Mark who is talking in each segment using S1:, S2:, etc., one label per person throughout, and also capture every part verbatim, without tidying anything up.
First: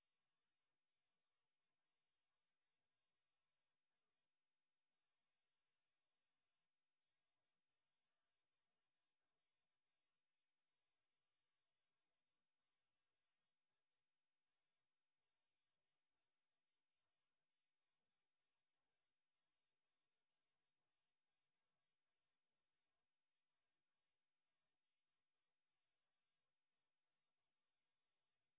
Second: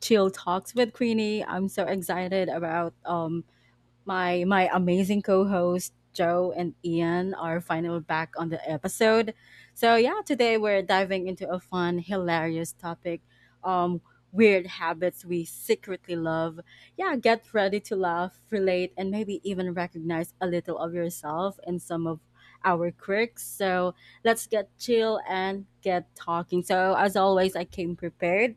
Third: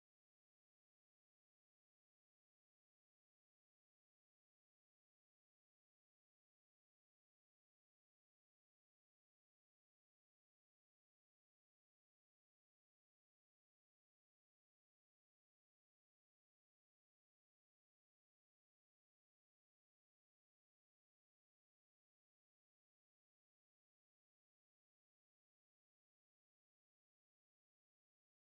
S1: chill talks with Queenie. I'm so excited about um, my my amazing co-host Joe and Ian are finally back on the episode. So yeah, today we're diving into a fun, hilarious topic. Um Weird habits we secretly love. Yeah, get ready to laugh, relate and maybe even recognize a little of yourself in some of our quirks. So let's get chill and get talking. So as always, I came prepared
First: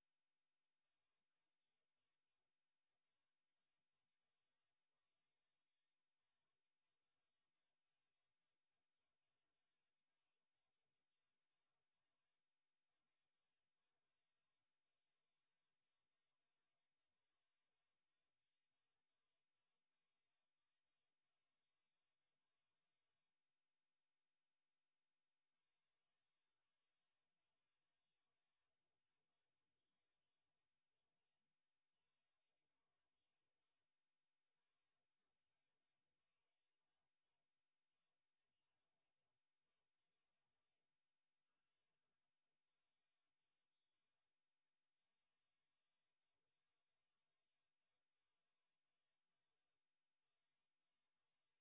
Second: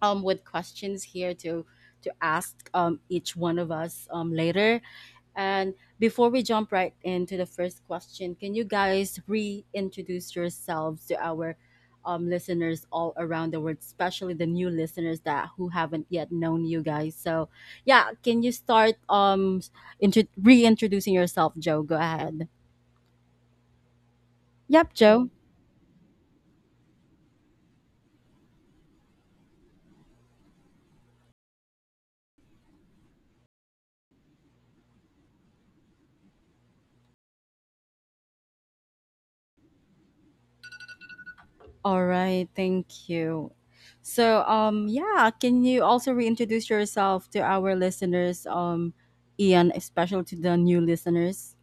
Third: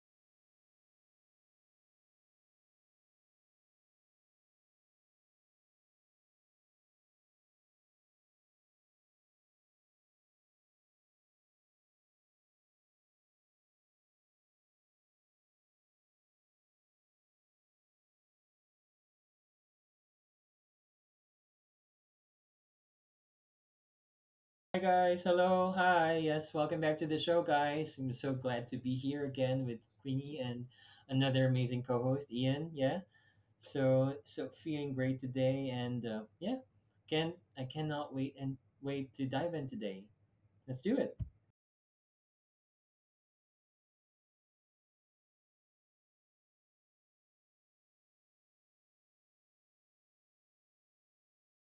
S1: um with questions here to to ask um each one of us um later, and before we jump right into the first question, can you guys reintroduce yourselves to our um, listeners all around the world, especially the new listeners that who haven't yet known you guys? So, yeah, can you start um intro- reintroducing yourself, Joe? Go ahead.
S2: Hi
S1: Yep,
S2: guys,
S1: Joe.
S2: hello, hi, yes, welcome back to the show, guys. I'm so glad to be here again with Queenie and another amazing co-host, Ian. Yeah, so so feeling great today, and uh, yeah, can I cannot wait and wait to dive in today. Let's do it.
S1: All right, thank you. So, um, yeah, can you also reintroduce yourself to our listeners, um, Ian, especially to the new listeners?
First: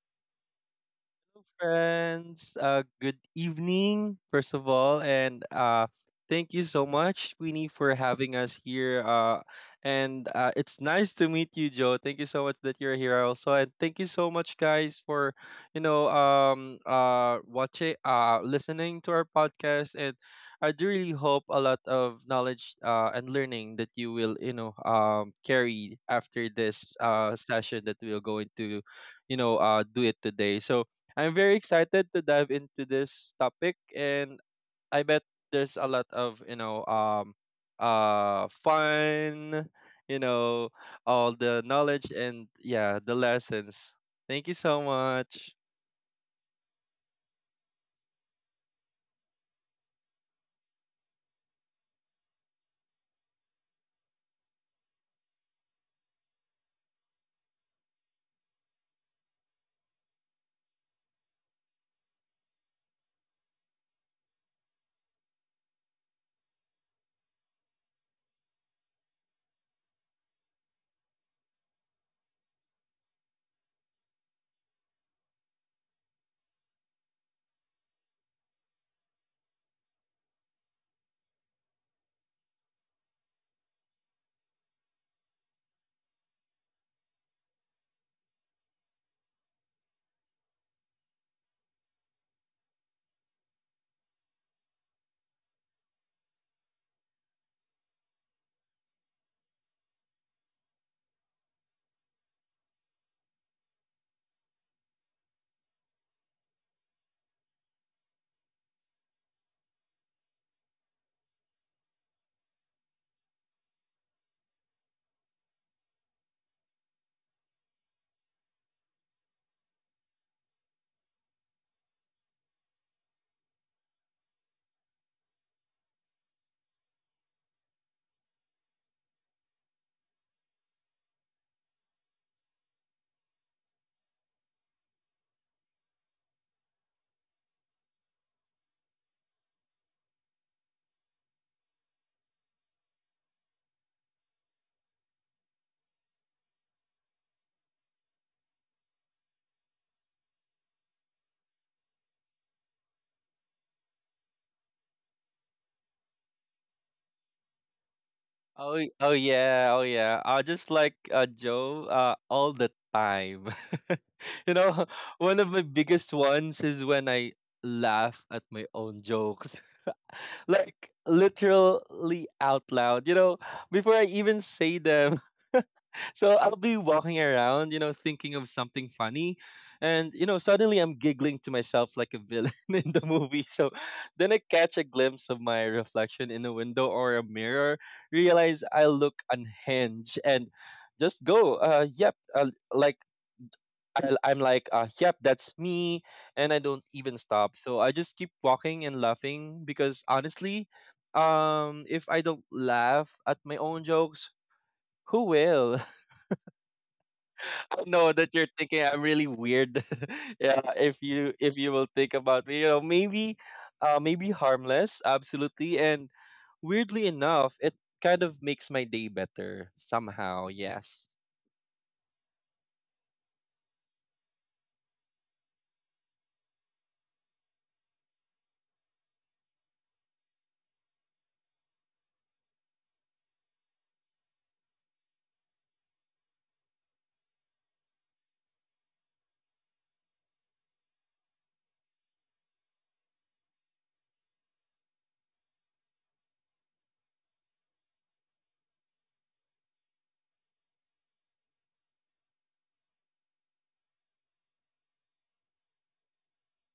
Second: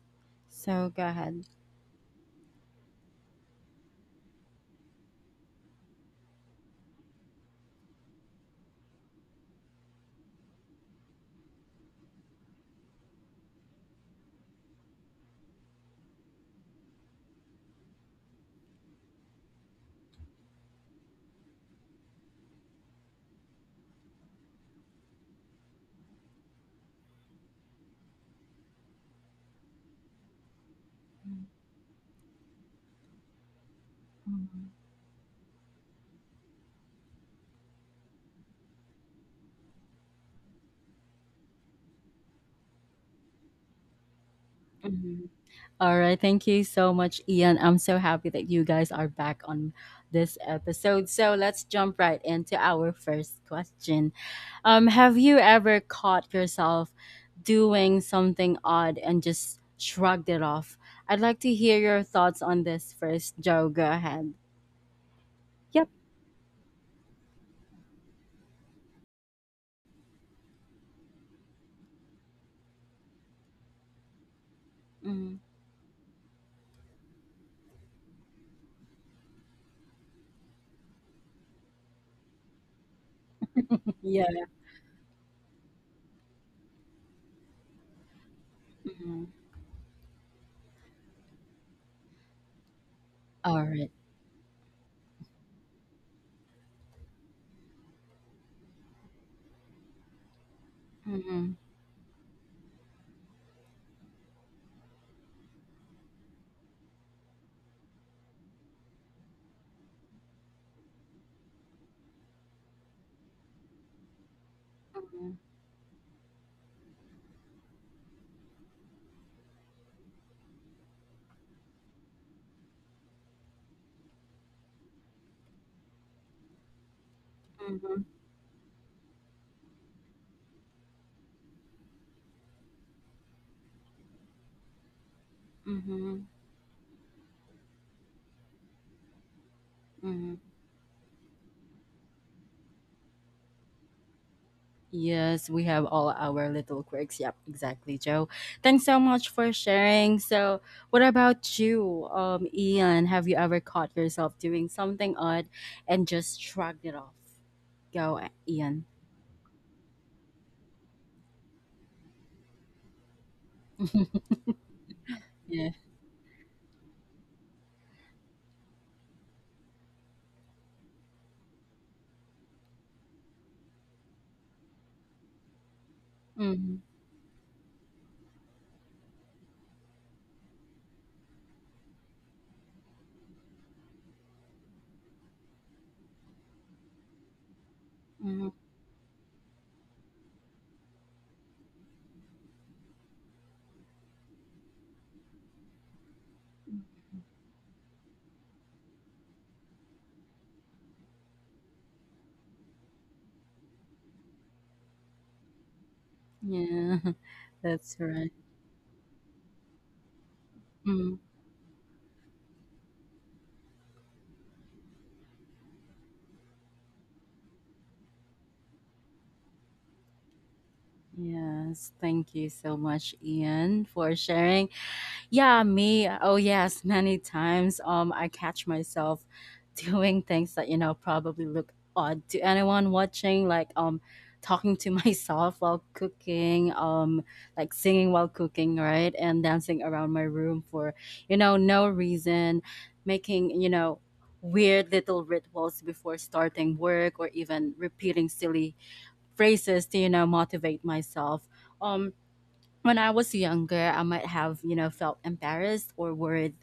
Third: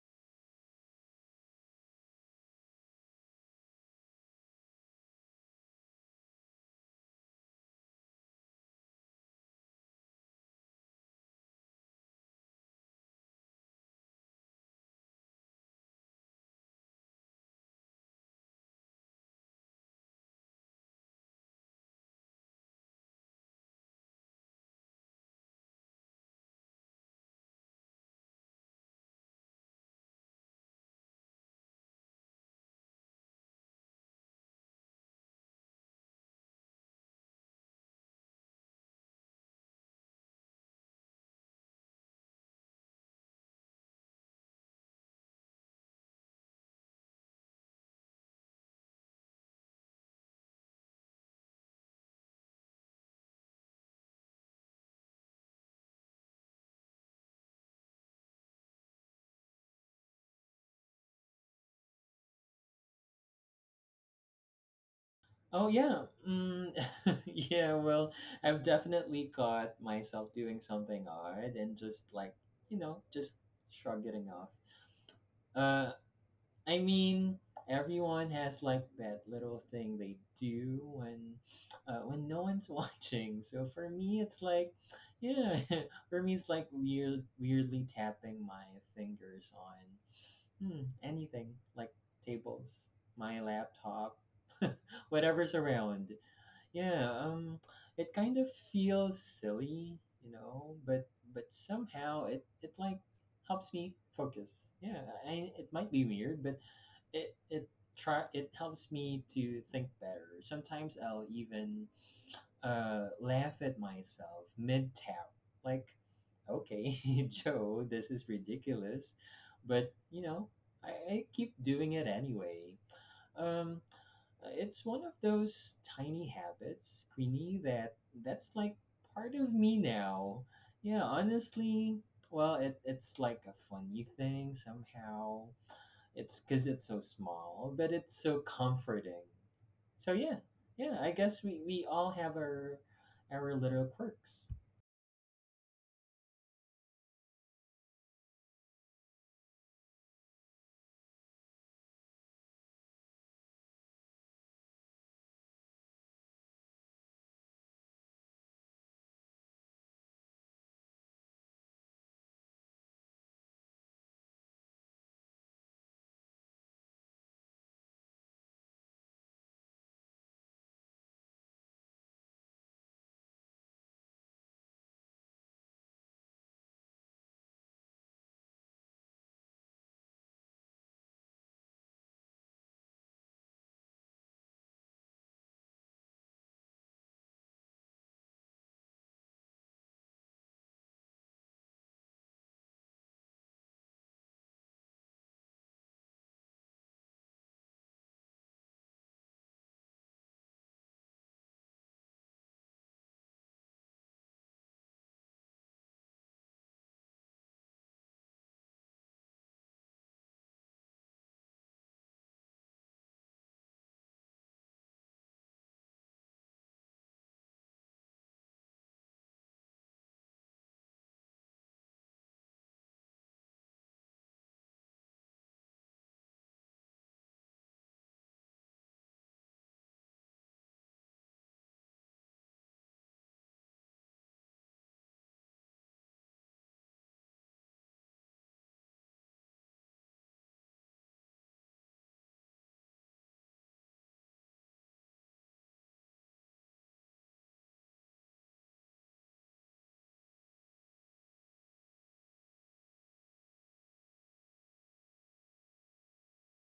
S1: So go ahead.
S3: Friends. Uh, good evening, first of all, and uh, thank you so much, Queenie, for having us here. Uh, and uh, It's nice to meet you, Joe. Thank you so much that you're here also, and thank you so much, guys, for you know um uh watching uh listening to our podcast. And I do really hope a lot of knowledge uh and learning that you will you know um carry after this uh session that we'll go into you know uh do it today, so I'm very excited to dive into this topic. And
S1: Mhm.
S3: I bet there's a lot of you know um uh fun, you know, all the knowledge and, yeah, the lessons. Thank you so
S1: Mhm.
S3: much.
S1: All right. Thank you so much, Ian. I'm so happy that you guys are back on this episode. So let's jump right into our first question. Um, have you ever caught yourself doing something odd and just shrugged it off? I'd like to hear your thoughts on this first, Joe. Go ahead.
S2: Oh
S1: Yep.
S2: yeah, mm, yeah. Well, I've definitely caught myself doing something odd and just like you know, just shrugging it off.
S1: Mhm.
S2: Uh, I mean, everyone has like that little thing they do when uh, when no one's watching. So for me, it's
S1: Yeah.
S2: like, yeah, for me it's like weird, weirdly tapping my
S1: Mhm.
S2: fingers on hmm, anything like tables, my
S1: All right.
S2: laptop, whatever's around. Yeah, um, it kind of feels silly, you know, but but
S1: Mhm.
S2: somehow it it like helps me focus. Yeah, I, it might be weird, but it it try it helps me to think better. Sometimes I'll even uh, laugh at myself mid tap,
S1: Mhm.
S2: like, okay, Joe, this is ridiculous, but you know, I, I keep doing it anyway. Um, it's one of those tiny habits, Queenie, that
S1: Mhm.
S2: that's like part of me now. Yeah, honestly, well, it, it's like a funny thing somehow.
S1: Mhm.
S2: It's because it's so small, but it's so comforting. So yeah,
S1: Mhm.
S2: yeah, I guess we, we all have our our little quirks.
S1: Yes, we have all our little quirks. Yep, exactly, Joe. Thanks so much for sharing. So, what about you, um, Ian? Have you ever caught yourself doing something odd and just shrugged it off? Go,
S3: Oh
S1: Ian.
S3: y- oh yeah, oh yeah. I just like, uh, Joe, uh, all the time. you know, one of my
S1: Yeah.
S3: biggest ones is when I laugh at my own jokes. Like literally out loud, you know, before I even say them. So I'll
S1: Mm-hmm.
S3: be walking around, you know, thinking of something funny. And, you know, suddenly I'm giggling to myself like a villain in the movie. So then I catch a glimpse of my reflection in a window or a mirror,
S1: Hmm.
S3: realize I look unhinged, and just go, uh, yep, uh, like I, I'm like, uh, yep, that's me. And I don't even stop. So I just keep walking and laughing because honestly, um, if I don't laugh at my own jokes, who will?
S1: Yeah,
S3: I
S1: that's
S3: know
S1: right.
S3: that you're thinking I'm really weird. Yeah, if
S1: Mhm.
S3: you if you will think about me, you know, maybe, uh, maybe harmless, absolutely. And weirdly enough, it kind of makes my day better somehow. Yes,
S1: Yes, thank you so much, Ian, for sharing. Yeah, me. Oh, yes, many times. Um, I catch myself doing things that you know probably look odd to anyone watching, like um, talking to myself while cooking, um, like singing while cooking, right, and dancing around my room for you know no reason, making you know weird little rituals before starting work, or even repeating silly phrases to you know motivate myself. Um, when I was younger, I might have, you know, felt embarrassed or worried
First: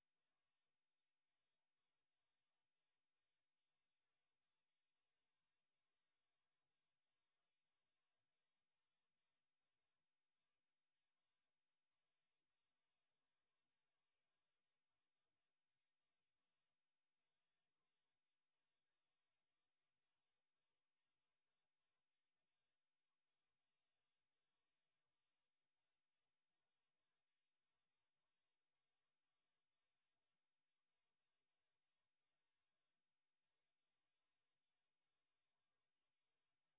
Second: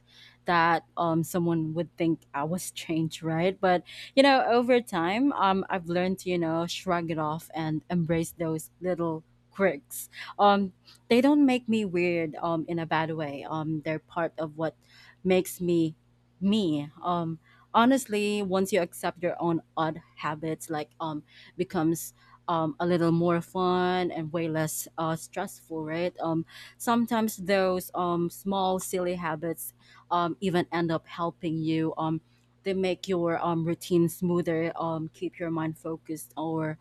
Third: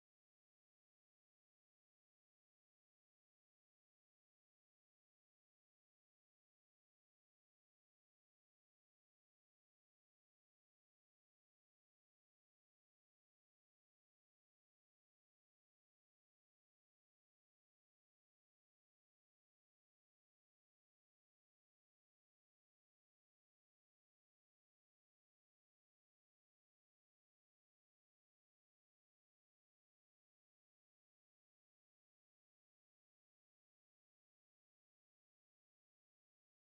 S1: that um, someone would think I was strange, right? But, you know, over time, um, I've learned to, you know, shrug it off and embrace those little quirks. Um, they don't make me weird um, in a bad way. Um, they're part of what makes me me. Um, honestly, once you accept your own odd habits, like um, becomes um, a little more fun and way less uh, stressful, right? Um, sometimes those um, small, silly habits um, even end up helping you. Um, they make your um, routine smoother, um, keep your mind focused, or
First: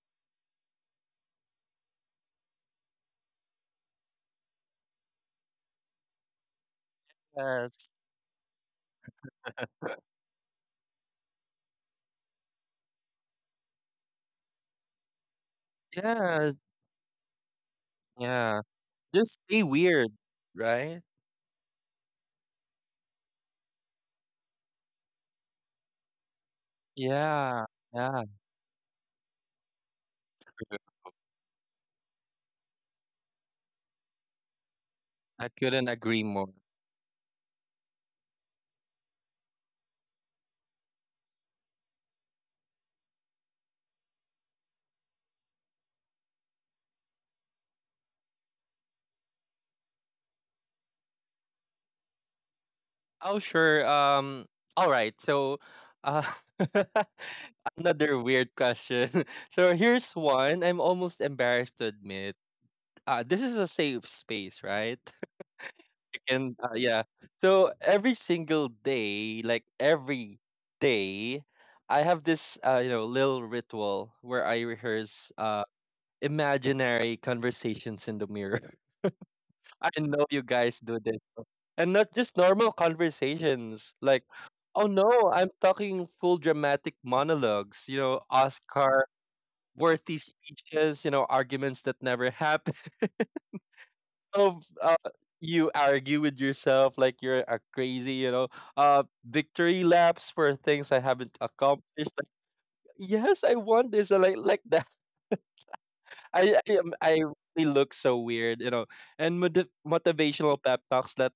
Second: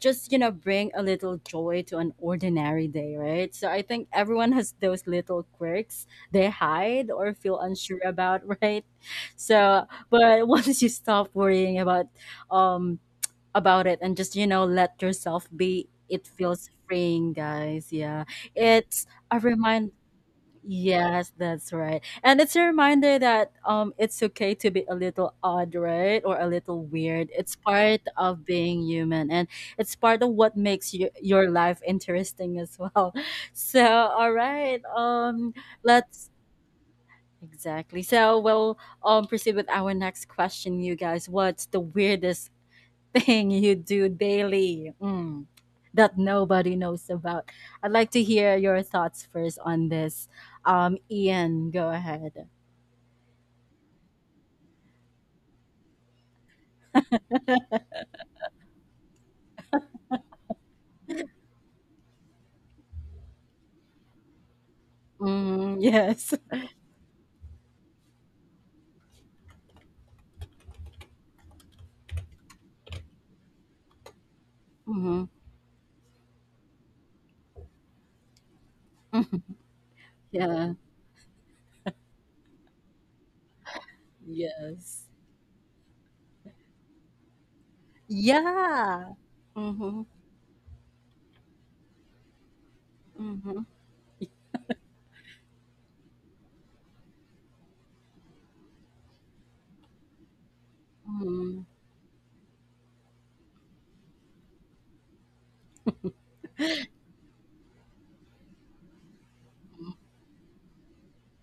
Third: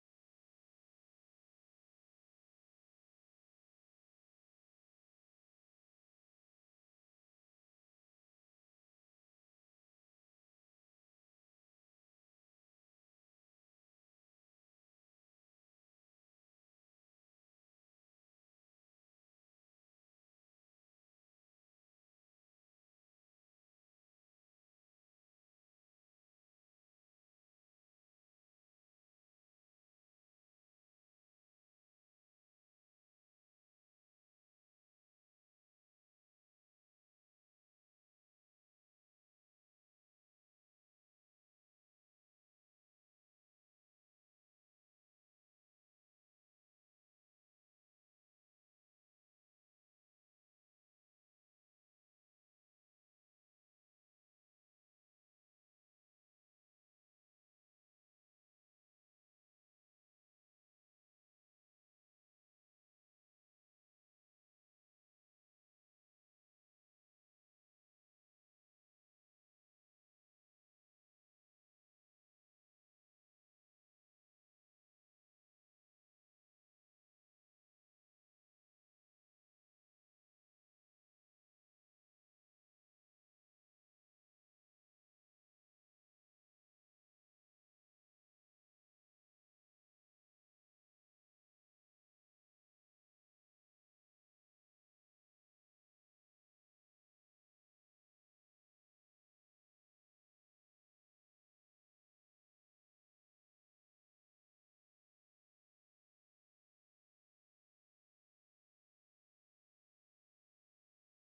S1: just, you know, bring a little joy to an ordinary day, right? So I think everyone has those little quirks they hide or feel
S3: yes,
S1: unsure about, right? So, but once you stop worrying about um, about it and just you know let yourself be, it
S3: yeah,
S1: feels freeing, guys. Yeah,
S3: yeah.
S1: it's a
S3: Just stay
S1: remind—
S3: weird, right?
S1: Yes, that's right, and it's a reminder that um it's okay to be a little odd, right? Or a little weird. It's
S3: Yeah,
S1: part
S3: yeah,
S1: of being human, and it's part of what makes
S3: true.
S1: you, your life interesting as well. So all right,
S3: I
S1: um
S3: couldn't agree
S1: let's
S3: more.
S1: exactly, so we'll um proceed with our next question, you guys. What's the weirdest thing you do daily, mm, that nobody knows about. I'd like to hear your thoughts first on this. Um, Ian, go ahead.
S3: Oh, sure. Um, all right. So, uh, another weird question. So here's one I'm almost embarrassed to admit. Uh, this is a safe space, right?
S1: Mm, yes.
S3: And uh, yeah. So every single day, like every day, I have this, uh, you know, little ritual where I
S1: Mm-hmm.
S3: rehearse uh imaginary conversations in the mirror. I know you
S1: Yeah.
S3: guys do this. And not just normal conversations. Like, oh
S1: Yes.
S3: no, I'm talking full dramatic monologues, you know, Oscar
S1: Yeah. Mm-hmm.
S3: worthy speeches, you know, arguments that never happen.
S1: Mm-hmm.
S3: So, uh, you argue with yourself like you're a crazy, you know, uh, victory laps for things I haven't
S1: Mm-hmm.
S3: accomplished. Like, yes, I want this. I like, like that. I, I, um, I really look so weird, you know. And motiv- motivational pep talks that.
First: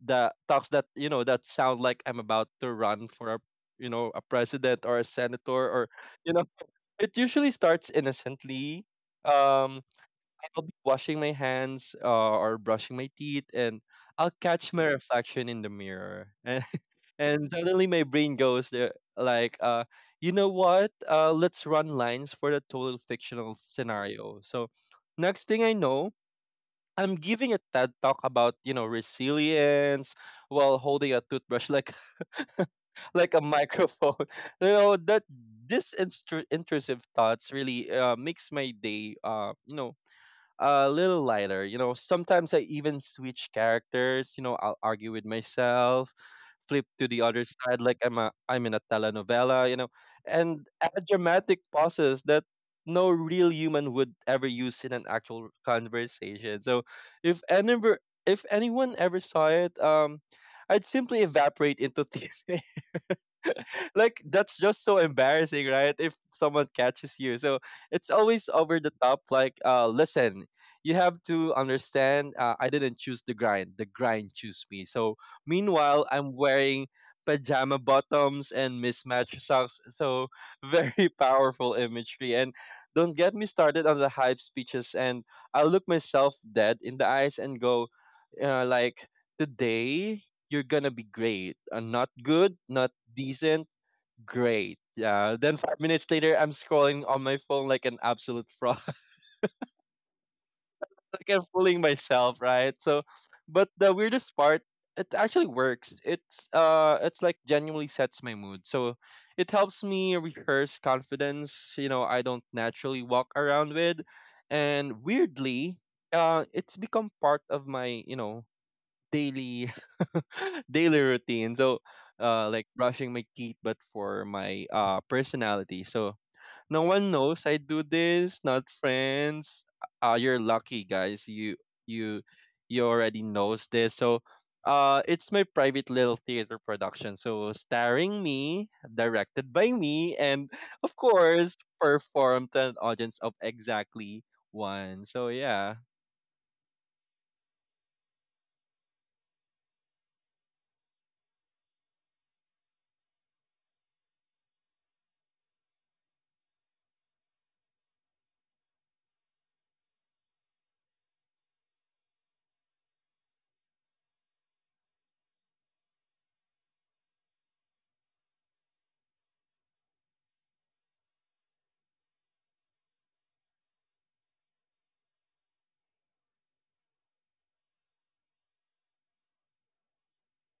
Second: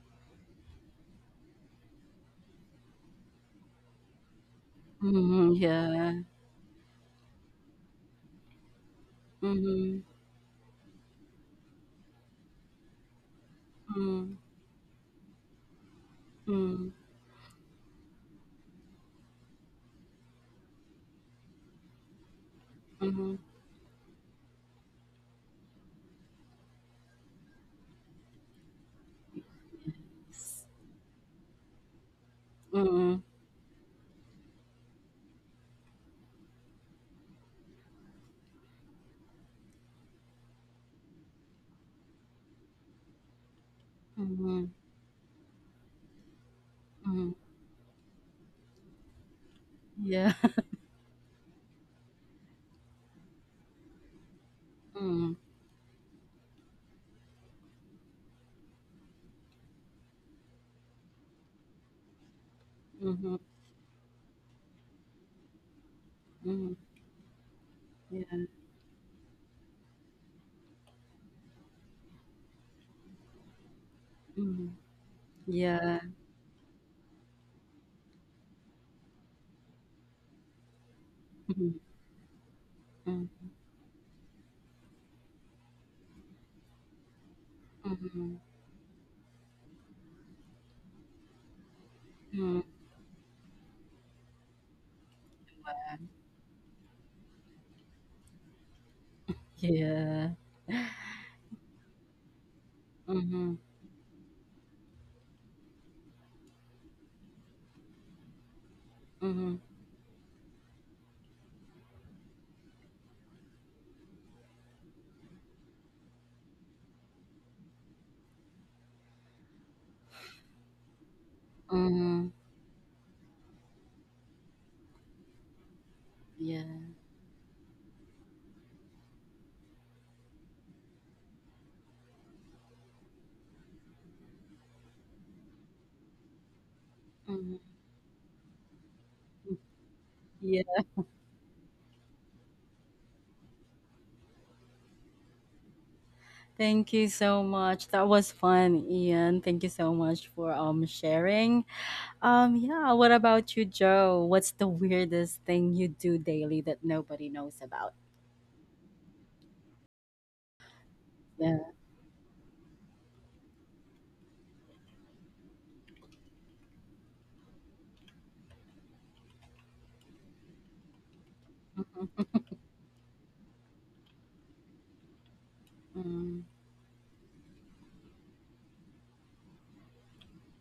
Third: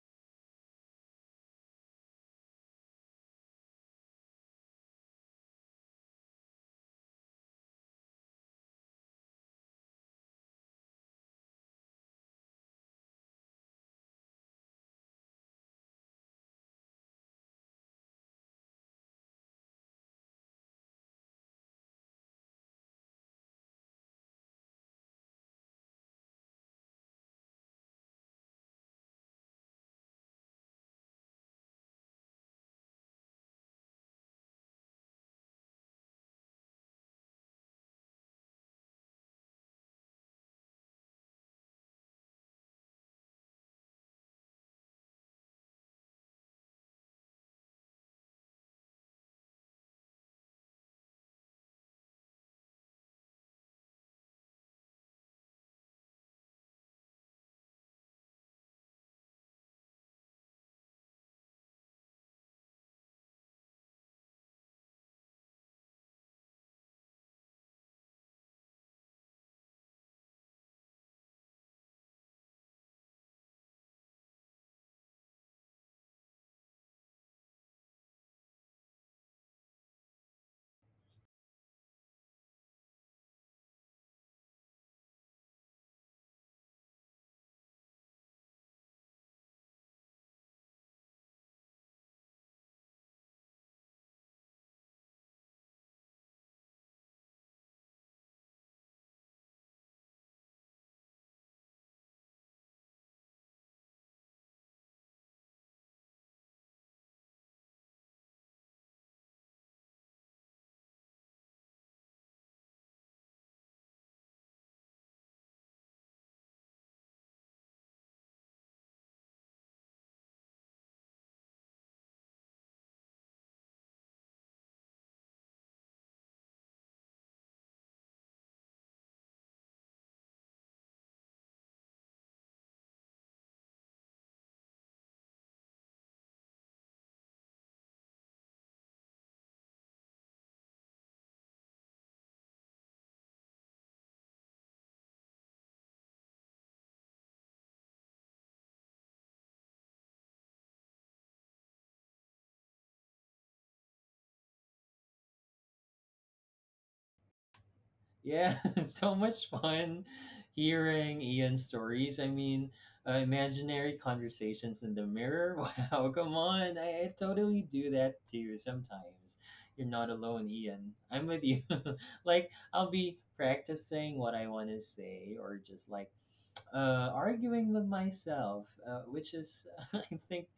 S3: The talks that, you know, that sound like I'm about to run for, a you know, a president or a senator
S1: Mm-hmm.
S3: or,
S1: Yeah.
S3: you know, it usually starts innocently. Um,
S1: Mm-hmm.
S3: I'll be washing my hands, uh, or brushing my teeth, and I'll
S1: Mm-hmm.
S3: catch my reflection in the mirror, and
S1: Mm-hmm.
S3: and suddenly my brain goes there like, uh, you know what? Uh, let's run lines for the total
S1: Mm-hmm.
S3: fictional scenario. So next thing I know, I'm giving a TED talk about, you know, resilience while holding a toothbrush like
S1: Mm-hmm.
S3: like a microphone. You know, that this instru- intrusive thoughts really, uh, makes my day, uh, you know, a little lighter. You know, sometimes I even switch characters. You know,
S1: Mm-hmm.
S3: I'll argue with myself, flip to the
S1: Mm-hmm.
S3: other side like I'm a I'm in a telenovela. You know,
S1: Yeah.
S3: and add dramatic pauses that no real human would ever use in an
S1: Mm-hmm.
S3: actual conversation. So, if any if anyone ever saw it, um, I'd simply evaporate into thin air.
S1: Mm-hmm.
S3: Like that's just so embarrassing, right? If someone
S1: Mm-hmm.
S3: catches you. So it's
S1: Yeah.
S3: always over the top like, uh, listen, you have to understand, uh, I didn't choose the grind. The grind choose
S1: Mm-hmm.
S3: me. So
S1: Yeah.
S3: meanwhile, I'm wearing pajama bottoms and mismatched socks. So very powerful
S1: Mm-hmm.
S3: imagery. And don't get me
S1: Mm-hmm.
S3: started on the hype speeches, and I look myself dead in the eyes and go,
S1: Mhm,
S3: uh, like, today you're gonna be great. Uh, not good,
S1: mm.
S3: not decent. Great. Yeah. Then five minutes later, I'm scrolling on my phone like an absolute fraud.
S1: Yeah.
S3: Like I'm fooling myself, right? So,
S1: Mhm,
S3: but the weirdest part, it actually works. It's uh, it's like genuinely sets my mood. So it
S1: mhm,
S3: helps me rehearse confidence. You know, I don't naturally walk around with, and weirdly, uh, it's become part of my, you know, daily daily routine. So,
S1: mhm.
S3: uh, like brushing my teeth, but for my uh personality. So
S1: Yeah.
S3: no one knows I do this, not friends. Uh, you're lucky, guys. You you you already knows this. So, uh, it's my private little theater production. So,
S1: Mhm.
S3: starring me, directed by me, and
S1: Yeah.
S3: of course, performed to an audience of exactly one. So yeah,
S1: Thank you so much. That was fun, Ian. Thank you so much for um sharing. Um yeah, what about you, Joe? What's the weirdest thing you do daily that nobody knows about?
S2: Yeah, so much fun hearing
S1: Yeah.
S2: Ian's stories. I mean, uh, imaginary conversations in the mirror. Wow, come on. I, I totally do that too sometimes. You're not alone, Ian. I'm with you.
S1: Mhm,
S2: like, I'll be practicing what I want to say or just like
S1: mhm,
S2: uh, arguing with myself, uh, which is, I think,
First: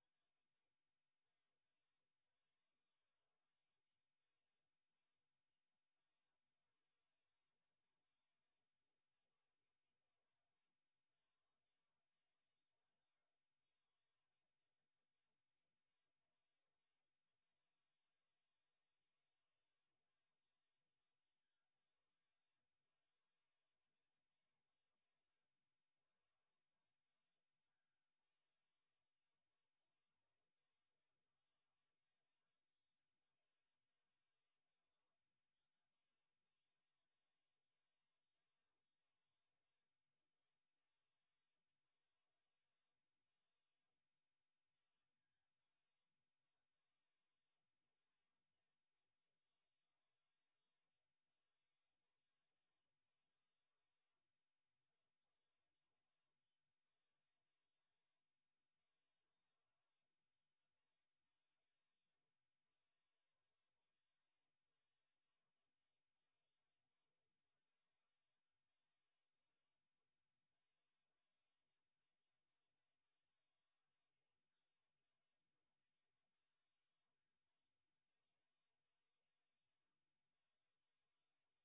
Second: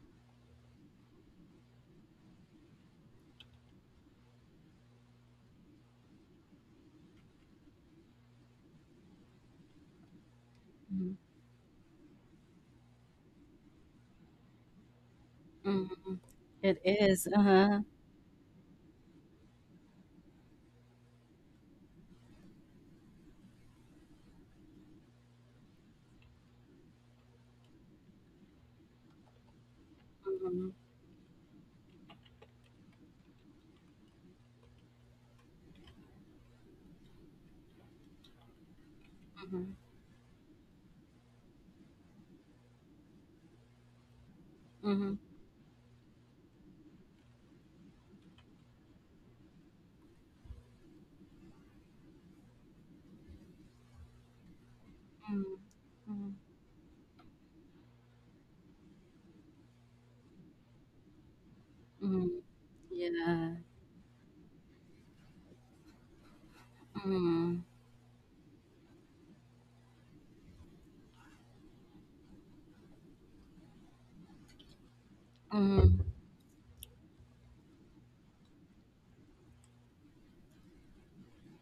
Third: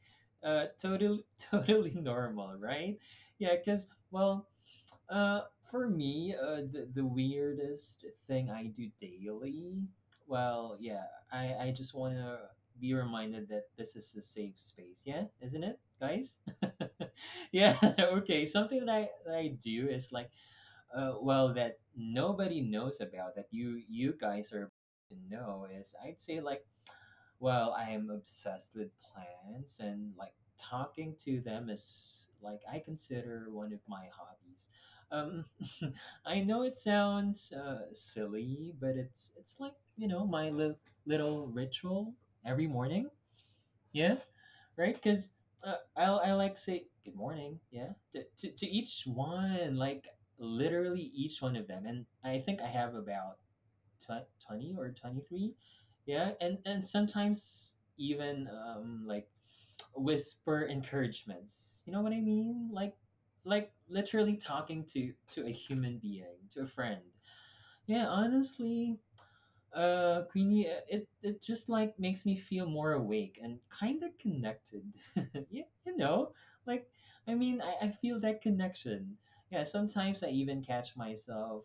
S2: uh, totally, totally normal, right? Yeah, because, well, uh, for me, uh, the, the weirdest thing I do daily, well, yeah, I, I just want to be reminded that this is a safe space. Yeah, isn't it,
S1: mhm, mhm.
S2: guys?
S1: It is.
S2: yeah,
S1: Uh-huh.
S2: okay. Something that I, that I do is like, uh, well, that nobody knows about, that you, you guys are about to know is I'd say like well, I am obsessed with plants and like
S1: Mhm,
S2: talking to them is like I consider one of my hobbies. Um, I know it sounds uh, silly, but it's it's
S1: mhm,
S2: like you know my li- little ritual every morning. Yeah, right.
S1: mhm,
S2: Because uh, I I like say good morning. Yeah, to, to to each one, like literally each one of them, and I think I have about tw- twenty or
S1: mhm,
S2: twenty-three. Yeah,
S1: mhm,
S2: and and sometimes even um like whisper encouragements, you know what I
S1: mhm.
S2: mean? like
S1: Yeah.
S2: like literally talking to to a human being, to a friend.
S1: Mhm,
S2: Yeah, honestly, uh, Queenie, uh, it it just like makes me feel more awake and kind of connected. you, you
S1: mhm,
S2: know, like I mean, I, I feel that connection. Yeah, sometimes I even catch myself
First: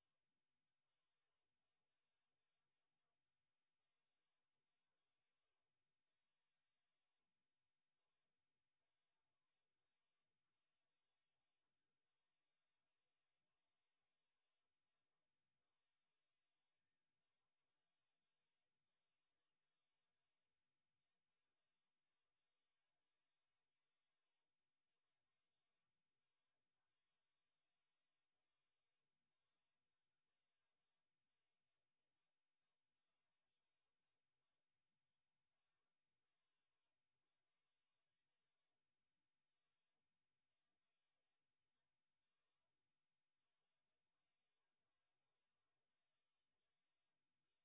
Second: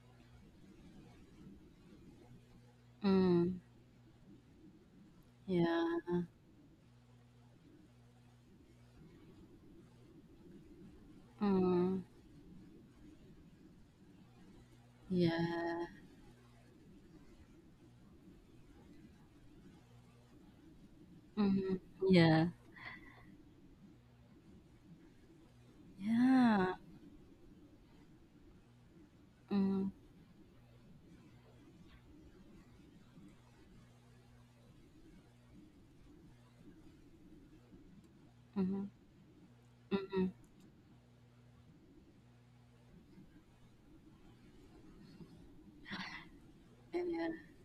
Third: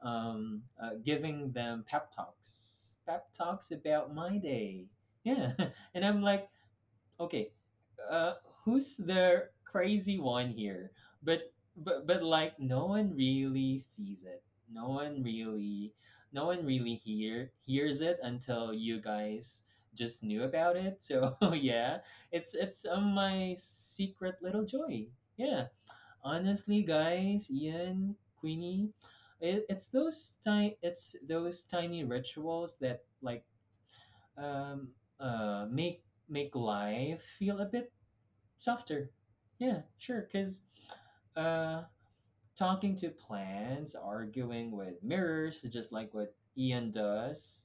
S2: um, uh, giving them pep talks, pep
S1: mhm.
S2: talks about my day. Yeah,
S1: Yeah.
S2: and I'm like, okay, uh who's the crazy one here? But
S1: Mm.
S2: but but like no one really sees it, no one
S1: Yeah.
S2: really, no one really hear hears it until you guys just knew about it, so
S1: Mhm.
S2: yeah.
S1: Yeah.
S2: It's it's uh, my secret little joy. Yeah,
S1: Yeah.
S2: honestly, guys, Ian, Queenie, it, it's
S1: Mm.
S2: those tiny it's those tiny rituals that like um uh make make life feel a bit
S1: Mhm.
S2: softer. Yeah, sure.
S1: Mhm.
S2: Because uh, talking to plants, arguing with mirrors, just like what Ian
S1: Yeah.
S2: does,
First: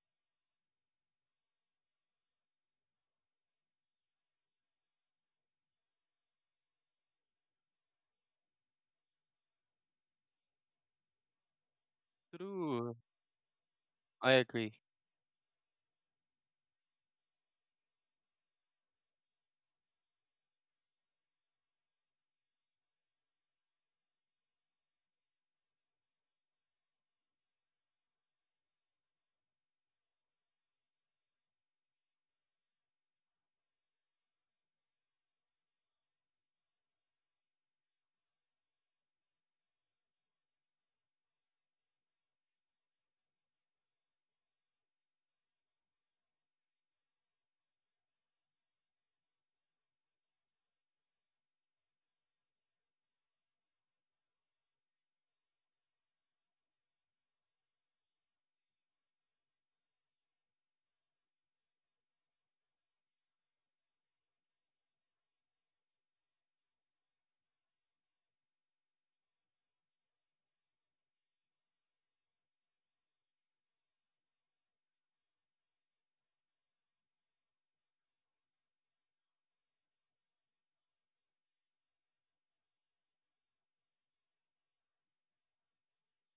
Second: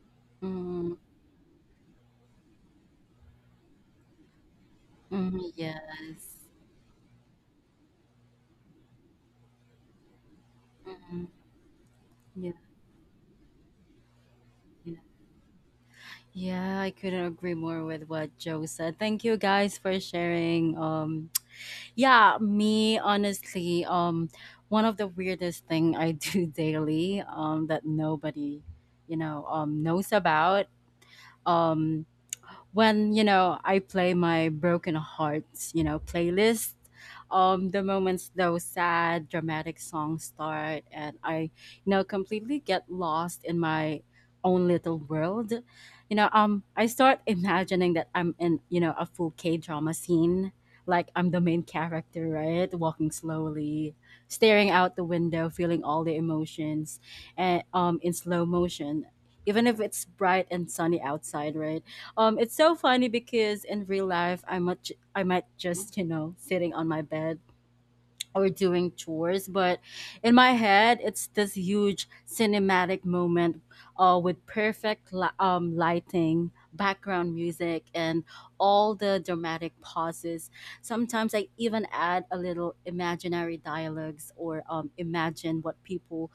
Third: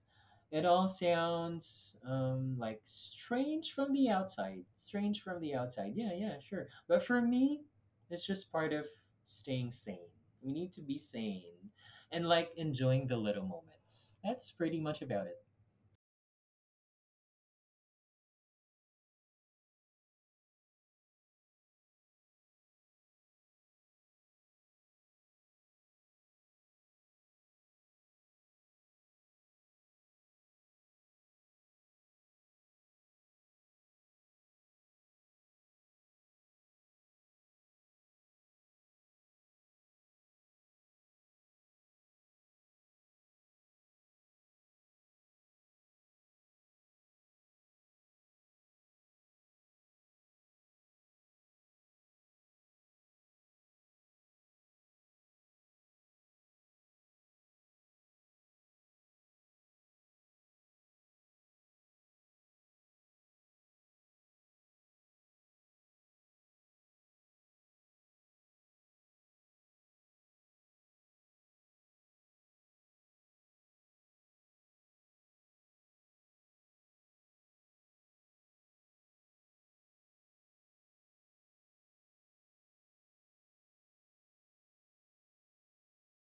S2: it all
S1: Mm.
S2: sounds um, like strange from the outside. Strange from
S1: Mhm.
S2: the outside. Yeah, yeah,
S1: Yes.
S2: sure. But for me, it's just part of staying sane. We need to be
S1: Mhm.
S2: sane and like
S1: Yeah.
S3: true.
S2: enjoying the little moments.
S3: I
S2: That's
S3: agree.
S2: pretty
S1: Yeah.
S2: much about it.
S1: Yeah, I couldn't agree more with what Joe said. Thank you guys for sharing. Um, yeah, me honestly, um, one of the weirdest thing I do daily, um, that nobody, you know, um, knows about. Um, when you know I play my broken hearts, you know, playlist. Um, the moments those sad, dramatic songs start, and I, you know, completely get lost in my own little world. You know, um, I start imagining that I'm in, you know, a full K drama scene, like I'm the main character, right? Walking slowly, staring out the window, feeling all the emotions, and um, in slow motion. Even if it's bright and sunny outside, right? Um, it's so funny because in real life, I might ju- I might just you know sitting on my bed or doing chores, but in my head, it's this huge cinematic moment, uh, with perfect li- um lighting, background music, and all the dramatic pauses. Sometimes I even add a little imaginary dialogues or um imagine what people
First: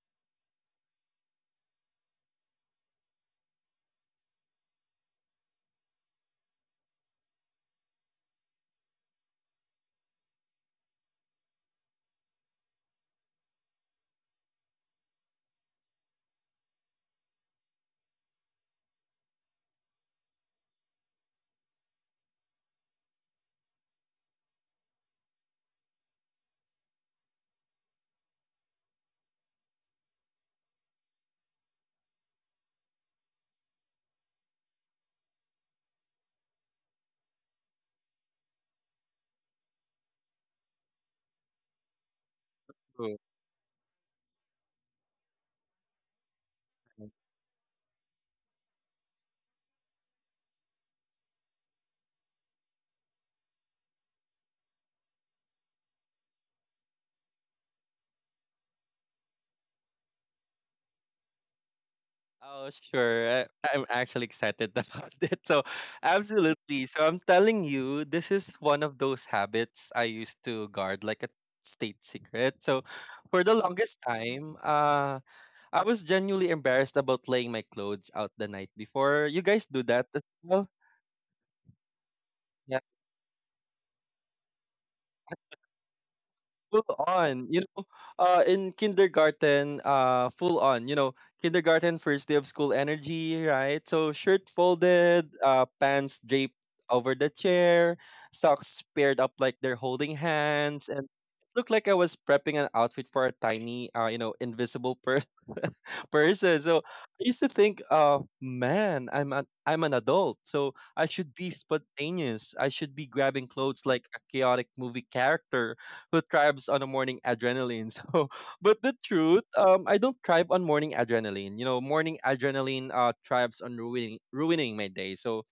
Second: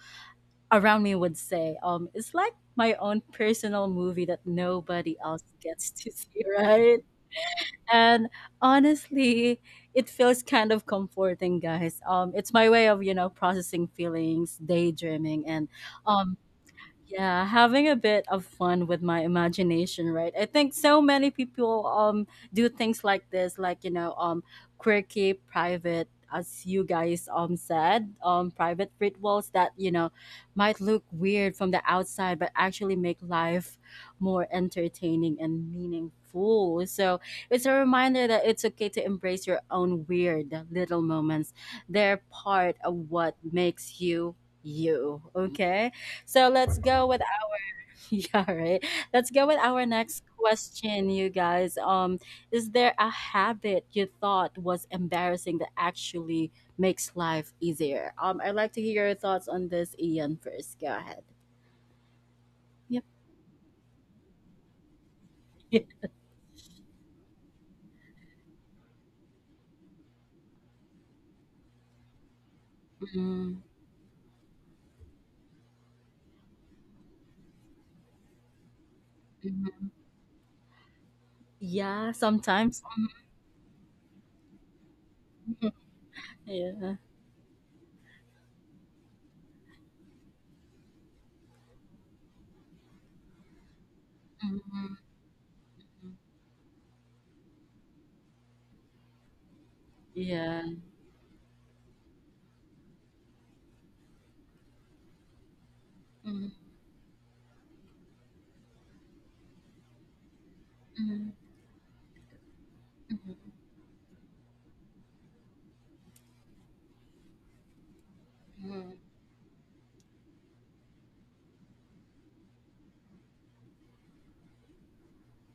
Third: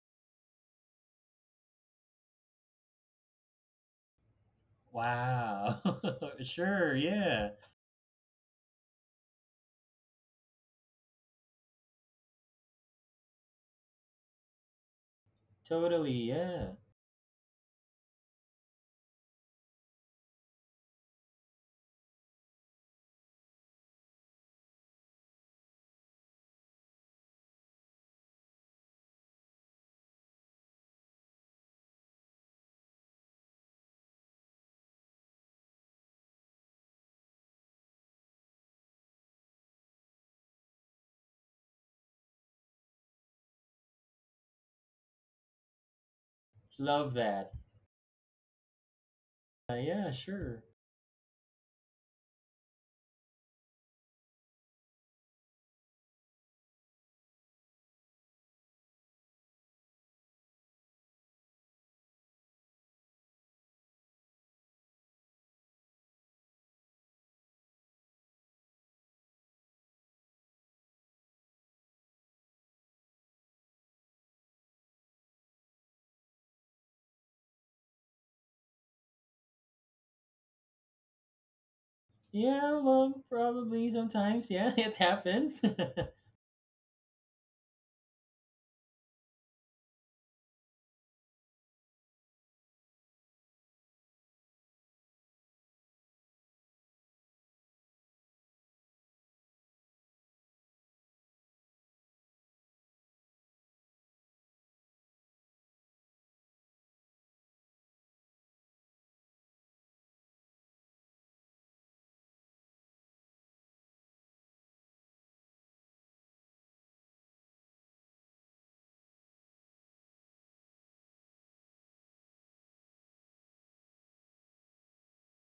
S1: around me would say, um, it's like my own personal movie that nobody else
S2: Wow.
S1: gets to see,
S2: sure.
S1: right?
S2: Yeah.
S1: And honestly, it feels kind of comforting, guys. Um, it's my way of, you know, processing feelings, daydreaming, and
S2: Totally.
S1: um,
S2: Yeah.
S1: yeah, having a bit of fun with my imagination, right? I think so many people um do things like this, like you know, um quirky private as you guys um said, um private rituals that, you know, might look weird from the outside but actually make life more entertaining and meaningful. So, it's a reminder that it's okay to embrace your own weird little moments. They're part of
S3: True.
S1: what makes you you, okay? So let's go
S2: Love
S1: with
S2: that.
S1: our, yeah, right. Let's go with
S2: Uh,
S1: our
S2: yeah,
S1: next
S2: sure.
S1: question, you guys. Um, is there a habit you thought was embarrassing that actually makes life easier? Um, I'd like to hear your thoughts on this, Ian. First, go ahead.
S3: Oh,
S1: Yep.
S3: sure. I, I'm actually excited about it. So, absolutely. So, I'm telling you, this is one of those habits I used to guard like a state secret. So, for the longest time, uh, I was genuinely embarrassed about laying my clothes out the night before. You
S1: Yeah. Mhm,
S3: guys do
S1: mhm.
S3: that as well?
S1: Yeah,
S2: Yeah,
S1: sometimes.
S2: well, probably sometimes. Yeah, it
S1: Mhm,
S2: happens.
S1: mhm.
S3: Full
S1: Yeah.
S3: on, you know, uh, in kindergarten, uh, full on, you know, kindergarten, first day of school energy, right? So shirt
S1: Mhm, mhm.
S3: folded, uh, pants draped over the chair, socks paired up like they're holding
S1: Yeah.
S3: hands, and it looked like I was prepping an outfit for a tiny, uh, you know, invisible person.
S1: Mhm, mhm, mhm,
S3: Person. So I used to think, uh, man, I'm an I'm an adult, so I should be spontaneous. I should be
S1: mhm.
S3: grabbing clothes like a chaotic movie character who thrives on a morning adrenaline. So, but the truth, um, I don't thrive on morning adrenaline. You know, morning adrenaline uh thrives on ruining ruining my day. So,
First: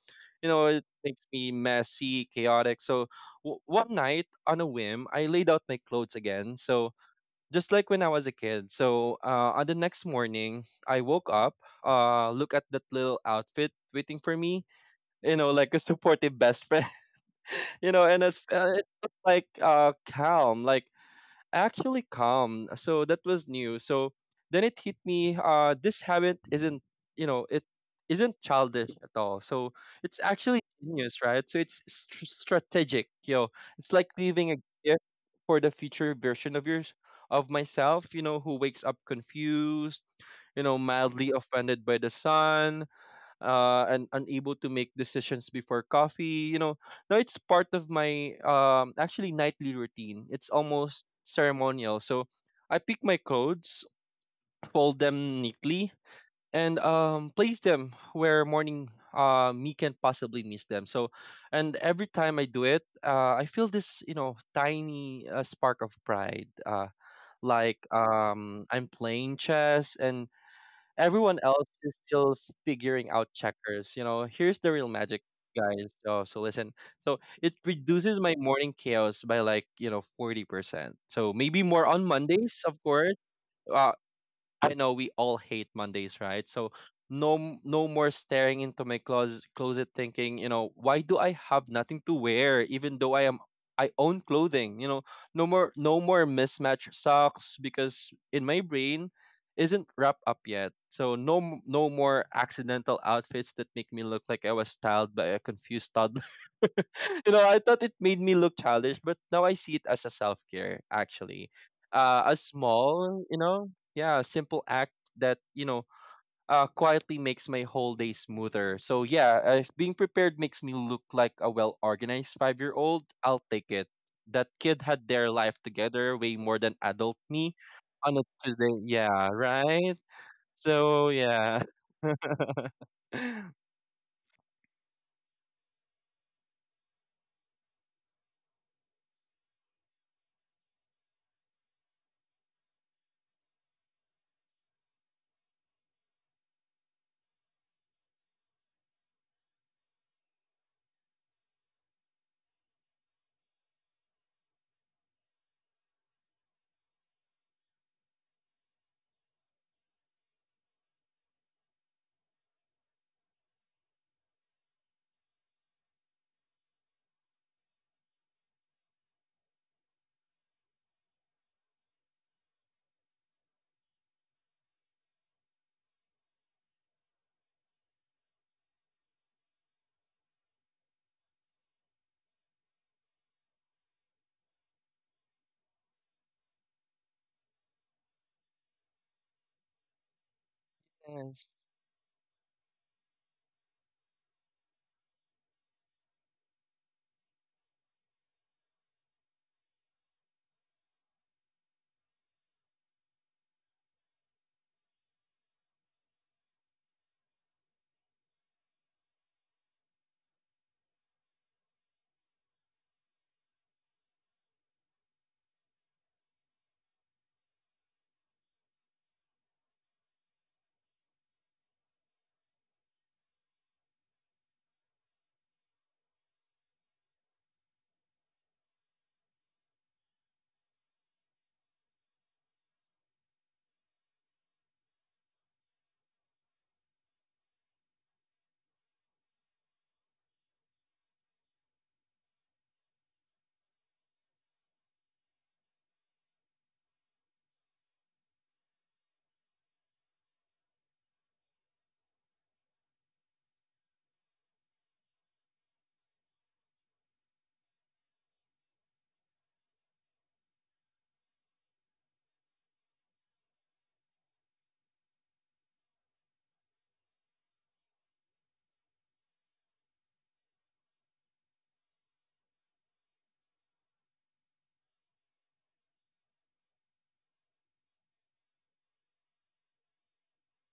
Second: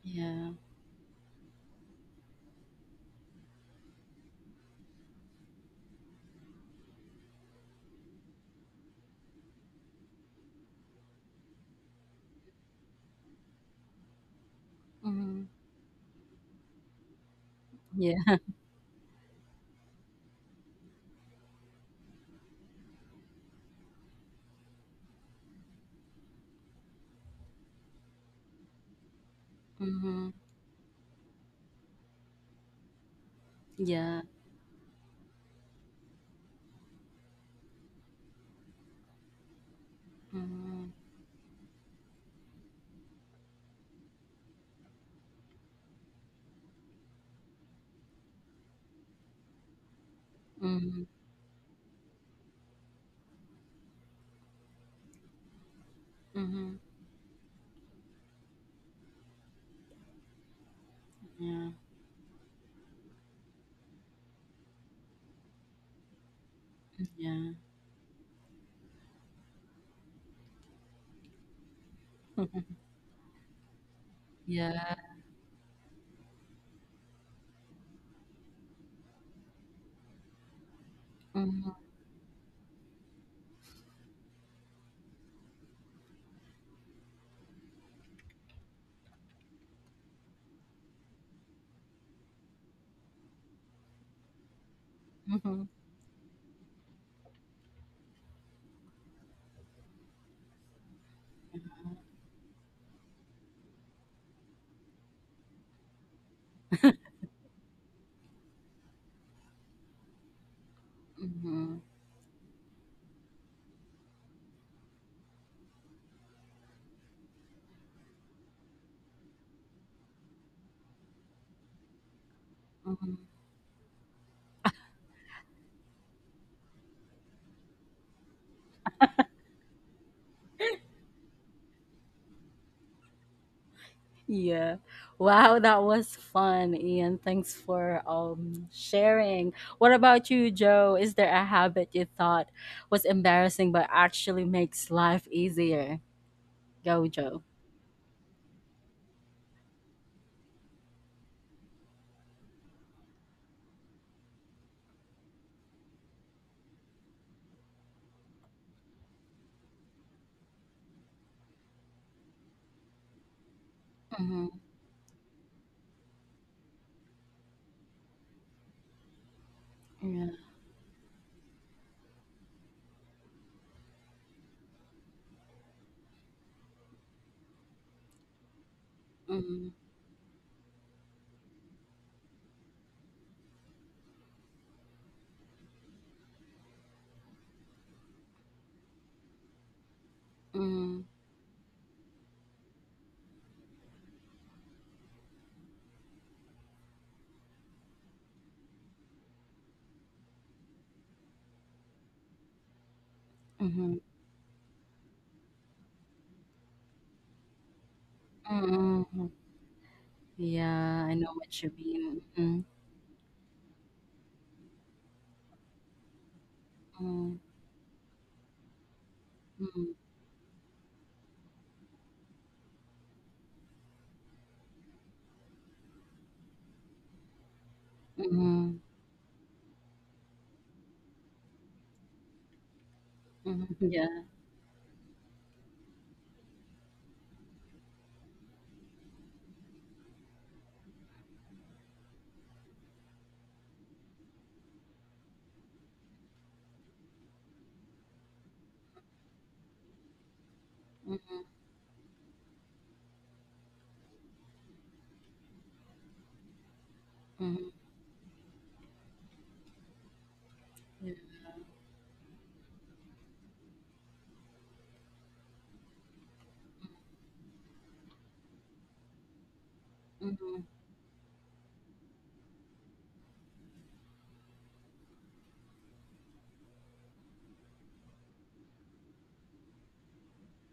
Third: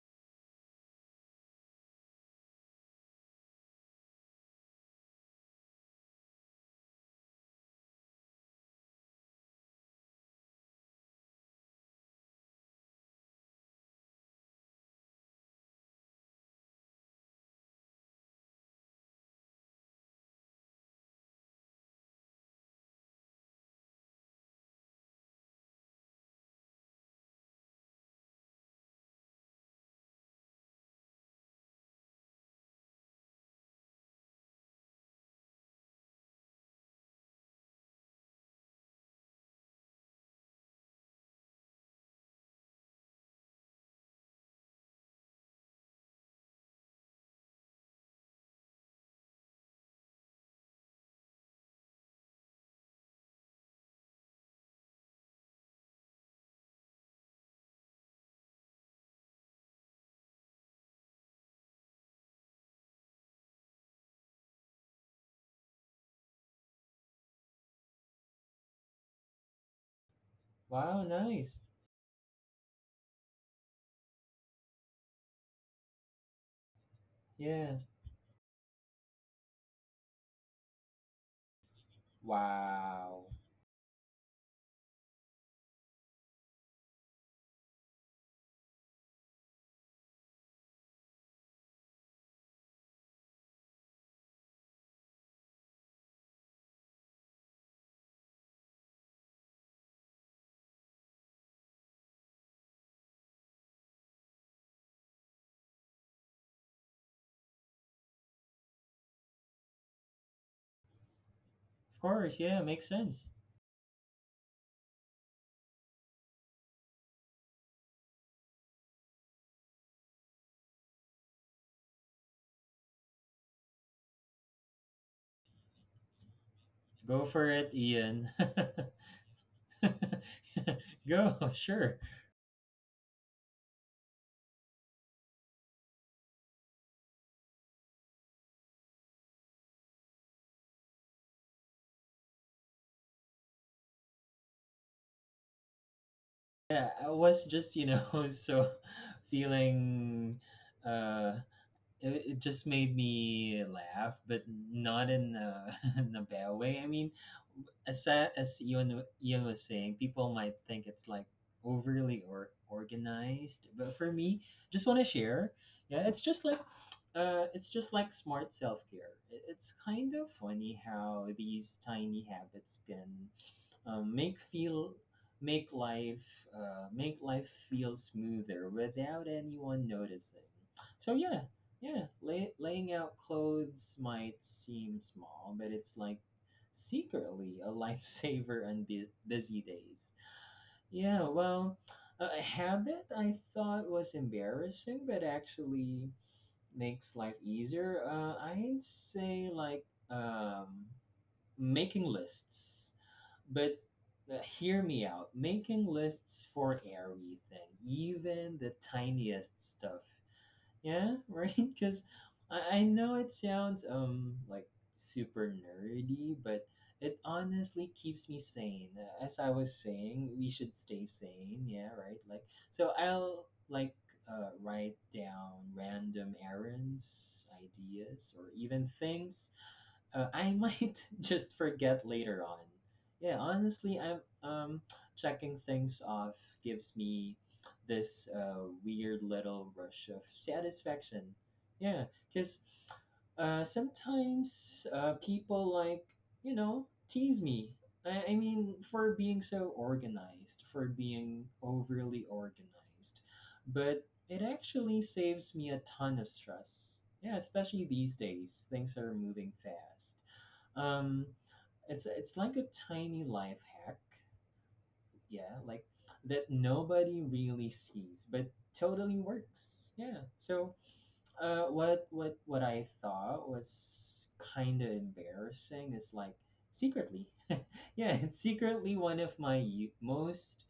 S3: you
S1: Yeah.
S3: know, it makes me messy, chaotic. So, w- one night on a whim, I laid out my clothes again. So, just like when I was a kid. So, uh, on the next morning, I woke up, uh, look at that little outfit waiting for me. You
S1: Mhm.
S3: know, like a supportive best friend. You know,
S1: Yeah.
S3: and it, uh, it looked like uh calm, like actually calm. So that was new. So then it hit me. Uh, this habit isn't, you know, it isn't childish at all. So it's
S1: Mhm.
S3: actually genius, right? So it's str strategic. You know, it's like
S1: Yeah.
S3: leaving a gift for the future version of yours of myself. You know, who wakes up confused. You know,
S1: Mhm.
S3: mildly offended by the sun, uh, and unable to make decisions before coffee. You know, no, it's part of my, um, actually nightly routine. It's almost
S1: Mhm.
S3: ceremonial. So I pick my clothes, fold them neatly, and,
S1: Mhm.
S3: um, place them where morning uh me can possibly miss them. So,
S1: Yeah,
S3: and every time I do it, uh, I feel this, you know, tiny, uh, spark of pride. Uh,
S1: yeah,
S3: like, um, I'm playing chess and
S2: wow,
S3: everyone
S2: nice.
S3: else is still figuring out checkers. You know, here's the real
S1: yeah.
S3: magic, guys. So, so listen. So it
S2: Yeah.
S3: reduces my morning chaos by, like, you know, forty percent. So maybe
S1: Hmm.
S3: more on Mondays, of course.
S2: Wow.
S3: Uh, I know we all hate Mondays, right? So no m- no more staring into my closet closet thinking, you know, why do I have nothing to wear even though I am I own clothing, you know, no
S1: Hmm.
S3: more no more mismatched socks because in my brain isn't wrapped up yet. So no m- no more accidental outfits that make me look like I was styled by a confused toddler. You know, I thought it made me look childish, but now I see it as a self-care actually.
S1: Hmm.
S2: Of
S3: Uh, a
S2: course. Yeah, makes
S3: small,
S2: sense.
S3: you know, yeah, a simple act that, you know, uh, quietly makes my whole day smoother. So yeah, uh, if being prepared makes me look like a well-organized five-year-old,
S1: Hmm.
S3: I'll take it. That kid had their life together way more than adult
S2: Go
S3: me
S2: for it,
S3: on a
S2: Ian.
S3: Tuesday. Yeah, right? So
S2: Go,
S3: yeah.
S2: sure.
S1: Yeah. Wow, that was fun, Ian. Thanks for um sharing. What about you, Joe? Is there a habit you thought was embarrassing but actually makes life easier?
S2: Yeah,
S1: Go,
S2: I
S1: Joe.
S2: was just, you know, so feeling uh it, it just made me laugh, but not in a, in a bad way. I mean, as sa- as Ian Ian was saying, people might think it's like overly or organized, but for me,
S1: Mm-hmm.
S2: just want to share. Yeah, it's just like uh, it's just like smart self care. It's kind
S1: Yeah.
S2: of funny how these tiny habits can um, make feel make life uh, make life feel smoother without
S1: Mm-hmm.
S2: anyone noticing. So yeah, yeah, lay, laying out clothes might seem small but it's like secretly a lifesaver on bu- busy days.
S1: Mm-hmm.
S2: Yeah,
S3: Yes.
S2: well, a habit I thought was embarrassing but actually makes life easier, uh, I'd say like um making lists. But
S1: Mm-hmm.
S2: uh, hear me out. Making lists for everything, even the
S1: Mm-hmm.
S2: tiniest stuff.
S1: Yeah, I
S2: Yeah,
S1: know
S2: right.
S1: what you
S2: Because
S1: mean.
S2: I, I know it sounds um like super nerdy, but it
S1: Mm-hmm.
S2: honestly keeps me sane. Uh, As I was
S1: Mm-hmm.
S2: saying, we should stay sane. Yeah, right. Like so, I'll like uh, write down random errands, ideas, or
S1: Mm-hmm.
S2: even things uh, I might just forget later on. Yeah,
S1: Mm-hmm.
S2: honestly,
S1: Yeah.
S2: I'm um checking things off gives me this uh, weird little rush of satisfaction. Yeah, because uh, sometimes uh, people like you know tease me. I, I mean, for being so organized, for
S1: Mm-hmm.
S2: being overly organized, but it actually saves me a ton of stress. Yeah,
S1: Mm-hmm.
S2: especially these days, things are moving fast.
S1: Yeah.
S2: Um, it's it's like a tiny life hack, yeah, like that nobody really sees but totally works. Yeah,
S1: Mm-hmm.
S2: so uh what what what I thought was kind of embarrassing is like secretly, yeah, it's secretly one of my u- most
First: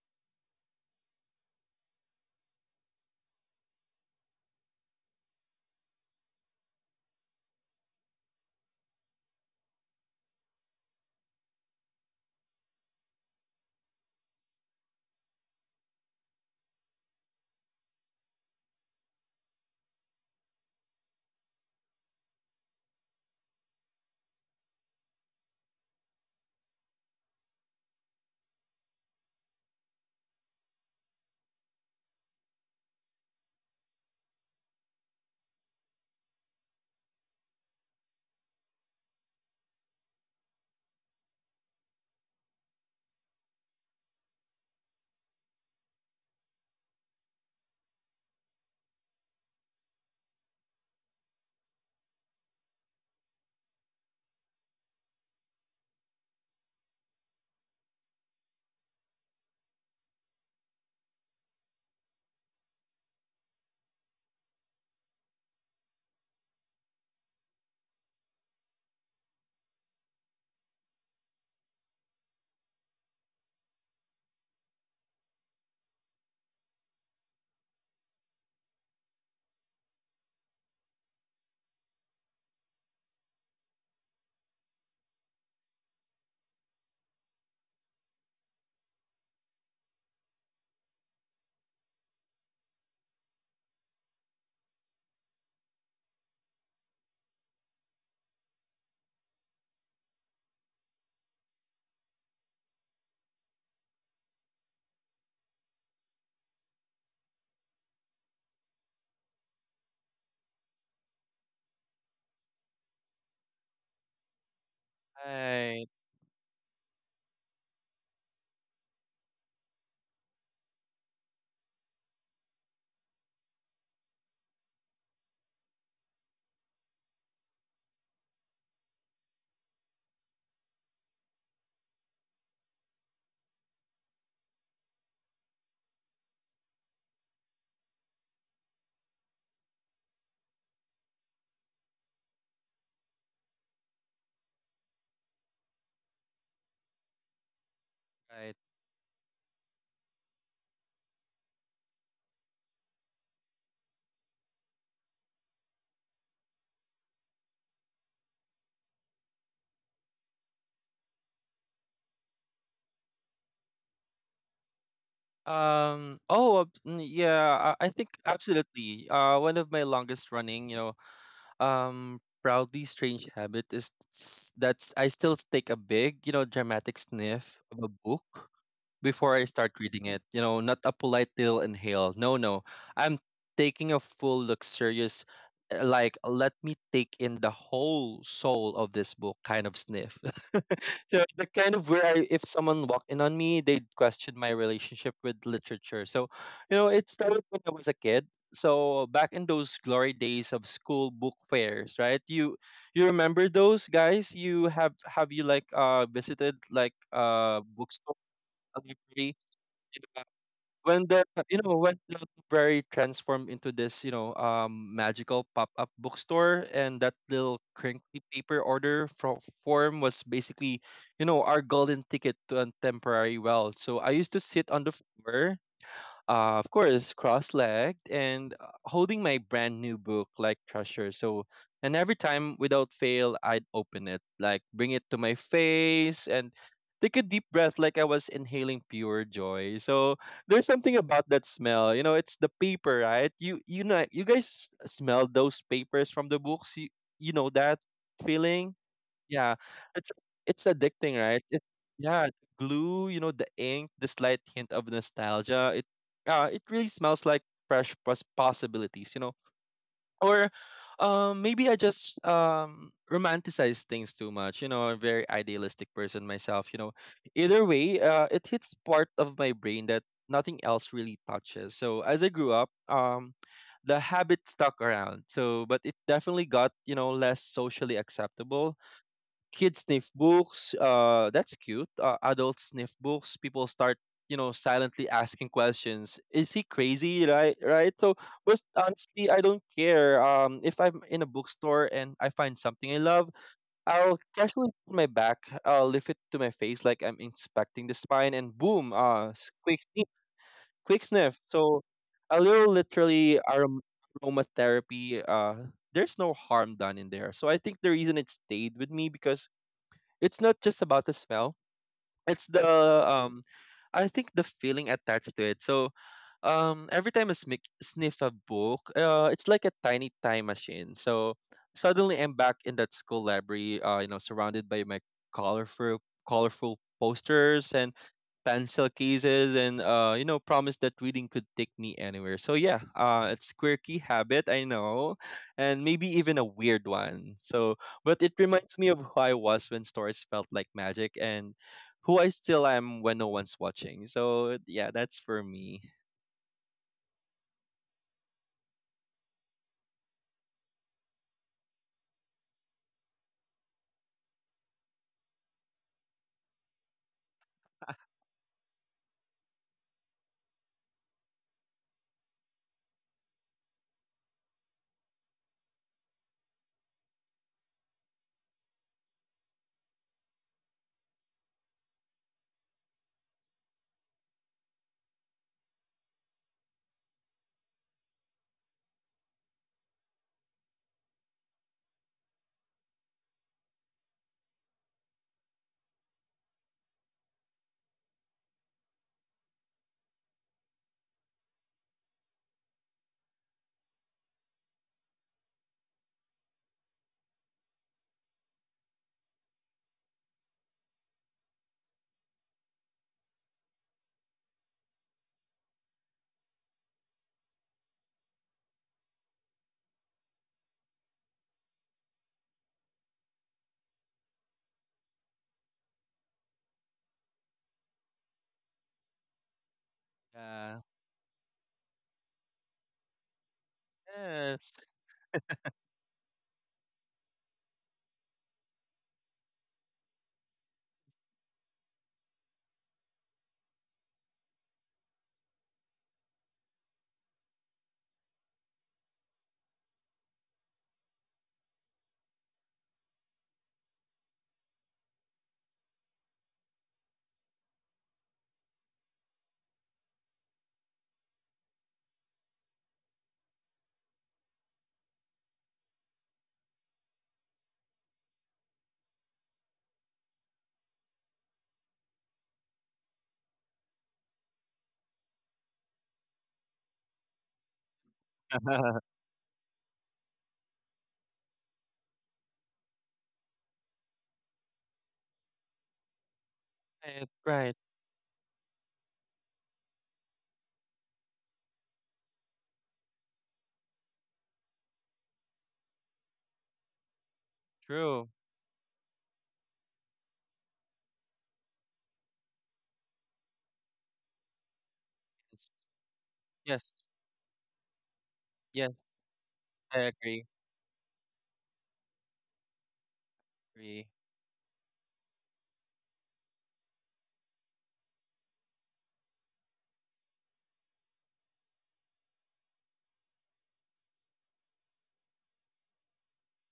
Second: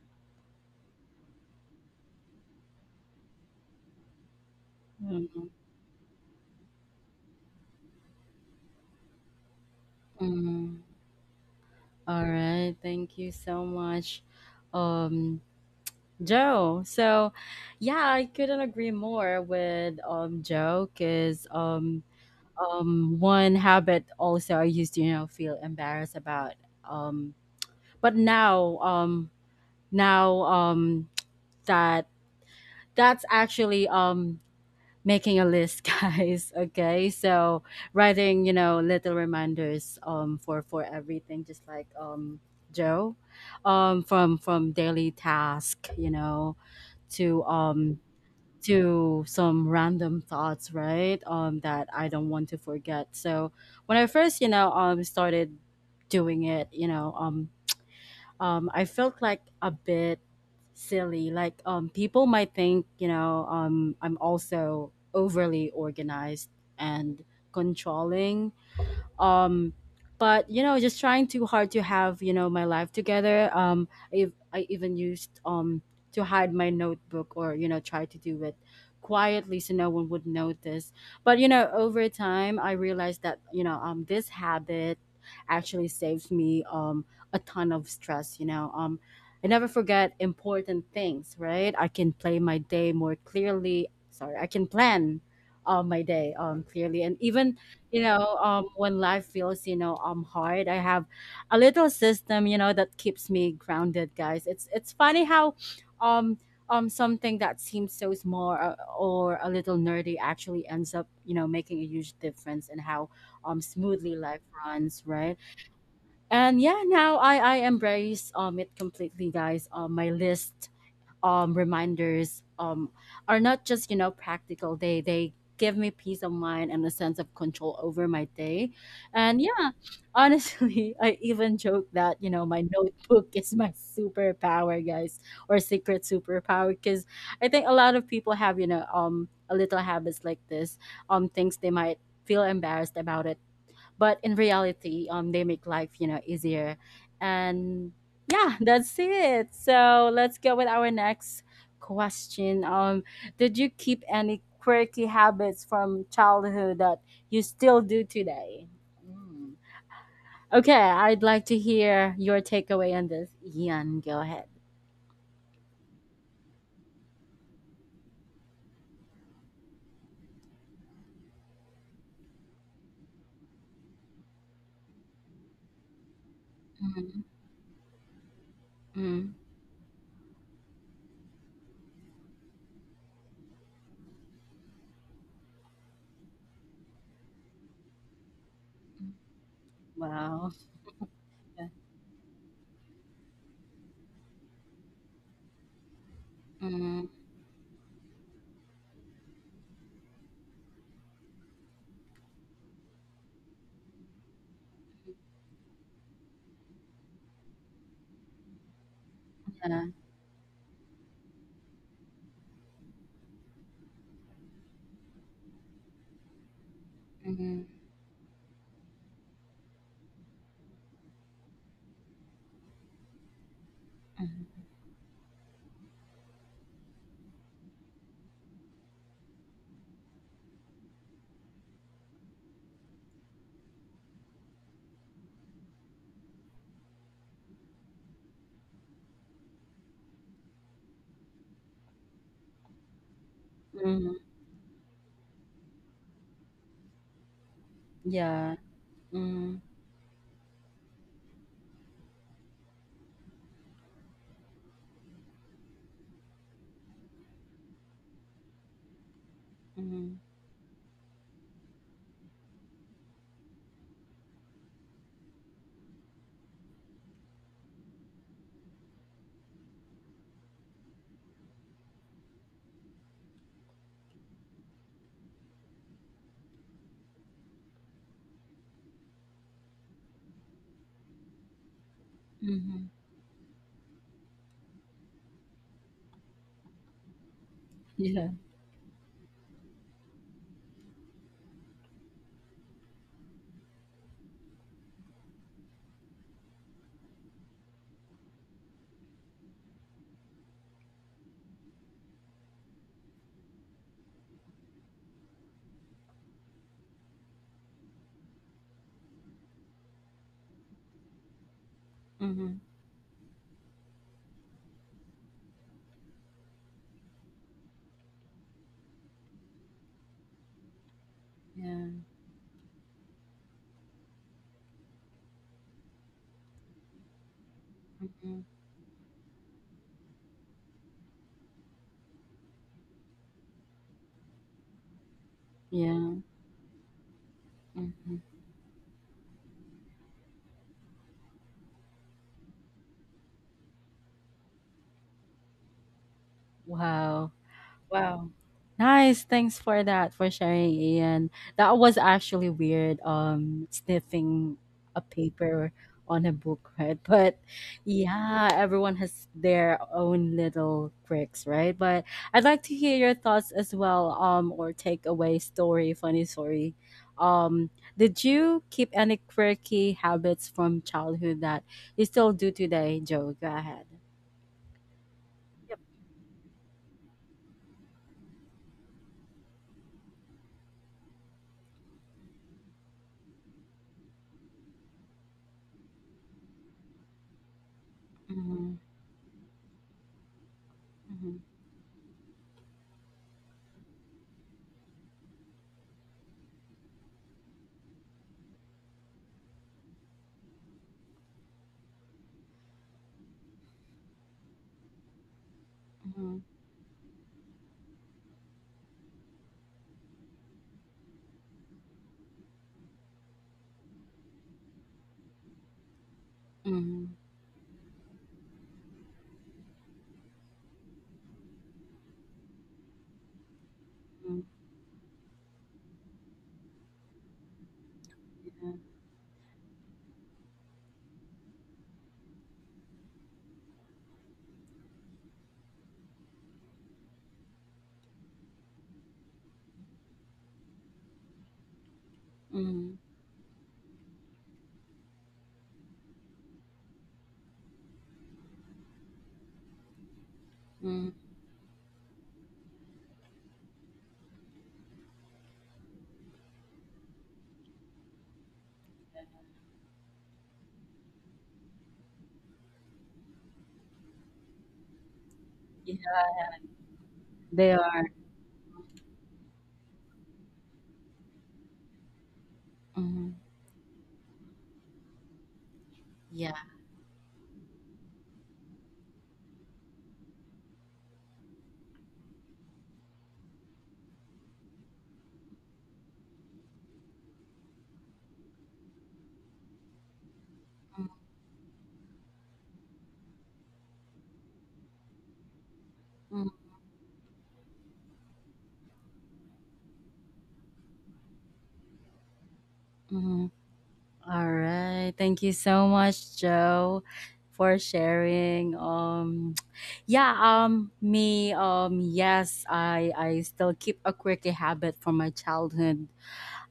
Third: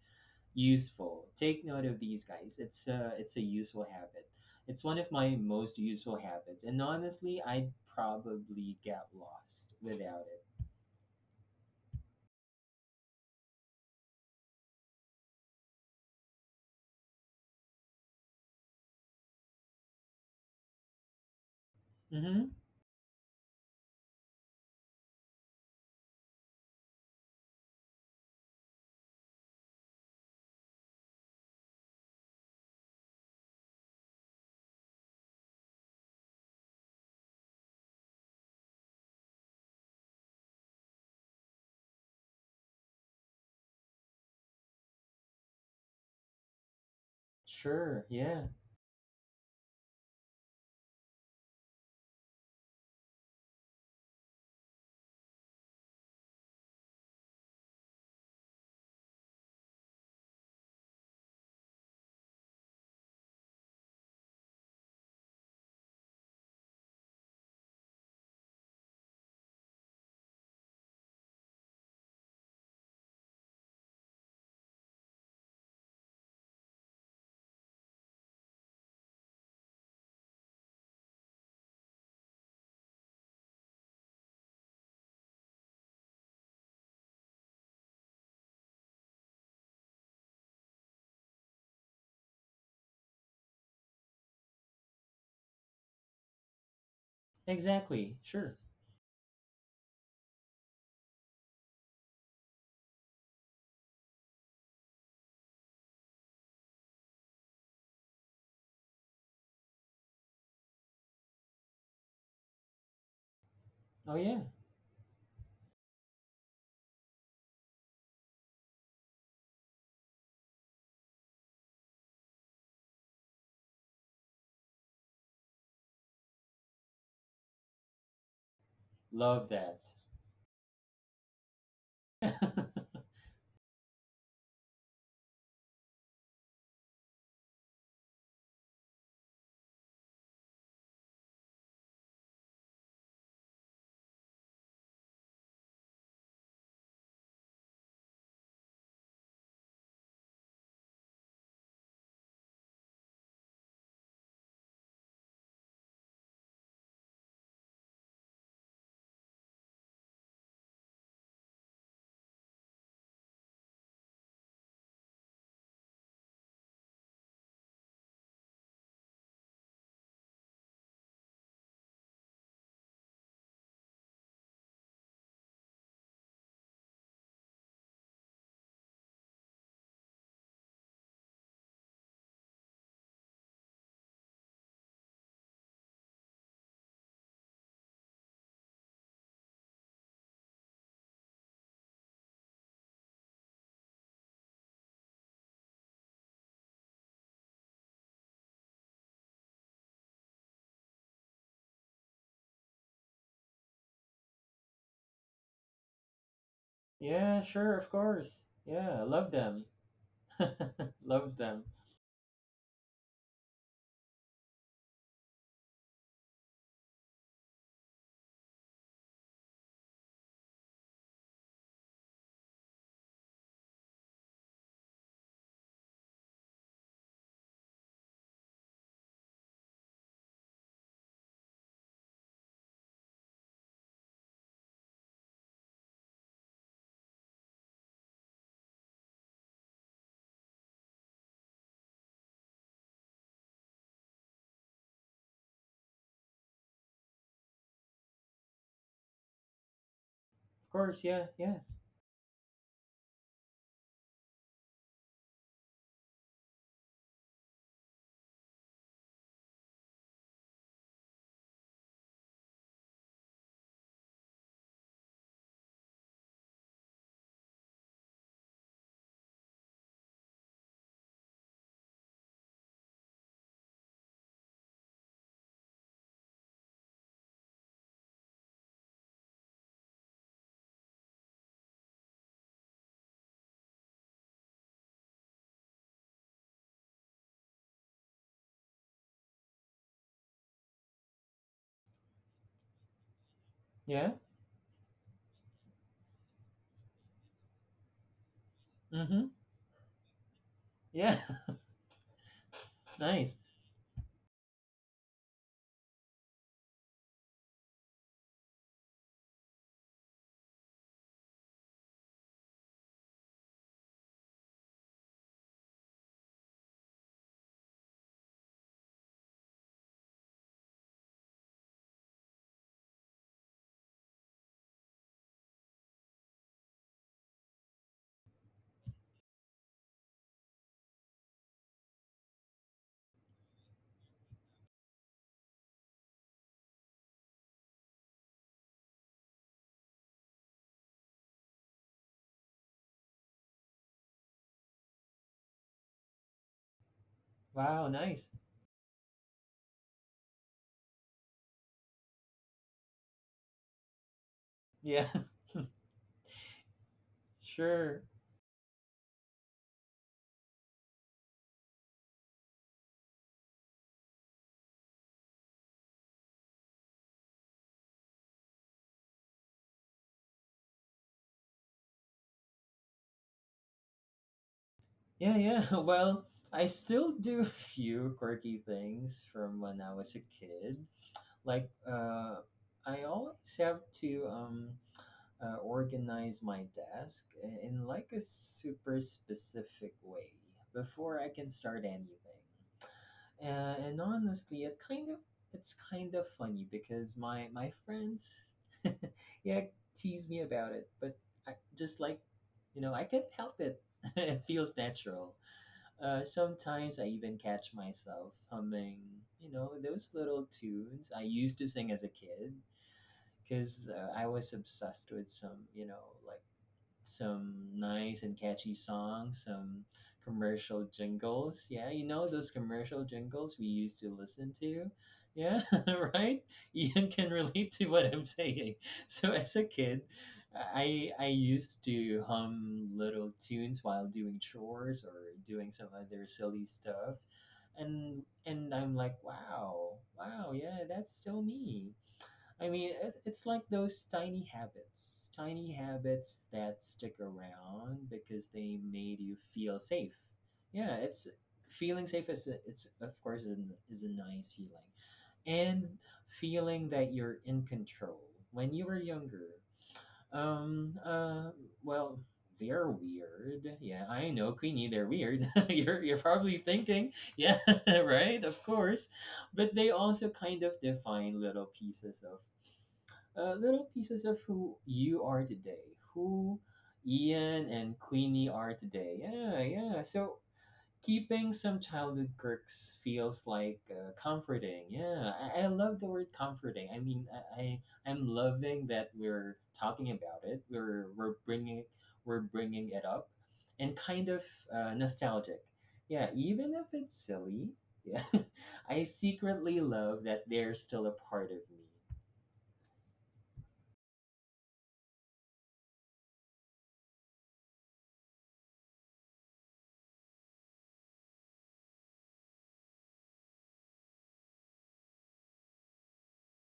S2: useful, take note of these, guys, it's uh it's a useful habit, it's one of my
S1: Mhm,
S2: most useful habits, and honestly I'd probably get lost without
S1: mhm. Alright, thank you so much, um, Joe. So, yeah, I couldn't agree more with um Joe, because um
S2: it. Mm-hmm.
S1: um one habit also I used to you know feel embarrassed about, um but now, um now, um that that's actually um making a list, guys. Okay, so writing, you know little reminders, um for for everything, just like um Joe, um from from daily task, you know, to um
S2: Sure. Yeah.
S1: to some random thoughts, right? Um that I don't want to forget. So when I first, you know um started doing it, you know um um, I felt like a bit silly. Like um, people might think, you know, um, I'm also overly organized and controlling, um but you know just trying too hard to have, you know my life together. um i, I even used um to hide my notebook, or you know try to do it quietly so no one would notice. But you know over time I realized that, you know um this habit actually saves me um a ton of stress. you know um I never forget important things, right? I can play my day more clearly, sorry, I can plan um, my day um clearly, and even, you
S2: Exactly.
S1: know
S2: Sure.
S1: um when life feels, you know um hard, I have a little system, you know that keeps me grounded, guys. It's it's funny how um um something that seems so small, or, or a little nerdy actually ends up you know making a huge difference in how um
S2: Oh
S1: smoothly life
S2: yeah.
S1: runs, right?
S3: Right,
S1: And yeah, now i i embrace um it completely, guys. Um my list, um, reminders, um, are not just, you know practical. They they give me peace of mind and a sense of control over my day. And
S2: Love
S1: yeah,
S2: that.
S1: honestly, I even joke that you know my notebook is my superpower, guys, or secret superpower. Because I think a lot of people have, you know um a little habits like this, um things they might feel embarrassed about it, but in reality, um they make life, you know easier. And
S3: right.
S1: yeah, that's it. So let's go with our next question. Um did you keep any quirky habits from childhood that you still do today? Mm. Okay, I'd like to hear your takeaway on this, Ian. Go ahead.
S3: Um. Oh, uh, mm, yeah. I I think absolutely. Uh, one of my longest running, you know, um, proudly strange habit is s- that's I still take a big, you know, dramatic
S1: Mm.
S3: sniff of a book
S1: Mm.
S3: before I start reading it. You know, not a polite little inhale. No, no. I'm taking a full luxurious, uh, like, let me take in the whole soul of this book kind of sniff.
S1: Wow.
S3: the, the kind of where I, if someone walked in on me, they'd question my relationship with literature. So, you know,
S1: Mm.
S3: it started when I was a kid. So back in those glory days of school book fairs, right? You you remember those, guys? You have have you like uh visited like
S2: yeah,
S3: uh
S2: sure, of
S3: bookstores?
S2: course.
S3: A
S2: Yeah, love
S3: library.
S2: them.
S1: Yeah.
S3: you know, When the
S2: love
S3: you
S2: them.
S3: know when the library transformed into this you know um magical pop up bookstore, and that little
S1: mm
S3: crinkly paper order fro- form was basically you know our golden ticket to a temporary world. So I used to
S1: mm
S3: sit on the floor, uh, of course, cross-legged and uh, holding my brand new book like treasure. So, and every time without fail, I'd open it, like bring it to my face and take a deep breath like I was inhaling pure joy. So, there's something about that smell. You know, it's the paper, right? You you know,
S1: mm
S3: you guys smell those papers from the books. You you know that
S1: yeah
S3: feeling? Yeah,
S1: mm
S3: it's it's
S2: Of course,
S3: addicting,
S2: yeah,
S3: right?
S2: yeah.
S3: It, yeah, glue, you know, the ink, the slight hint of nostalgia. It uh, it really smells like fresh pos- possibilities, you know.
S1: mm
S3: Or um maybe I just um romanticize things too much, you know, I'm a very idealistic person myself, you know. Either way, uh it hits part of my brain that nothing else really touches. So as I grew up, um the habit stuck around. So but it definitely got, you know, less socially acceptable. Kids sniff books. Uh, that's cute. Uh, adults
S1: mm
S3: sniff books. People start, you know, silently asking questions. Is he crazy? Right, right. So,
S1: yeah.
S3: but honestly, I don't care. Um, if I'm in a bookstore and I find something I love,
S2: Yeah?
S3: I'll casually put my back. I'll lift it to my face like I'm inspecting the spine, and boom! Uh,
S2: Mm-hmm.
S3: s- quick sniff, quick
S2: Yeah.
S3: sniff. So, a little literally
S2: nice.
S3: arom- aromatherapy. Uh, there's no harm done in there. So I think the reason it stayed with me because it's not just about the smell, it's
S1: hmm
S3: the um, I think the feeling attached to it. So, um, every time I smic sniff a book, uh, it's like a tiny time machine. So
S1: Yeah.
S3: suddenly I'm back in that school library. Uh, you know, surrounded by my colorful, colorful posters and
S1: Mhm.
S3: pencil cases and, uh you know, promise that reading could take me anywhere. So yeah, uh it's quirky habit, I know, and maybe
S1: Yeah.
S3: even a weird one. So but
S1: Mhm.
S3: it reminds me of who I was when stories felt like magic, and who I still am when no one's watching. So yeah, that's for me.
S1: Wow.
S2: Wow,
S1: Wow.
S2: nice.
S1: Nice. Thanks for that, for sharing, Ian. That was actually weird, um, sniffing a
S2: Yeah,
S1: paper on a book, right? But
S2: sure.
S1: yeah, everyone has their own little quirks, right? But I'd like to hear your thoughts as well, um, or takeaway story, funny story. Um, did you keep any quirky habits from childhood that you still do today, Joe? Go ahead.
S2: Yeah, yeah. Well, I still do a few quirky things from when I was a kid. Like, uh, I always have to um, uh, organize my desk in like a
S1: Mhm,
S2: super specific way before I
S1: mhm,
S2: can start anything. And, and honestly, it kind of it's kind of funny because my my friends, yeah, tease me about it, but I just like, you know, I can't help it. it feels natural. Uh,
S1: mhm,
S2: sometimes I even catch myself humming, you know, those little tunes I used to sing as a kid because uh, I was obsessed with some, you know, like
S1: mhm, mhm,
S2: some nice and catchy songs, some
S3: Yeah.
S2: commercial jingles. Yeah, you know those commercial jingles we used to listen
S3: Yes.
S2: to? Yeah, right? Ian can relate to what I'm
S1: yeah,
S2: saying. So as a kid, I I used to hum little tunes while doing chores or doing some other silly stuff. And and I'm like, wow, wow, yeah, that's still me. I mean,
S1: mhm,
S2: it's, it's like those tiny habits, tiny habits that stick around because they made you feel safe. Yeah,
S1: mhm,
S2: it's feeling safe is a- it's of course is a, is a nice feeling, and feeling that you're in control. When you were younger, um, uh, well, they're weird. Yeah, I know, Queenie, they're weird.
S1: yeah,
S2: you're you're probably thinking, yeah,
S1: They are.
S2: right, of course, but they also kind of define little pieces of
S1: Mhm,
S2: uh, little pieces of who you are today,
S1: yeah.
S2: who
S3: Right,
S2: Ian
S3: right.
S2: and Queenie are today. Yeah, yeah. So keeping some childhood quirks feels like uh, comforting. Yeah, I-, I love the word comforting. I mean, I, I
S3: True.
S2: I'm loving that we're talking about it.
S1: Mhm,
S2: We're we're bringing we're bringing it up, and kind of uh, nostalgic.
S3: Yes.
S2: Yeah,
S1: mhm,
S2: even if
S3: Yes.
S2: it's silly. Yeah,
S3: Yes.
S2: I secretly
S3: I
S2: love that
S3: agree.
S2: they're still a part of me.
S1: mhm.
S3: Agree.
S1: All right. Thank you so much, Joe, for sharing. Um, yeah. Um, me. Um, yes. I I still keep a quirky habit from my childhood.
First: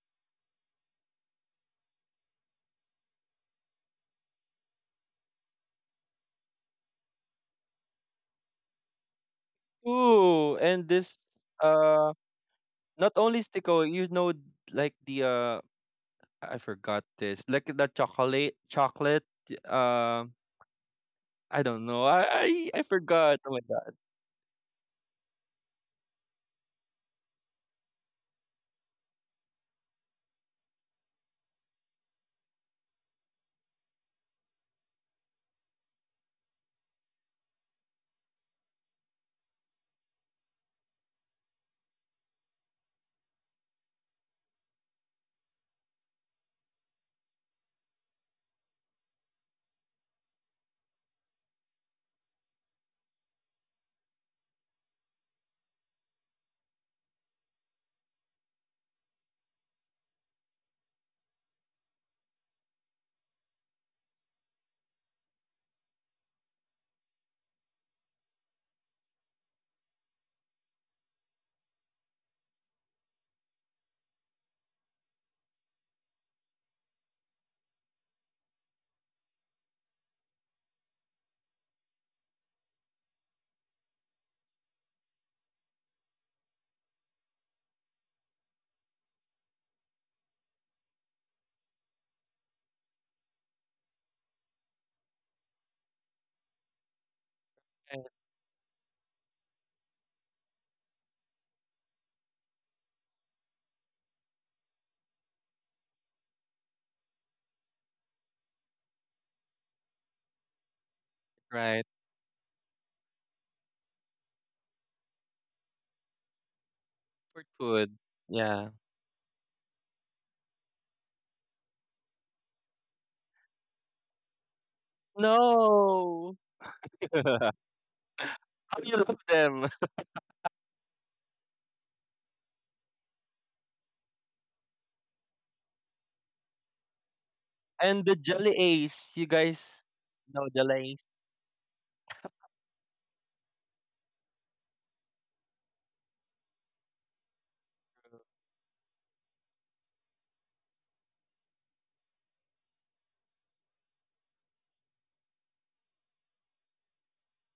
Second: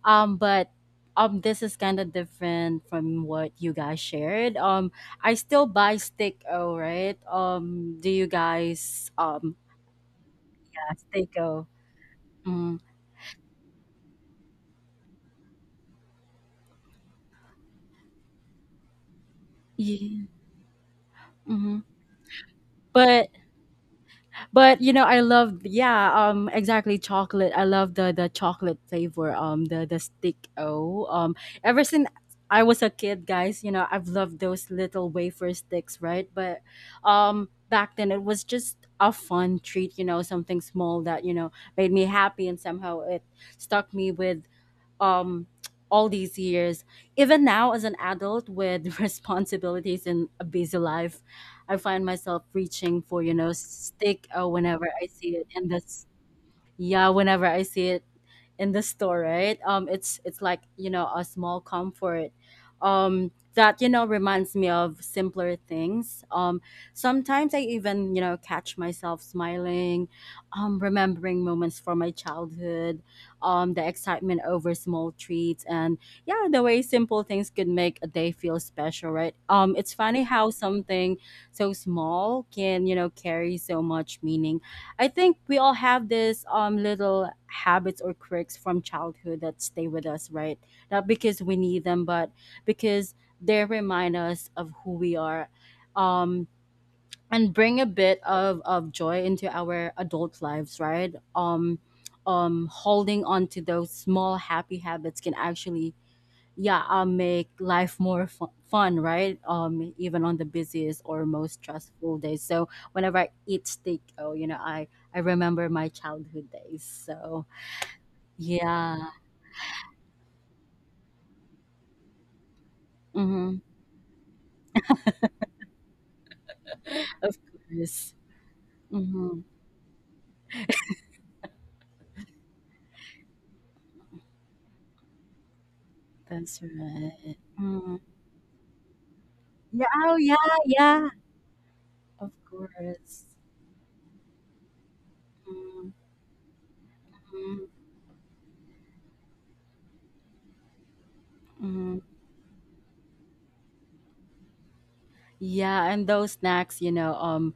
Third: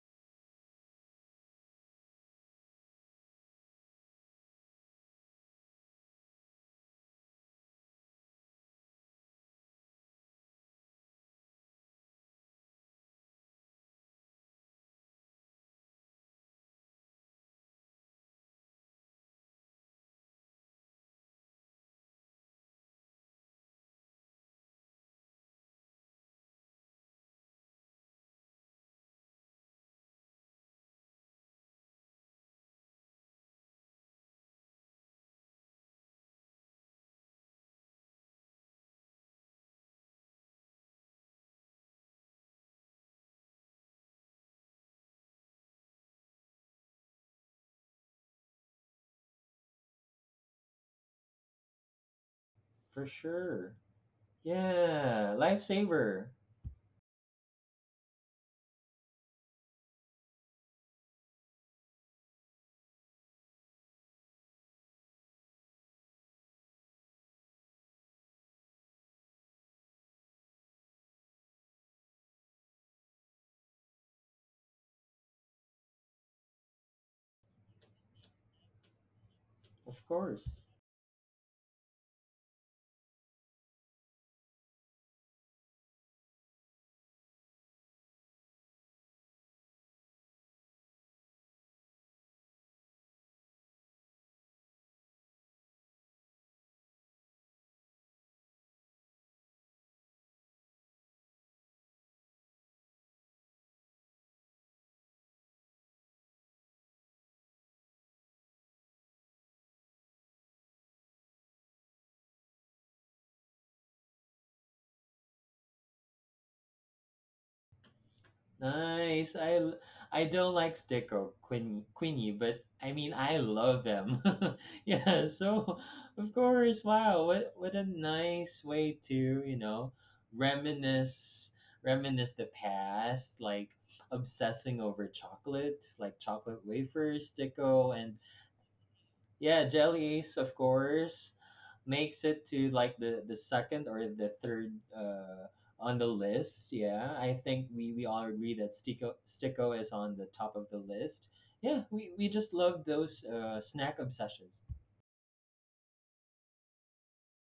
S1: Um, but um, This is kind of different from what you guys shared. Um, I still buy sticko, right? Um, do you guys um
S3: Ooh, and
S1: yeah,
S3: this
S1: steak.
S3: uh
S1: Mm,
S3: not only Stico, you know, like the uh I forgot this. Like the chocolate chocolate, uh
S1: yeah.
S3: I
S1: Mm-hmm.
S3: don't know. I I, I
S1: But
S3: forgot. Oh my god.
S1: but you know, i love yeah um exactly, chocolate, I love the the chocolate flavor, um the the stick o um Ever since I was a kid, guys, you know, I've loved those little wafer sticks, right? But um back then it was just a fun treat, you know, something small that, you know, made me happy, and somehow it stuck me with, um all these years. Even now, as an adult with responsibilities and a busy life, I find myself reaching
S2: For
S1: for, you know,
S2: sure.
S1: stick, uh, whenever I see
S2: Yeah,
S1: it. And that's,
S2: lifesaver,
S1: yeah, whenever I see it in the store, right? Um, it's it's like, you know, a small comfort, um, that, you know, reminds me of simpler things. Um, sometimes I even, you know, catch myself smiling, um, remembering moments from my childhood, um, the excitement over small treats, and yeah, the way simple things could make a day feel special, right? Um, it's
S2: of
S1: funny how
S2: course.
S1: something so small can, you know, carry so much meaning. I think we all have this um little habits or quirks from childhood that stay with us, right? Not because we need them, but because they remind us of who we are. Um and bring a
S3: Right,
S1: bit of, of joy into our adult lives, right? Um um holding on to those small happy habits can actually, yeah, uh, make life more fu- fun, right? Um even on the busiest or most
S3: right.
S1: stressful days. So whenever I eat steak, oh, you know, i i remember my childhood days.
S3: For
S1: So
S3: food. Yeah.
S1: yeah.
S2: Nice. I I l- I don't like stick or quinny quinny, but I mean I
S1: mm-hmm.
S2: love them. yeah. So of
S3: No.
S2: course, wow.
S1: Of
S3: How
S2: What what a
S1: course.
S2: nice
S3: do you
S2: way
S3: love
S2: to
S1: mm-hmm.
S2: you
S3: them?
S2: know reminisce reminisce the past, like obsessing over chocolate, like chocolate
S1: That's
S2: wafers,
S1: right.
S2: sticko,
S3: And the
S2: and
S1: mm-hmm.
S3: Jelly Ace, you
S2: Yeah,
S3: guys
S2: Jelly
S1: yeah
S2: Ace,
S3: know
S1: oh
S2: of
S1: yeah.
S3: Jelly Ace.
S2: course,
S1: yeah
S2: makes it
S1: of
S2: to like the the
S1: course.
S2: second or the third uh on the
S1: mm-hmm.
S2: list. Yeah, I think we we all agree that Stico Sticko is on the top of the list. Yeah,
S1: Mm-hmm.
S2: we we just love those uh snack obsessions
S1: Yeah, and those snacks, you know, um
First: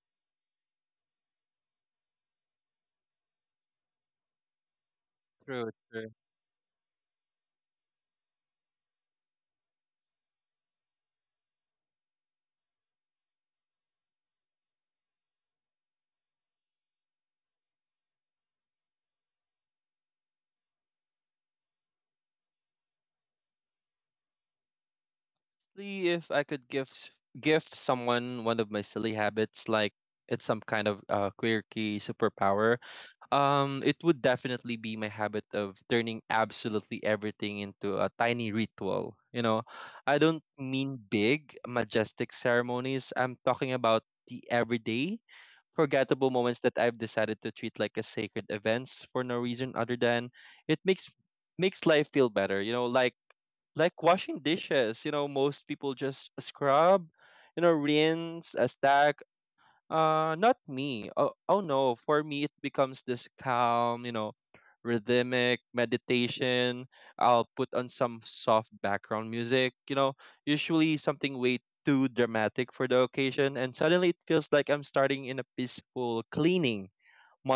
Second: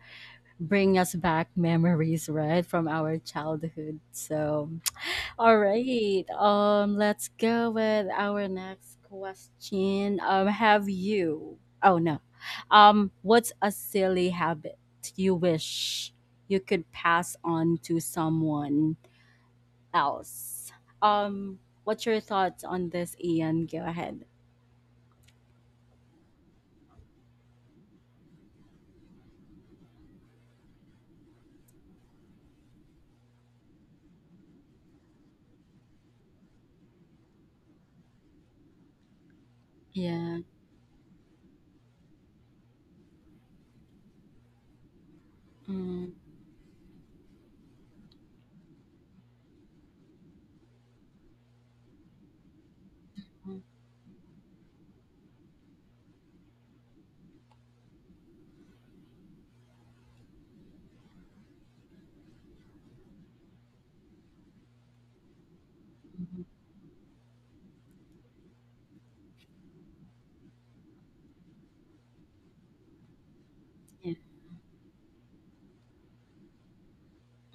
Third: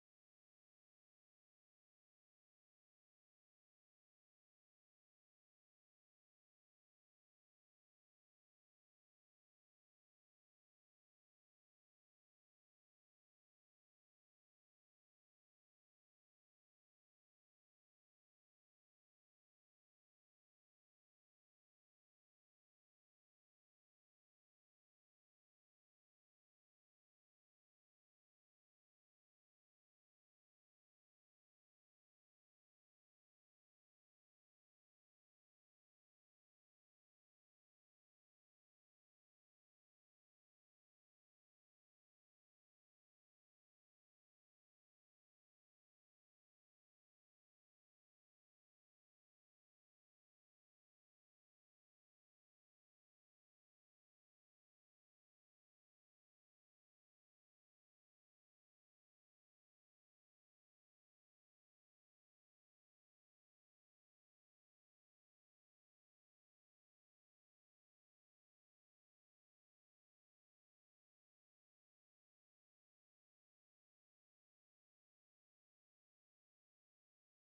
S1: bring us back memories, right, from our childhood. So all
S3: True, true.
S1: right. Um, let's go with our next question. Um, have you? Oh no. Um, what's a silly habit you wish you could pass on to someone else? Um, what's your thoughts on this, Ian? Go ahead.
S3: See if I could give s- give someone one of my silly habits, like it's some kind of uh, quirky superpower. Um, it would definitely be my habit of turning absolutely everything into a tiny ritual. You know, I
S1: Yeah.
S3: don't mean big, majestic ceremonies. I'm talking about the everyday,
S1: Mm,
S3: forgettable moments that I've decided to treat like a sacred events for no reason other than it makes makes life feel better. You know, like
S1: mm,
S3: like washing dishes. You know, most people just scrub, you know, rinse, a stack. Uh, not me. Oh, oh no, for me it becomes this calm, you know, rhythmic
S1: mhm.
S3: meditation. I'll put on some soft background music, you know, usually something way too dramatic for the occasion, and suddenly
S1: Yeah.
S3: it feels like I'm starting in a peaceful cleaning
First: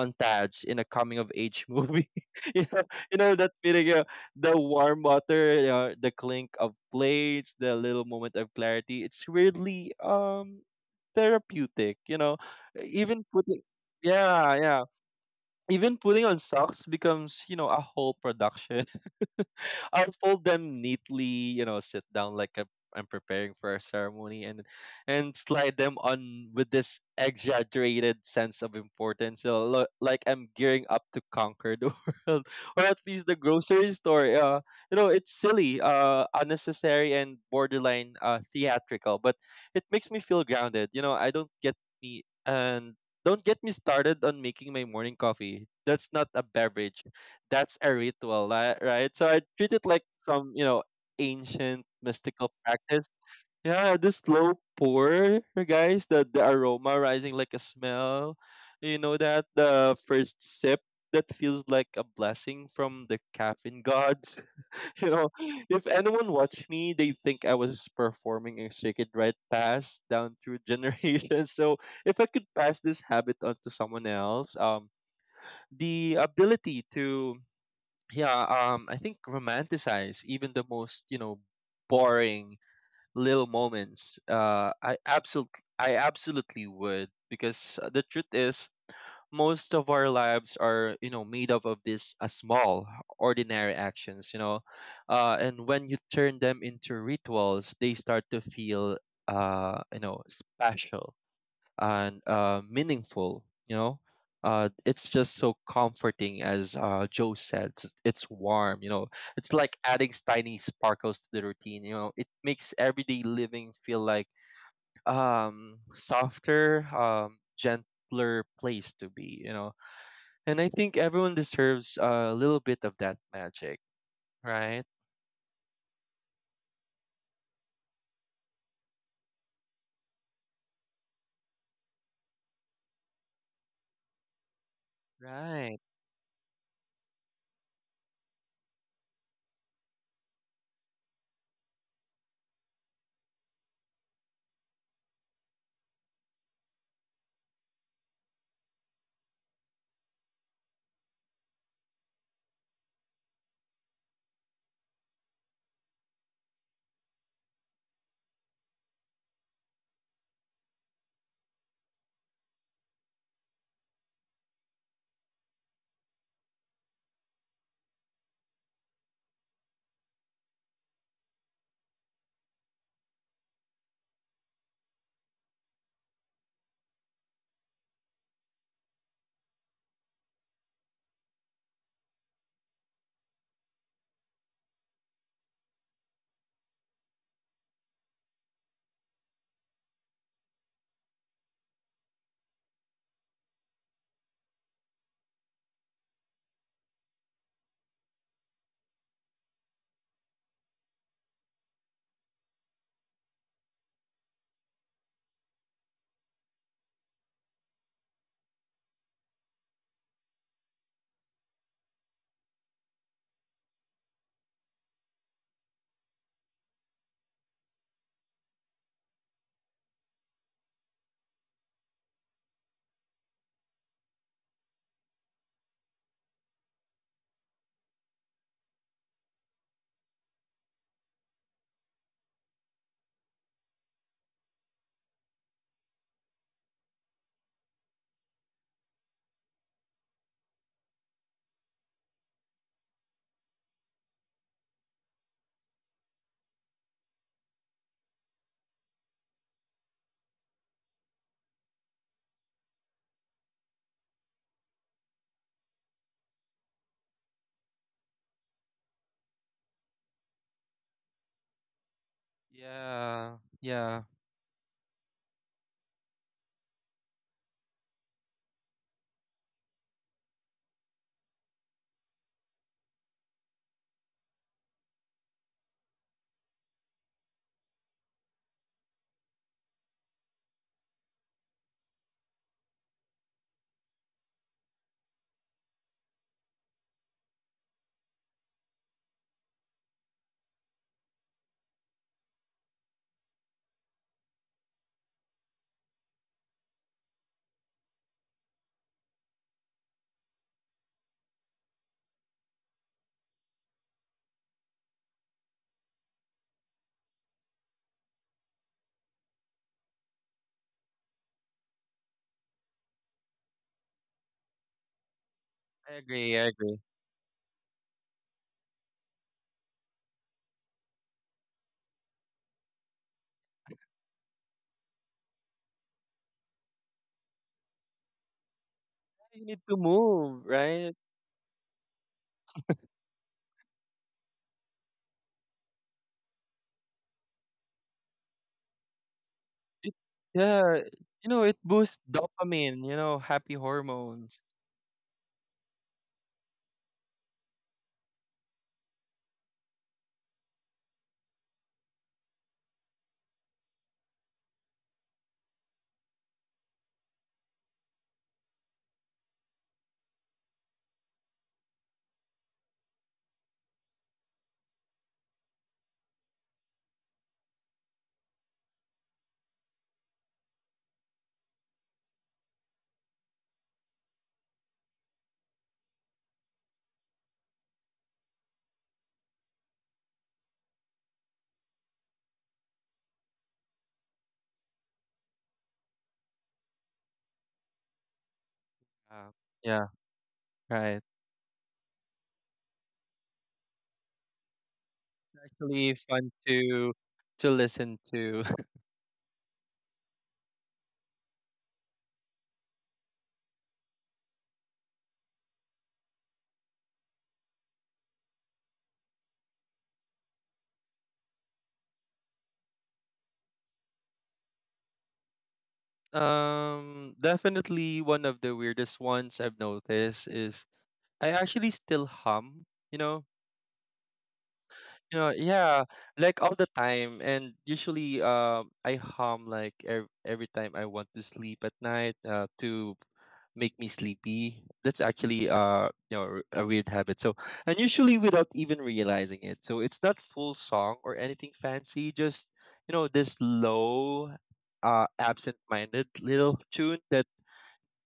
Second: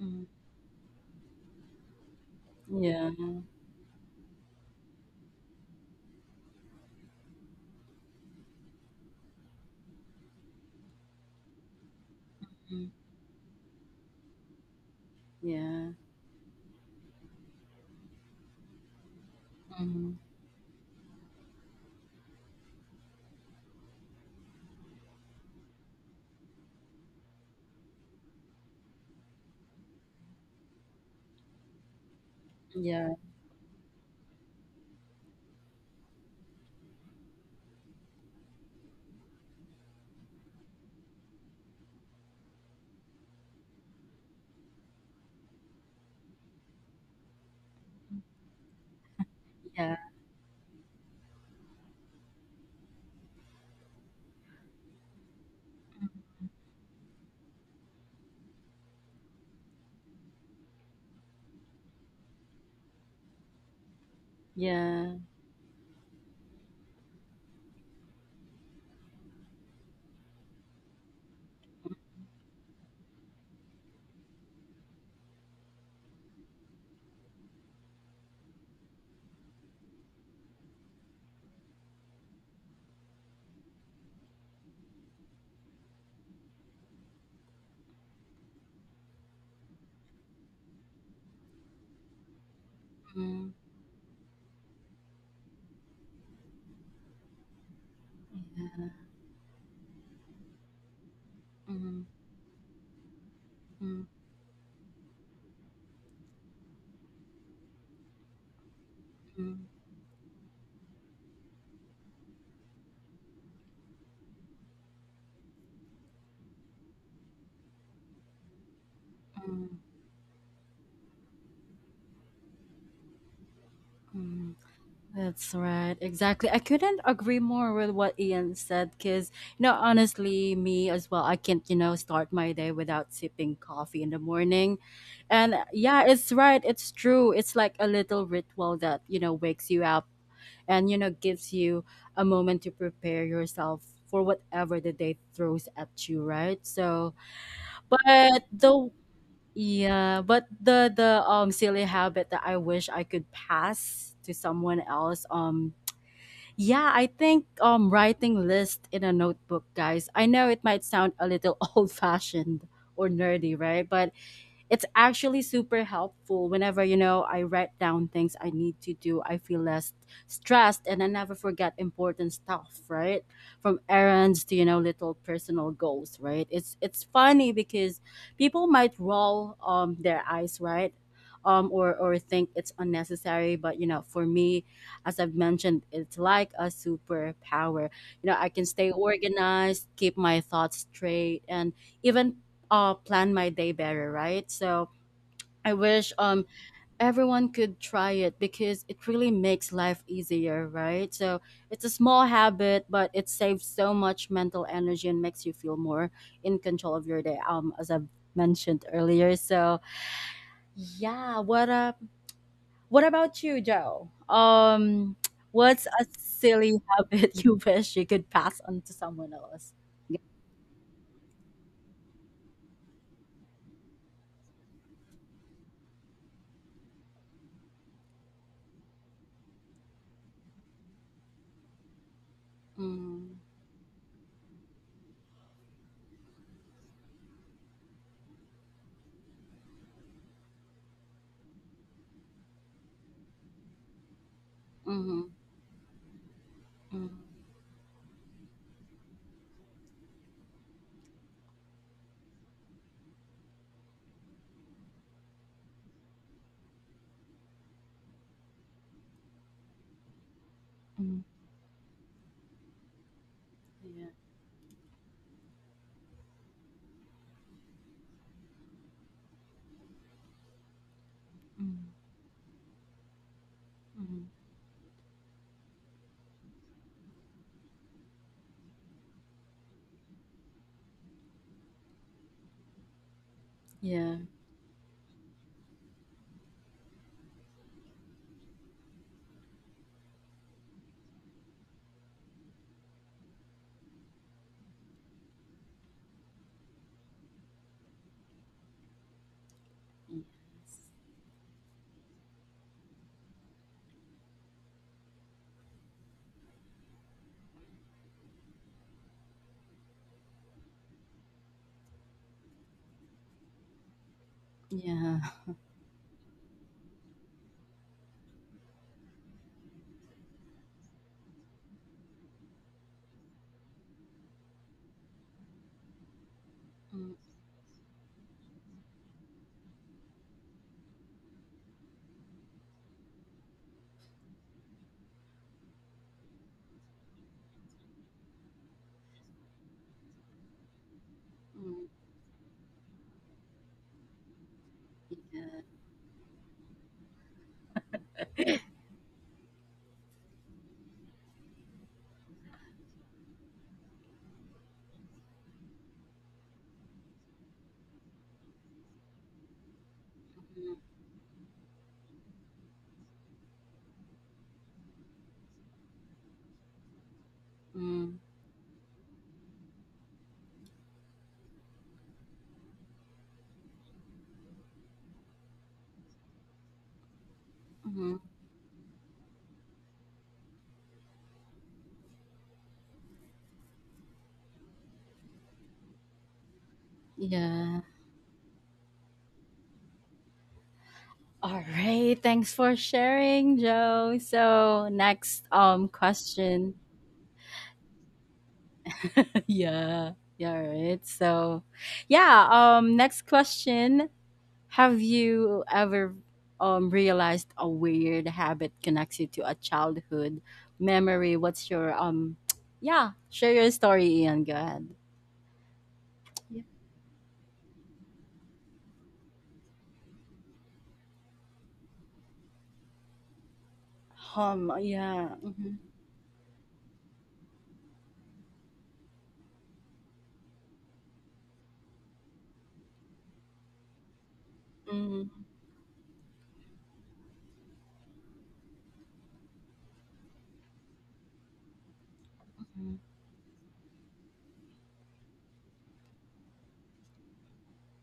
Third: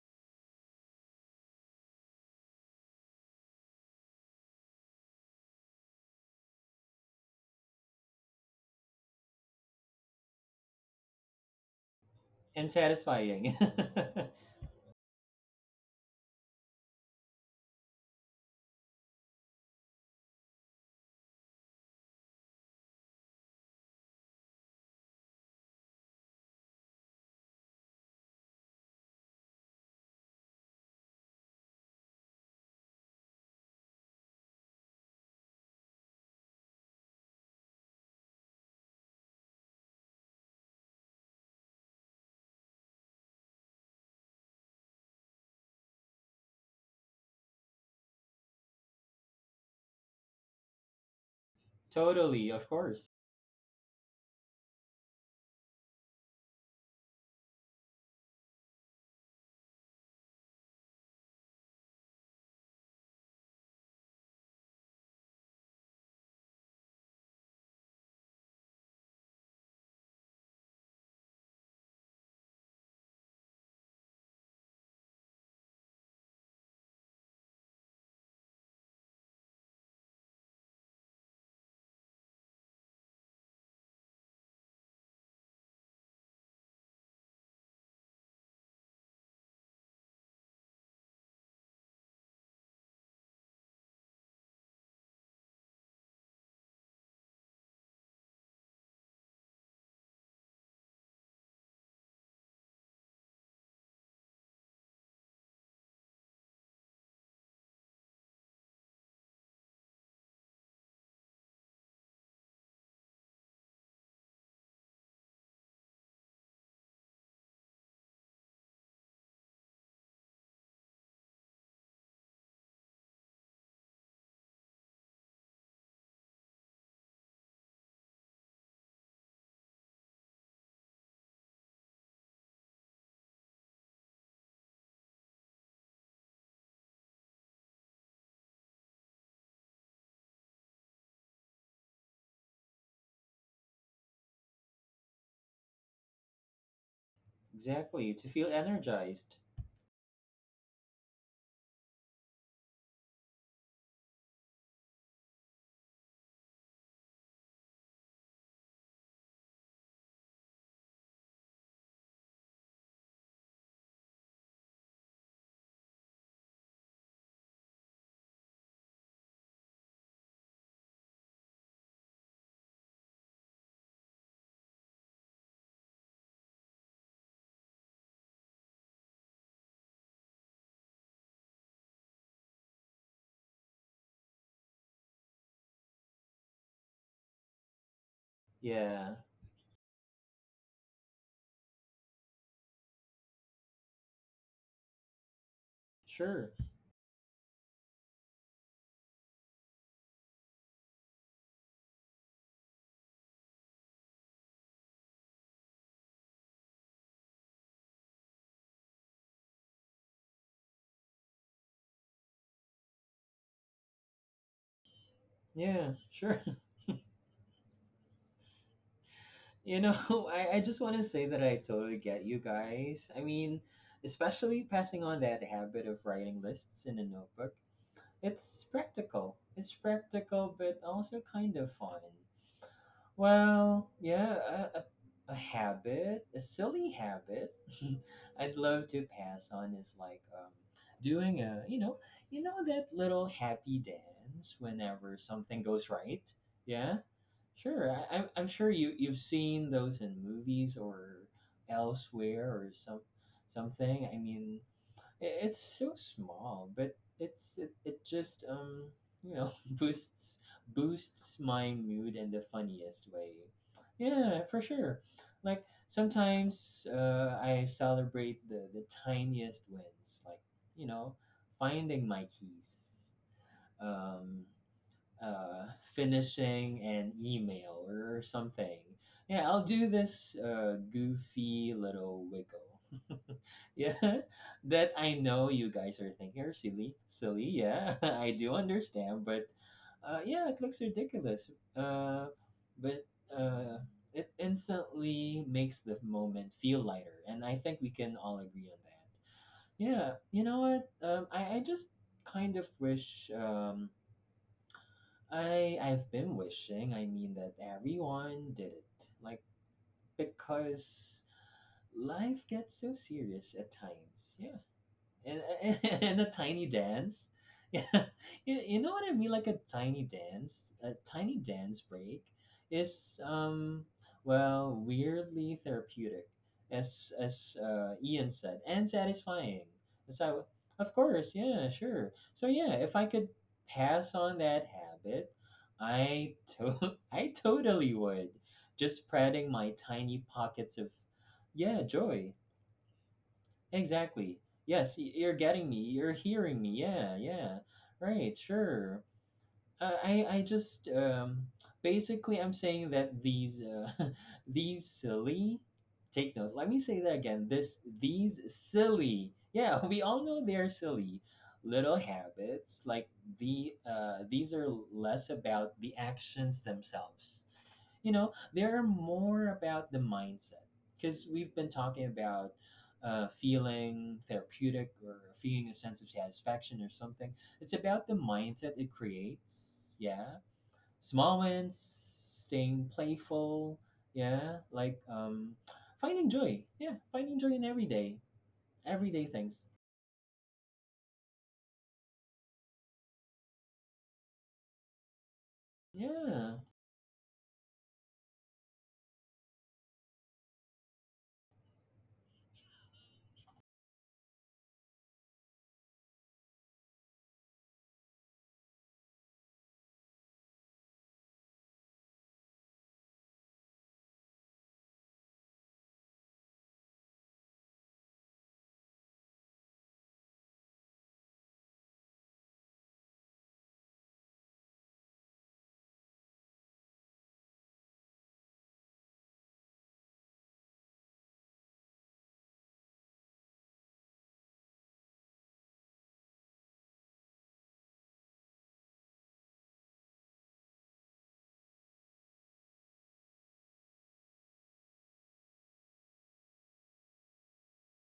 S1: mm,
S3: in a coming of age movie. You know,
S1: Yeah.
S3: you know that feeling, uh, the warm water, you know, the clink of plates, the little moment of clarity. It's weirdly um therapeutic. You know,
S2: and
S1: mm,
S3: even
S2: satisfying.
S3: putting yeah yeah
S1: Yeah.
S3: even putting on socks becomes, you know, a whole production. I'll
S1: mhm.
S3: fold them neatly, you know, sit down like I'm, I'm preparing for a ceremony and and slide them on with this exaggerated sense of importance. You know, lo- like I'm gearing up to conquer the world, or at
S1: Yeah.
S3: least the grocery store. Uh, you know, it's silly, uh, unnecessary and borderline uh, theatrical, but it makes me feel grounded. You know, I don't get me an don't get me started on making my morning coffee. That's not a beverage. That's a ritual, li- right? So I treat it
S1: Yeah.
S3: like some, you know, ancient
S2: totally,
S3: mystical
S2: of course.
S3: practice. Yeah, the slow pour, guys, the, the aroma rising like a smell. You know that the first sip that feels like a blessing from the caffeine gods. You
S1: Yeah.
S3: know, if anyone watched me, they think I was performing a sacred rite pass down through generations. So if I could pass this habit on to someone else, um, the ability to, yeah, um, I think romanticize even the most, you know, boring little moments. Uh, I absolutely, I absolutely would because uh, the truth is most of our lives are, you know, made up of these uh, small
S1: mm,
S3: ordinary actions, you know, uh, and when you turn them into rituals they start to
S1: Yeah.
S3: feel, uh, you know, special
S1: mm,
S3: and uh, meaningful, you know.
S1: mm,
S3: Uh, it's just so comforting. As uh, joe said, it's, it's warm, you know, it's
S1: mm,
S3: like adding tiny sparkles to the routine. You know, it makes everyday living feel like um softer, um gentler place to be, you
S1: mm.
S3: know. And I think everyone deserves a little bit of that magic,
S1: Mm,
S3: right?
S1: That's right. Exactly. I couldn't agree more with what Ian said, because, you know, honestly, me as well, I can't, you know, start my day without sipping coffee in the morning. And uh,
S3: Right.
S1: yeah, it's right. It's true. It's like a little ritual that, you know, wakes you up and, you know, gives you a moment to prepare yourself for whatever the day throws at you, right? So,
S2: Exactly, to
S1: but
S2: feel
S1: the
S2: energized.
S1: yeah, but the the um silly habit that I wish I could pass to someone else. Um yeah, I think, um writing list in a notebook, guys. I know it might sound a little old fashioned or nerdy, right? But it's actually super helpful. Whenever, you know, I write down things I need to do, I feel less stressed and I never forget important stuff, right, from errands to, you know, little personal goals, right? It's it's funny because people might roll um their eyes, right, um or or think it's unnecessary, but you know, for me, as I've mentioned, it's like a superpower. You know, I can stay
S2: Yeah,
S1: organized, keep my thoughts straight, and even uh plan my day better, right? So I wish um
S2: sure.
S1: everyone could try it, because it really makes life easier, right? So it's a small habit, but it saves so much mental energy and makes you feel more in control of your day. Um, as I mentioned earlier. So yeah, what up? What about you, Joe? Um, what's
S2: Yeah,
S1: a
S2: sure.
S1: silly habit you wish you could pass on to someone else?
S2: You
S1: Yeah.
S2: know, I, I just want to say that I totally get you guys. I mean, especially passing on that habit of writing lists in a notebook. It's practical. It's practical, but also kind of fun.
S1: Mm-hmm.
S2: Well, yeah, a, a, a habit, a silly habit I'd love to pass on is like um, doing a, you know, you know that little happy dance whenever
S1: Mm-hmm.
S2: something goes right? Yeah?
S1: Mm-hmm.
S2: Sure, I, I'm I'm sure you you've seen those in movies or elsewhere or some something. I mean, it, it's so small, but it's it, it just um you know boosts
S1: Mm-hmm.
S2: boosts my mood in the funniest way.
S3: Yeah. Yeah.
S1: Yeah.
S2: Yeah, for sure. Like sometimes uh, I celebrate the the tiniest wins, like you know
S1: Mm-hmm.
S2: finding my keys.
S1: Mm-hmm.
S2: Um, uh, Finishing an email or something. Yeah, I'll do this uh, goofy little wiggle.
S1: Yeah.
S2: Yeah, that I know you guys are thinking are silly, silly. Yeah, I do understand, but uh, yeah, it looks ridiculous. Uh, but uh, it instantly makes the moment feel lighter, and I think we can all agree on that. Yeah, you know what?
S1: Yes.
S2: Um, I I just kind of wish um I I've been wishing, I mean, that everyone did it. Like because life gets so serious at times. Yeah,
S1: Yeah.
S2: and, and,
S3: I
S2: and a
S3: agree. I
S2: tiny
S3: agree.
S2: dance. Yeah, you, you know what I mean? Like a tiny dance, a tiny dance break is um well weirdly therapeutic, as
S1: Mm,
S2: as uh, Ian said, and
S3: You need
S2: satisfying.
S3: to move,
S2: So of
S3: right?
S2: course, yeah, sure. So yeah, if I could pass on that habit, I to- I totally would. Just spreading my
S3: It,
S2: tiny pockets
S3: yeah.
S2: of
S3: You know, it
S2: yeah
S1: mm,
S3: boosts
S2: joy.
S3: dopamine, you know, happy
S2: Exactly.
S3: hormones.
S2: Yes, y- you're
S1: yeah.
S2: getting me. You're hearing me. Yeah, yeah. Right, sure. Uh, I I just um basically I'm saying that these uh, these silly, take note. Let me say that again. This, these silly. Yeah, we all know they're
S1: Mhm,
S2: silly little habits, like the uh these are less about the actions themselves, you
S1: mm,
S2: know, they're more about the mindset because we've been talking about uh, feeling therapeutic or feeling a sense of satisfaction or something. It's about the
S1: mhm.
S2: mindset it creates, yeah, small wins, staying playful, yeah, like um finding joy, yeah, finding joy in
S1: Yeah.
S2: everyday everyday
S3: Yeah.
S2: things.
S3: Yeah. Right.
S1: All right. Thanks for sharing, Joe. So next um
S3: Actually fun
S2: Yeah,
S1: question.
S3: to to listen to.
S1: Yeah. Yeah, right. So yeah, um next question. Have you ever um realized a weird habit connects you to a childhood memory? What's your um yeah, share your story, Ian. Go ahead.
S3: Um definitely one of the weirdest ones I've noticed is I actually still hum, you know,
S1: Home,
S3: you know,
S1: yeah. Mhm,
S3: yeah, like all the time. And usually, um, I hum like ev- every time I want to sleep at night, uh, to make me sleepy. That's
S1: mhm,
S3: actually, uh, you know, a weird habit. So, and usually without even realizing it. So it's not full song or anything fancy. Just, you
S1: mhm,
S3: know, this low, uh, absent-minded little tune that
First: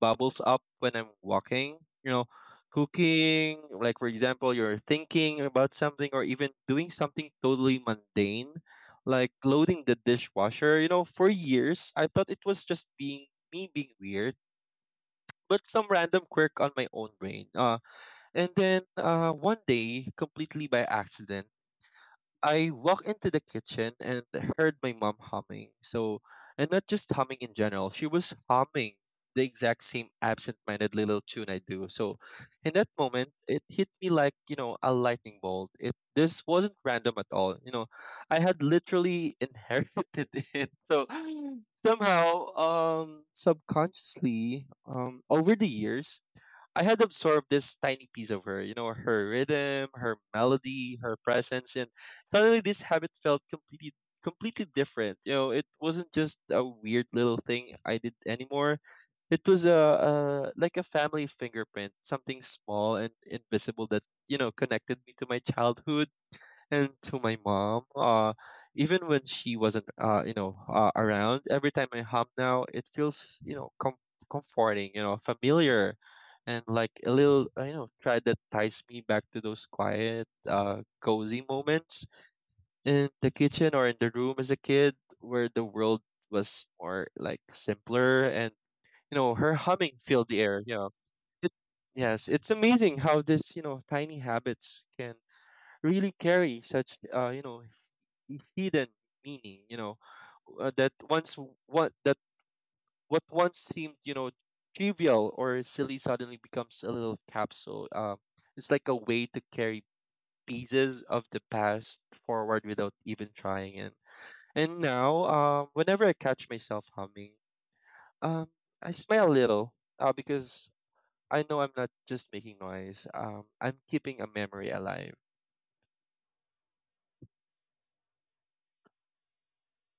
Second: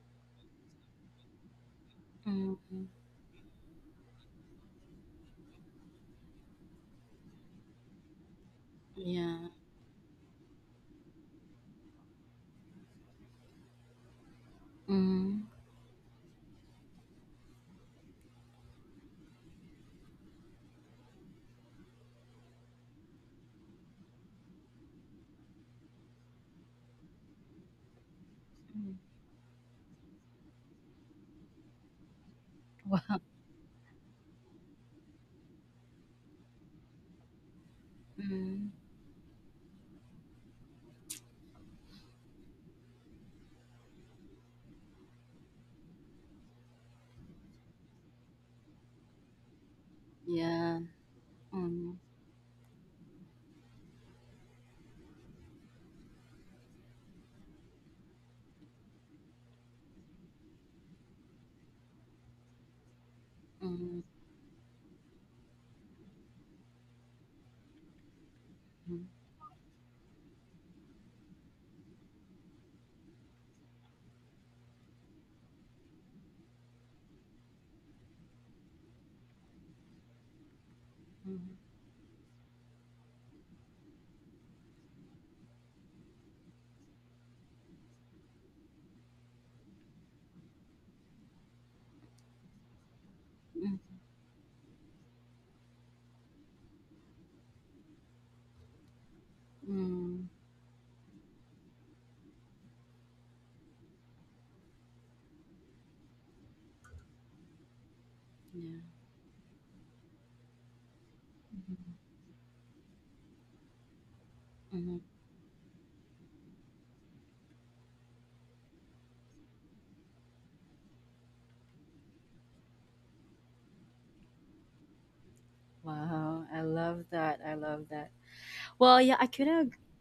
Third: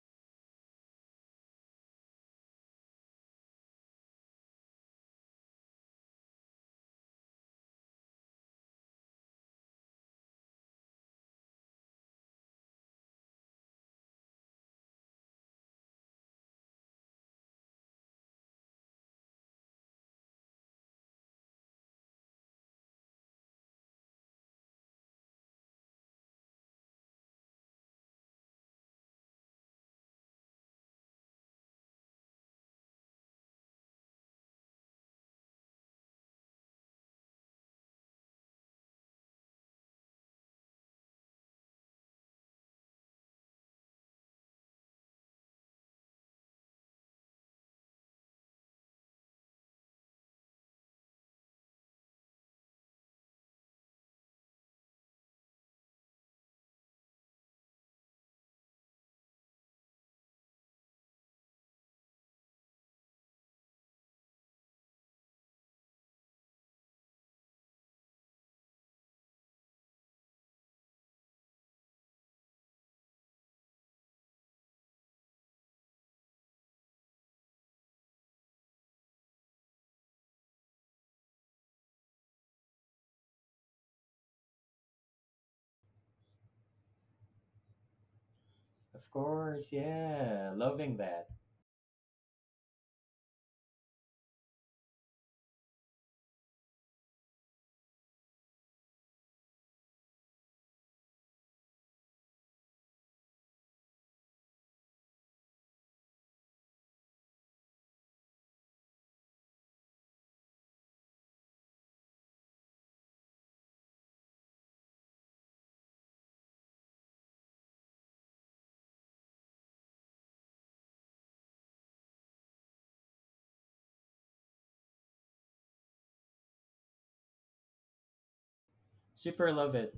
S3: bubbles up when I'm walking, you know,
S1: mhm.
S3: cooking, like for example, you're thinking about something or even doing something totally mundane, like
S1: Yeah.
S3: loading the dishwasher. You know, for years, I thought it was just being me being weird,
S1: Mhm,
S3: but some random quirk on my own brain. Uh, and then uh, one day, completely by accident, I walked into the kitchen and heard my mom humming. So, and not just humming in general, she was
S1: mhm.
S3: humming the exact same absent minded little tune I do. So, in that
S1: Wow.
S3: moment, it hit me like, you know, a lightning bolt. It, this wasn't random at all. You know, I had
S1: Mhm.
S3: literally inherited it. So, somehow, um, subconsciously, um, over the years, I had absorbed this tiny piece of her, you know, her rhythm, her
S1: Yeah.
S3: melody, her presence, and
S1: Mhm,
S3: suddenly this habit felt completely completely different. You know, it wasn't just a weird little thing I did anymore. It was a, a like a family fingerprint, something small and invisible
S1: mhm,
S3: that, you know, connected me to my childhood and to my mom, uh
S1: mhm,
S3: even when she wasn't, uh you know, uh, around. Every time I hum now it feels, you know, com- comforting, you know, familiar, and like a little, uh, you know, thread that ties me back to those quiet uh cozy
S1: mhm,
S3: moments in the kitchen or in the room as a kid where the world was more like simpler and,
S2: of
S3: you know, her
S2: course,
S3: humming filled the
S2: yeah,
S3: air, you know.
S2: loving that.
S3: It, yes, it's amazing how this, you
S1: mhm,
S3: know, tiny habits can really carry such, uh you know, h- hidden meaning, you know,
S1: mhm.
S3: uh, that once w- what that what once seemed, you know, trivial or silly suddenly becomes a little capsule. Um it's
S1: Yeah.
S3: like a way to carry pieces of the
S1: Mhm,
S3: past forward without even trying. and and
S1: mhm.
S3: now um whenever I catch myself humming, um I smile a little, uh, because I know I'm not just making noise. Um, I'm keeping a memory alive.
S1: Wow, I love that. I love that. Well, yeah, I
S2: Super
S1: couldn't
S2: love it.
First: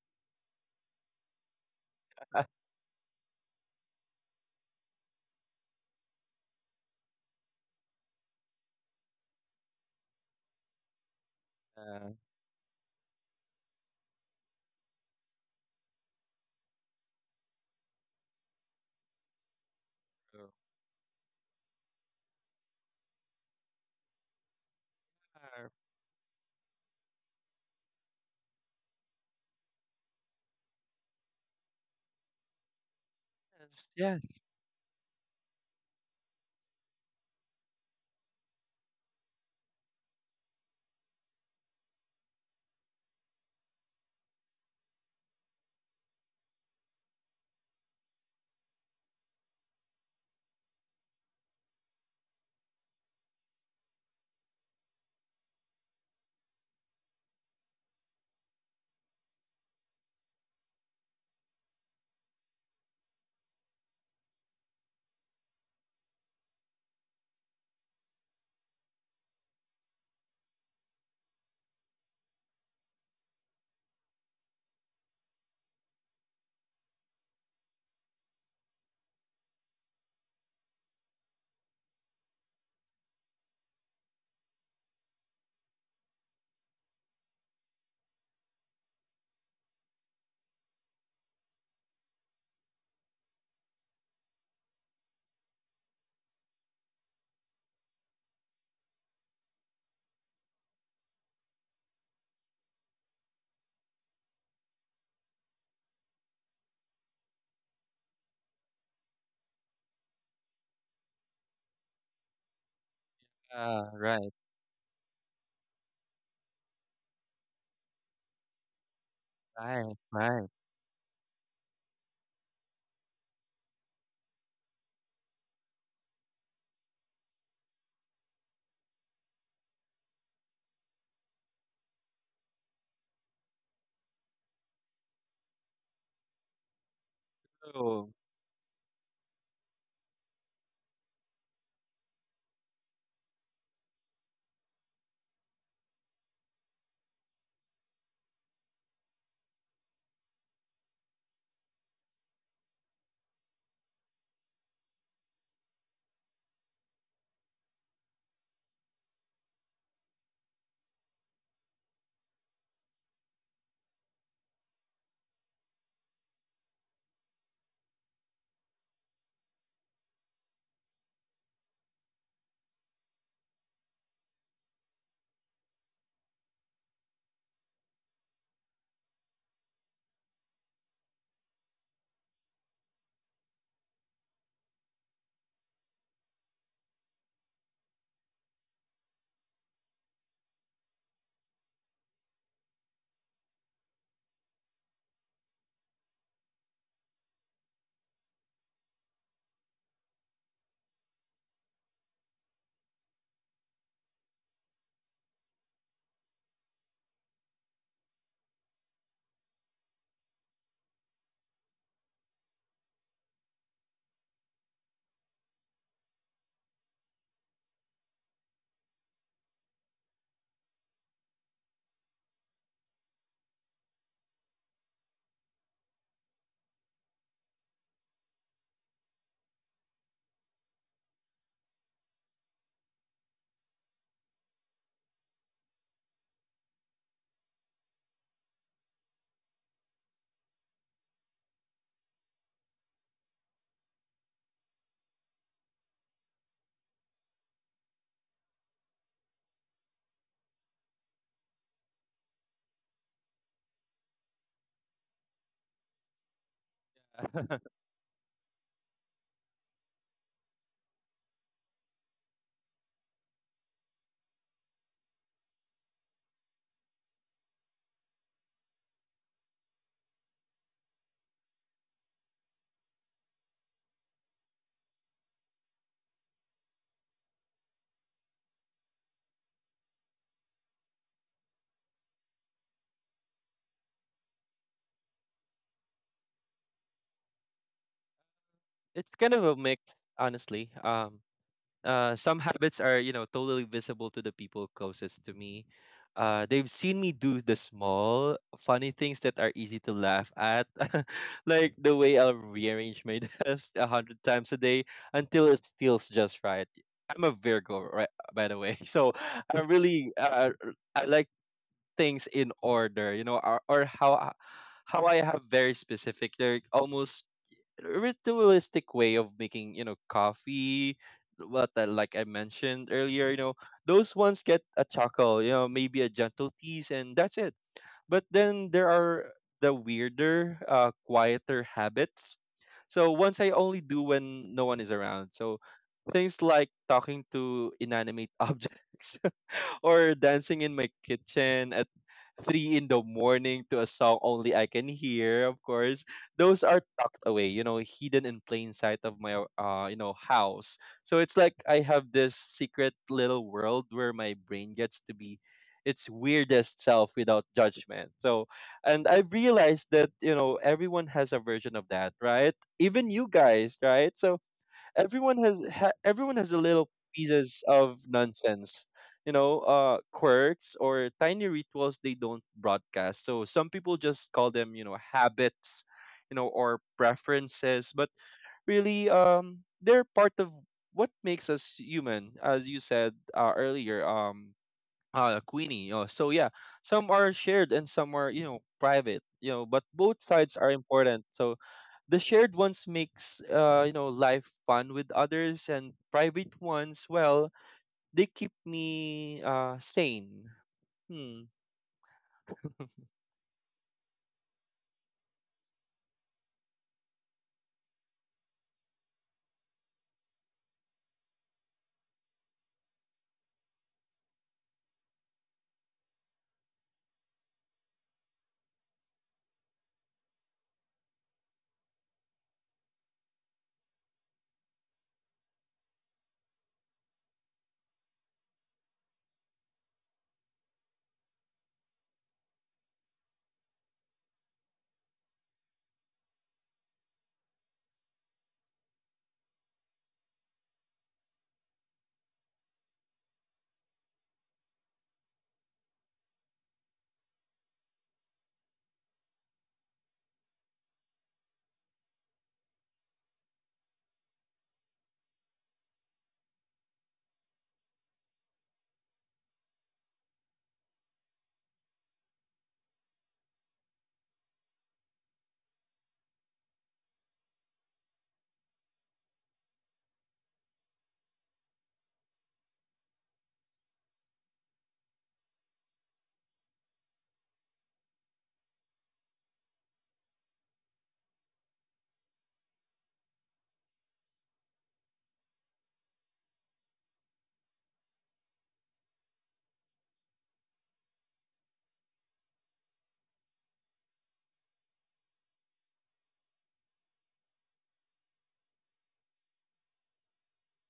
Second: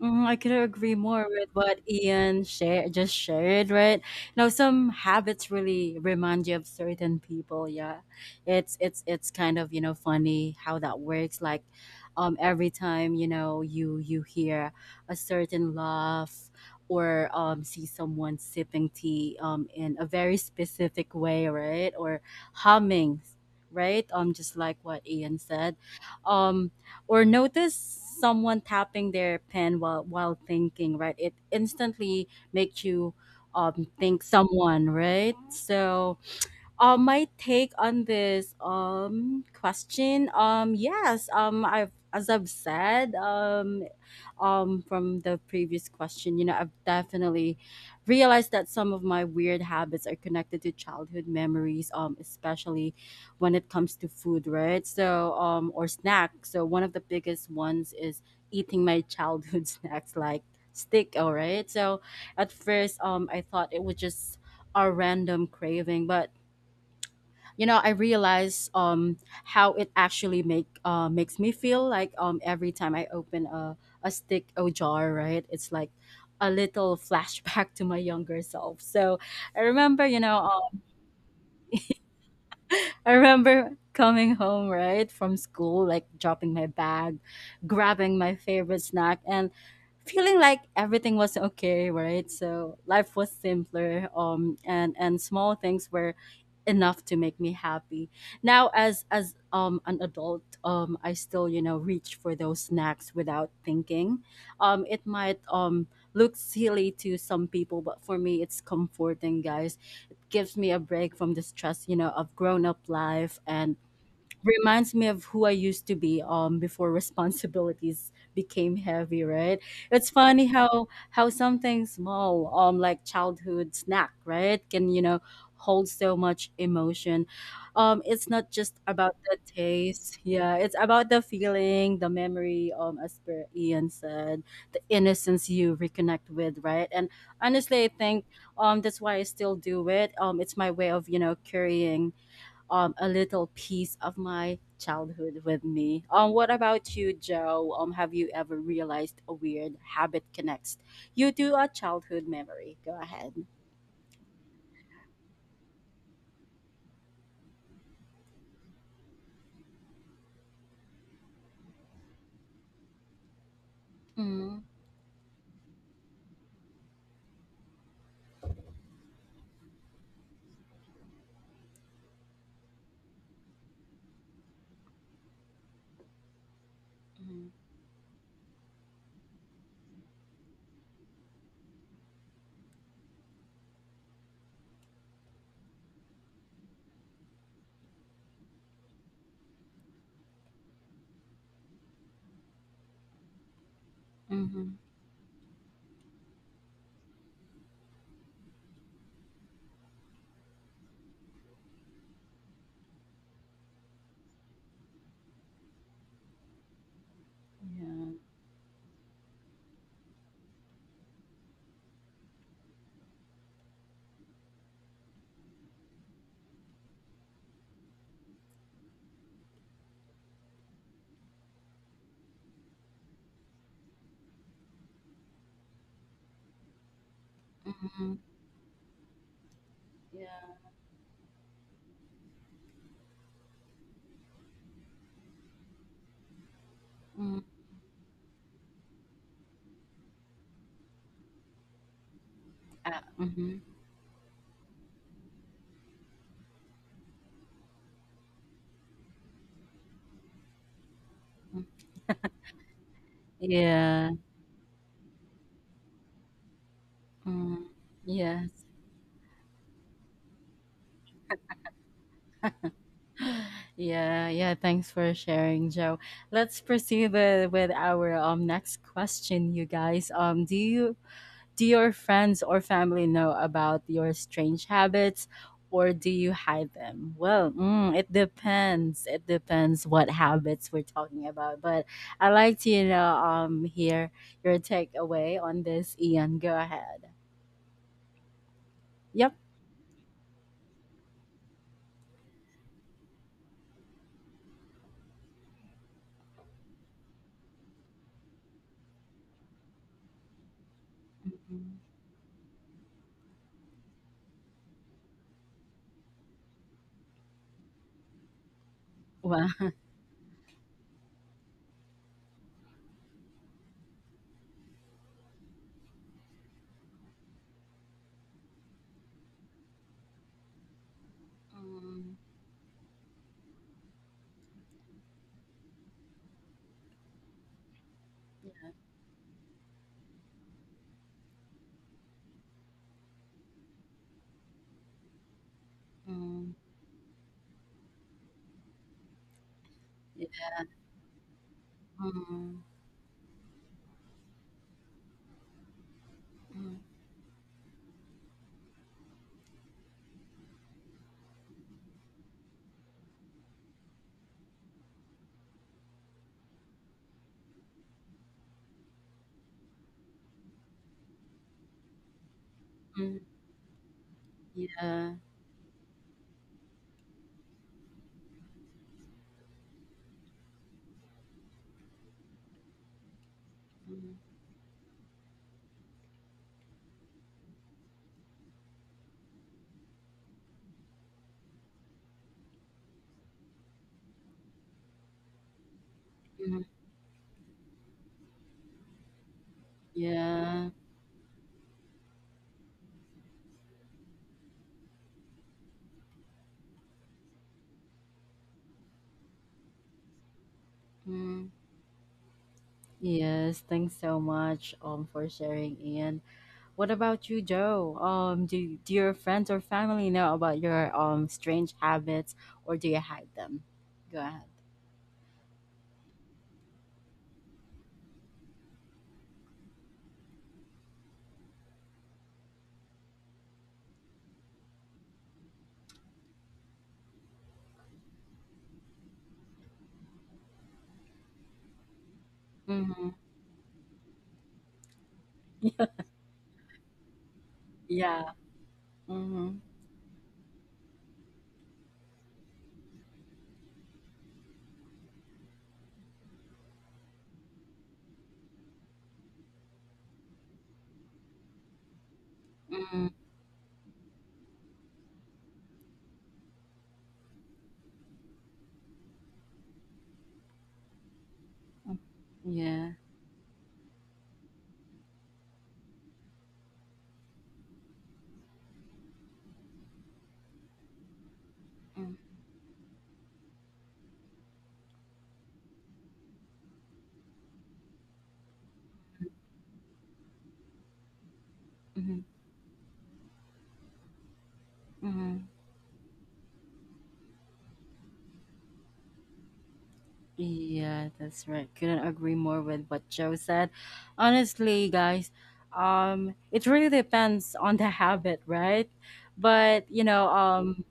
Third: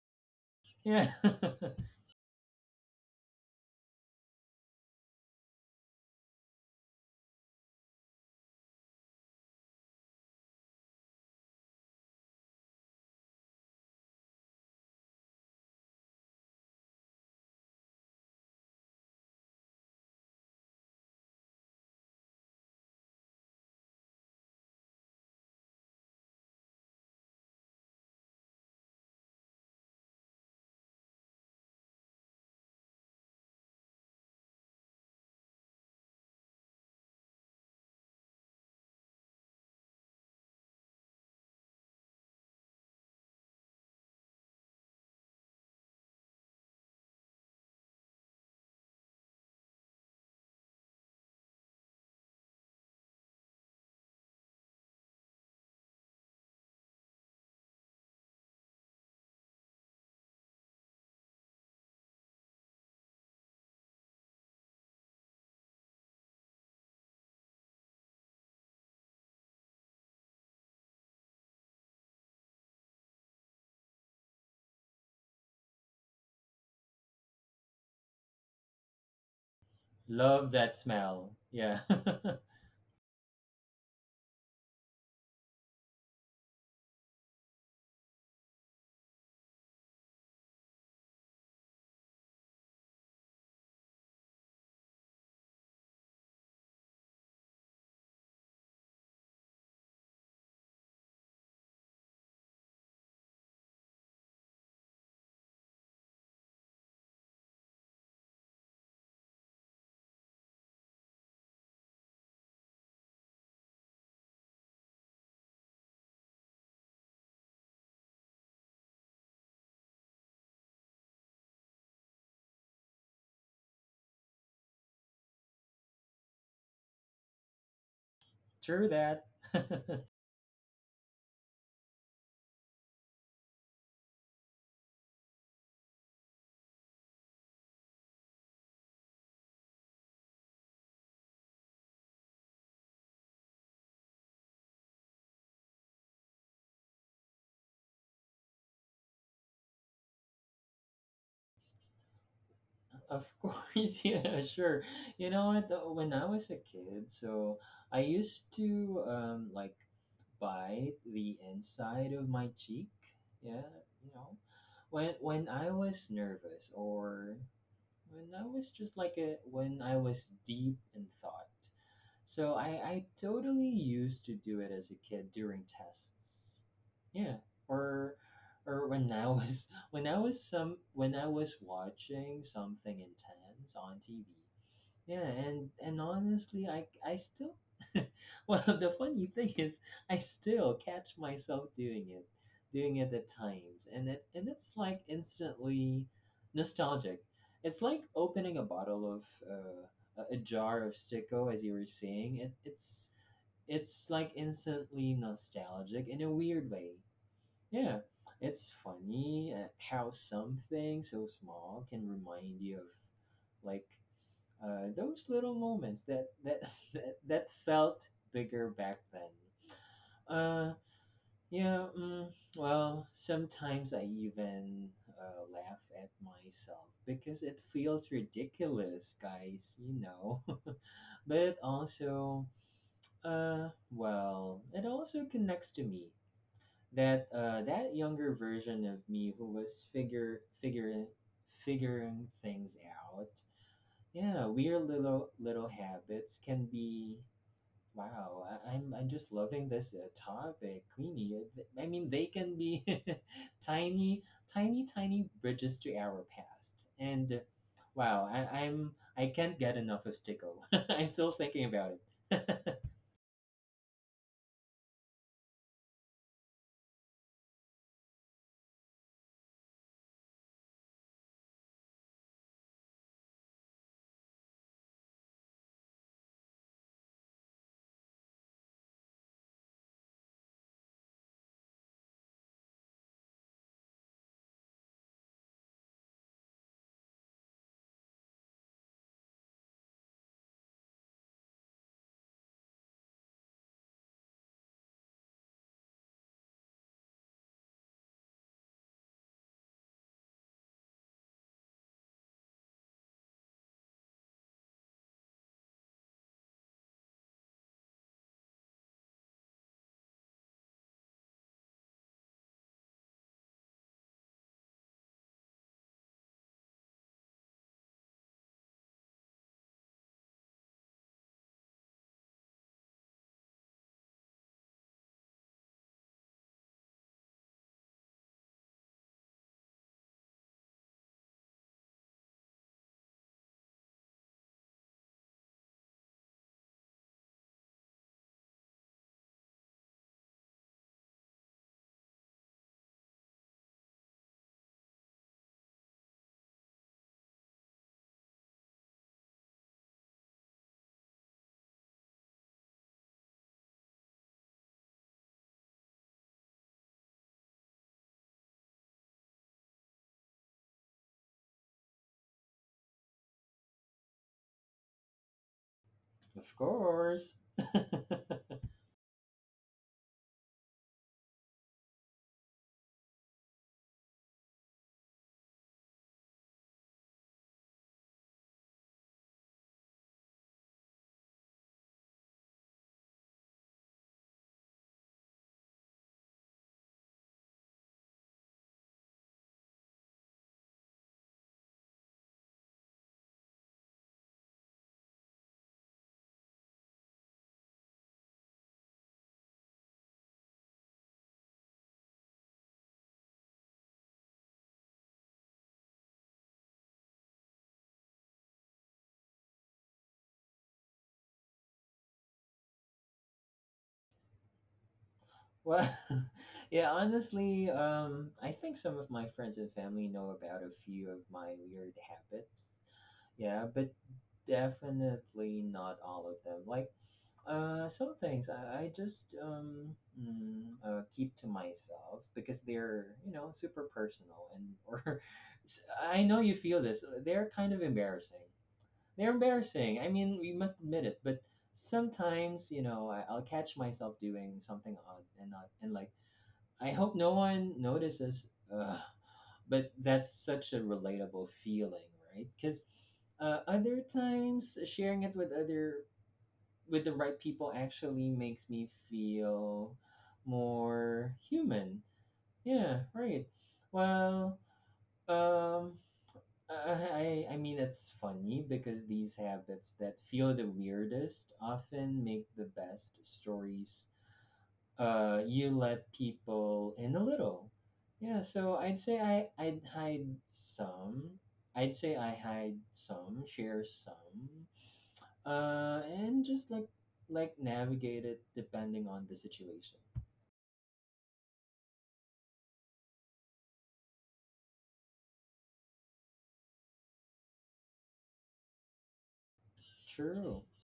S1: Mm, I could agree
S2: Yeah,
S1: more with what Ian share, just shared, right? You know, some habits really remind you of certain people. Yeah, it's it's it's kind of, you know, funny how that works. Like,
S3: Uh,
S1: um, every time, you know, you you hear a certain laugh or um see someone sipping tea um in a very
S3: so,
S1: specific way, right? Or humming, right? Um, just like what Ian
S3: uh,
S1: said, um or notice someone tapping their pen while while thinking, right? It instantly makes you um
S3: yes,
S1: think
S3: yes.
S1: someone, right? So uh, my take on this um question, um yes, um I've, as I've said, um um from the previous question, you know, I've definitely realized that some of my weird habits are connected to childhood memories, um especially when it comes to food, right? So, um or snacks. So one of the biggest ones is eating my childhood snacks, like stick. All right. So at first, um I thought it was just a random craving, but you know, I realize, um how it actually make uh makes me feel, like um every time I open a a stick o jar, right, it's like a little flashback to my younger self. So I remember, you know,
S2: love that
S1: um,
S2: smell, yeah.
S1: i remember coming home, right, from school, like dropping my bag, grabbing my favorite snack, and feeling like everything was okay, right? So life was simpler, um, and and small things were enough to make me happy. Now, as as um an adult, um, I still, you know, reach for those snacks without thinking. Um, it might um look silly to some people, but for me, it's comforting, guys. Gives me a break from the stress, you know, of grown up life, and
S3: Uh, right,
S1: reminds me of who I used to be um before responsibilities became heavy, right?
S3: right,
S1: It's funny
S3: right.
S1: how how something small, um like childhood snack, right, can, you know, hold so much emotion. Um it's not just
S2: True
S1: about
S2: that.
S1: the taste. Yeah, it's about the feeling, the memory, um as per Ian said, the innocence you reconnect with, right? And honestly, I
S3: So
S1: think um that's why I still do it. Um it's my way of, you know, carrying um, a little piece of my childhood with me. Um, what about you, Joe? Um, have you ever realized a weird habit connects you to a childhood memory? Go
S2: Of
S1: ahead.
S2: course, yeah, sure. You know what? uh, When I was a kid, so I used to um, like bite the inside of my cheek. Yeah, you know,
S1: Mm-hmm.
S2: when when I was nervous or when I was just like a when I was deep in thought. So I, I totally used to do it as a kid during tests. Yeah. Or or when I was when I was some when I was watching something intense on T V. Yeah, and and honestly, I I still well, the funny thing is I still catch myself doing it, doing it at times. And it and
S1: Mm-hmm.
S2: it's like instantly nostalgic. It's like opening a bottle of uh, a jar of sticko, as you were saying. It, it's it's like instantly nostalgic in a weird way. Yeah,
S1: Yeah.
S2: it's funny uh, how something so small can remind you of like uh, those little moments that that that, that felt bigger back then. Uh, yeah, mm, well, sometimes I even uh, laugh at myself because it feels
S1: Mm-hmm.
S2: ridiculous, guys, you
S1: Yeah.
S2: know. But it also, uh, well, it also connects to me that
S1: Mm,
S2: uh, that younger version of me who was figure figuring figuring things
S1: ah,
S2: out.
S1: mhm,
S2: Yeah, weird little little habits can be, wow, I, I'm I'm just loving this uh, topic, Queenie. Uh,
S1: mm
S2: th- I mean, they can be
S1: Yeah.
S2: tiny, tiny, tiny bridges to our past, and uh,
S1: Mm,
S2: wow,
S1: yes.
S2: I, I'm I can't get enough of Sticko. I'm still thinking about it.
S1: Yeah, yeah, thanks for sharing, Joe. Let's proceed with, with our um next question, you guys. Um, do you Do your friends or family know about your strange habits, or do you hide them? Well, mm, it depends. It depends what habits we're talking about. But I'd like to, you know, um, hear your takeaway on this, Ian. Go ahead.
S3: it's
S1: Yep.
S3: kind of a mix, honestly. Um, Uh, some habits are, you know, totally visible to the people closest to me. Uh, they've seen me do the small, funny things that are easy to laugh at, like
S1: Mhm.
S3: the way I'll rearrange my desk a hundred times a day until it feels just right. I'm a Virgo, right? By the way, so I'm
S1: Wow.
S3: really, uh, I like things in order, you know, or, or how I- how I have very specific, like almost ritualistic way of making, you know, coffee, what I,
S1: Mm,
S3: like I mentioned earlier, you know, those ones get a chuckle, you know, maybe a gentle tease and that's it. But then there are the weirder, uh, quieter habits, so once I only do when no one is around. So things
S1: mm,
S3: like talking to inanimate objects or dancing in my kitchen at
S1: yeah. Mm,
S3: three in the morning to a song only I can hear, of course. Those
S1: mm,
S3: are tucked away, you know, hidden in plain sight of my uh, you know, house. So it's like I have this secret little world where my brain gets to be its weirdest self without judgment. So and I've realized that, you know, everyone has a version of that, right? Even
S1: mm,
S3: you guys, right? So
S1: yeah.
S3: everyone has ha- everyone has
S2: Of
S3: a little
S2: course.
S3: pieces of nonsense, you know, uh quirks or tiny rituals they don't broadcast. So some people
S1: Mm,
S3: just call them, you know, habits, you know, or preferences, but really um they're part of what makes us human, as you said uh, earlier, um uh Queenie. Oh, so yeah,
S1: mm,
S3: some are shared and some are, you know, private. You know, but both sides
S1: yeah.
S3: are important. So the shared ones makes uh you know, life fun with others, and private ones, well, they keep me uh sane.
S1: Mm.
S3: Hmm.
S1: Yes, thanks so much um for sharing, Ian. What about you, Joe? Um, do, do your friends or family know about your um strange habits, or do you hide them? Go ahead.
S2: Well, yeah, honestly, um, I think some of my friends and family know about a few of my weird habits. Yeah, but definitely not all of them. Like, uh, some things I, I just um, mm, uh, keep to myself because they're,
S1: Mm-hmm.
S2: you know, super personal and or I know you feel this. They're kind of
S1: Yeah.
S2: embarrassing. They're
S1: Mm-hmm.
S2: embarrassing. I mean, we must admit it, but sometimes, you know, I, I'll catch myself doing something odd, and not, and like, I hope no one notices. Ugh. But that's such a relatable feeling, right? Because
S1: Mm-hmm.
S2: uh, other times, sharing it with other with the right people actually makes me feel more human.
S1: Yeah.
S2: Yeah, right. Well, um, uh, I, I mean, it's funny because these habits that feel the weirdest often make the best stories. Uh, you let people in a little. Yeah, so I'd say I, I'd hide some. I'd say
S1: Mm-hmm.
S2: I hide some, share some,
S1: Mm-hmm.
S2: uh, and just like like navigate it depending on the situation.
S1: Yeah, that's right. Couldn't agree more with what Joe said. Honestly, guys, um, it really depends on the habit, right? But you know,
S2: True.
S1: um,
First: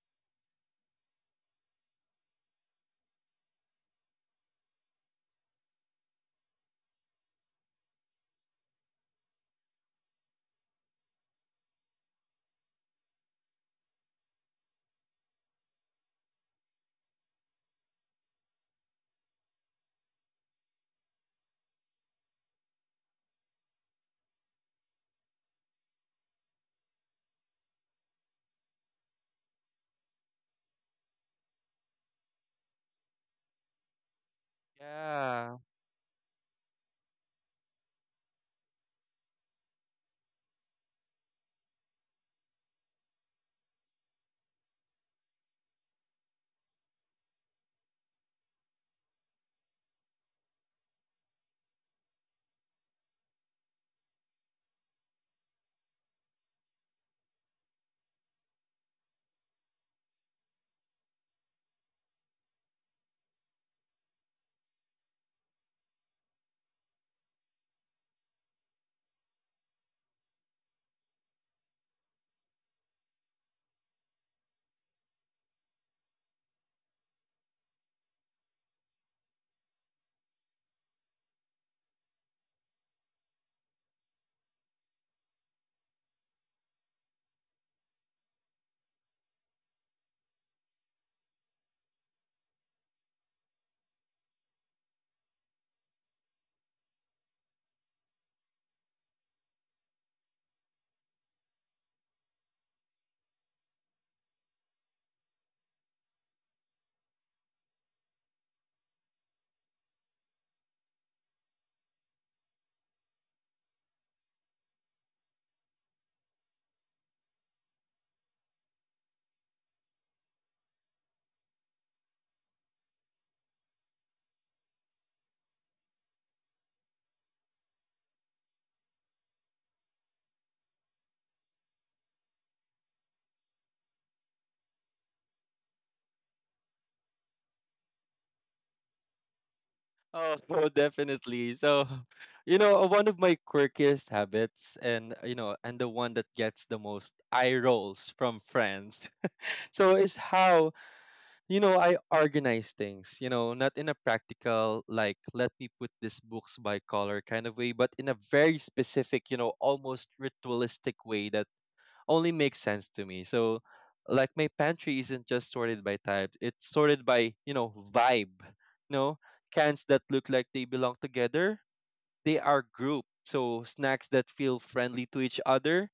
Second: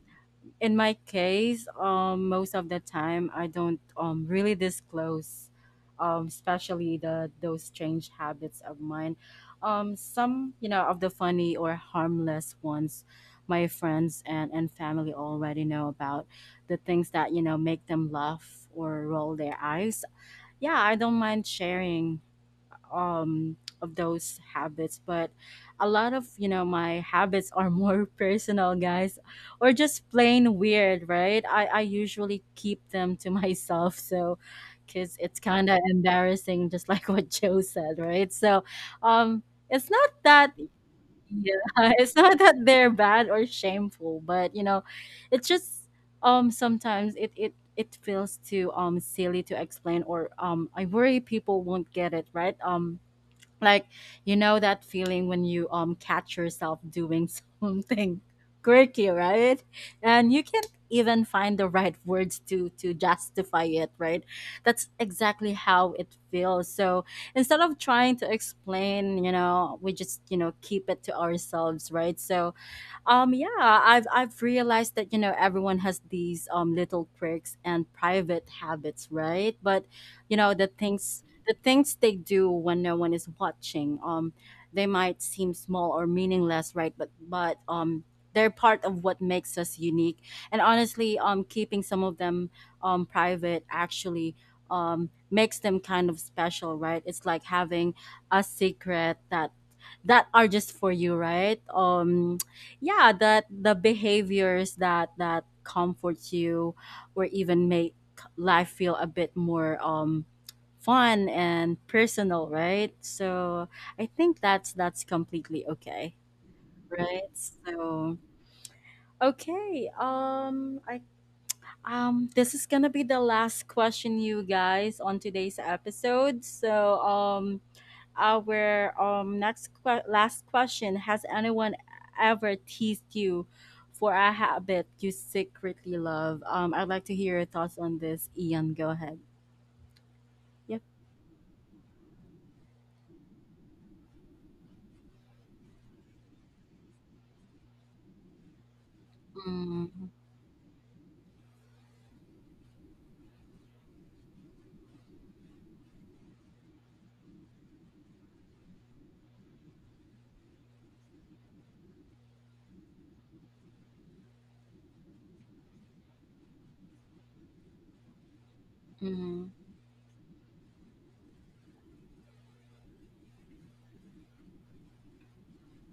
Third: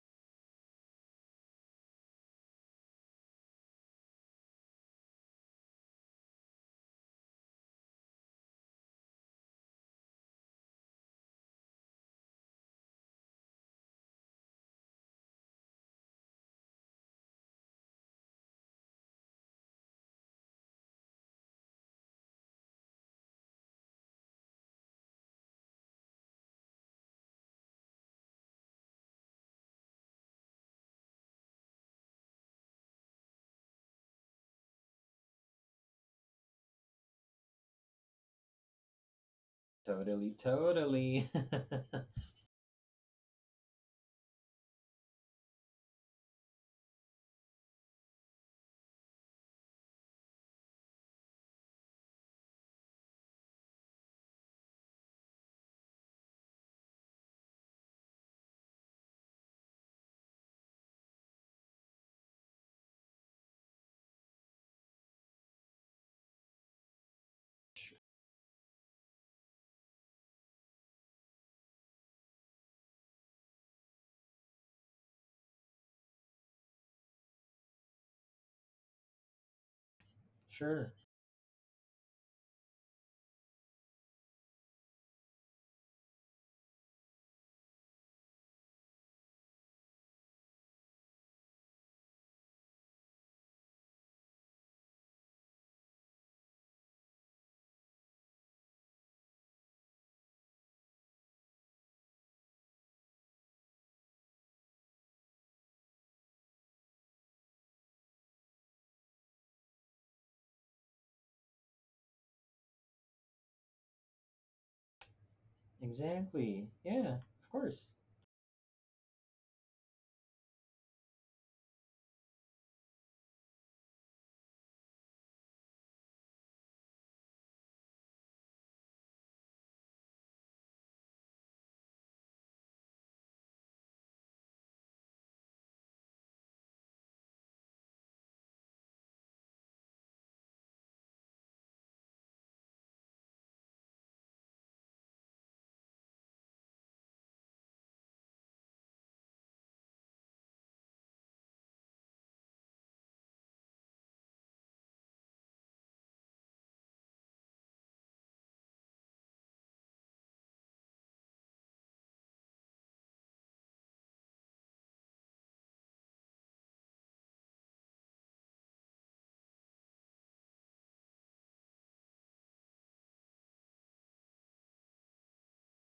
S1: in my case, um, most of the time I don't um really disclose, um, especially the those strange habits of mine. Um, some, you know, of the funny or harmless ones, my friends and and family already know about, the things that, you know, make them laugh or roll their eyes. Yeah, I don't mind sharing um of those habits, but a lot of you know my habits are more personal, guys, or just plain weird, right? I i usually keep them to myself, so because it's
S3: Yeah.
S1: kind of embarrassing, just like what Joe said, right? So um it's not
S2: Totally,
S1: that,
S2: totally.
S1: yeah, it's not that they're bad or shameful, but you know, it's just um sometimes it it it feels too um silly to explain, or um I worry people won't get it right. Um like, you know that feeling when you um catch yourself doing something quirky, right? And you can't even find the right words to to justify it, right? That's exactly how it feels. So instead of trying to explain, you know we just you know keep it to ourselves, right? So um yeah, i've i've realized that you know everyone has these um little quirks and private habits, right? But you know the
S2: Sure.
S1: things, the things they do when no one is watching, um they might seem small or meaningless, right? But but um they're part of what makes us unique. And honestly, um keeping some of them um private actually um makes them kind of special, right? It's like having a secret that that are just for you, right? Um yeah, that the behaviors that that comforts you or even make life feel a bit more um fun and personal, right? So I think that's that's completely okay,
S2: Exactly. Yeah,
S1: right?
S2: of course.
S1: So okay, um I um this is gonna be the last question, you guys, on today's episode. So um our um next que- last question: has anyone ever teased you for a habit you secretly love? um I'd like to hear your thoughts on this. Ian, go ahead.
S3: Oh, so
S1: Yep.
S3: definitely. So, you know, one of my quirkiest habits, and you know, and the one that gets the most eye rolls from friends. So is
S1: Mm.
S3: how, you know, I organize things, you know, not in a practical, like, let me put these books by color kind of way, but in a very specific, you know, almost ritualistic way that only makes sense to me. So, like, my pantry isn't just sorted by type, it's sorted by, you know, vibe. You know,
S1: Mm.
S3: cans that look like they belong together, they are grouped. So snacks that feel friendly to each other,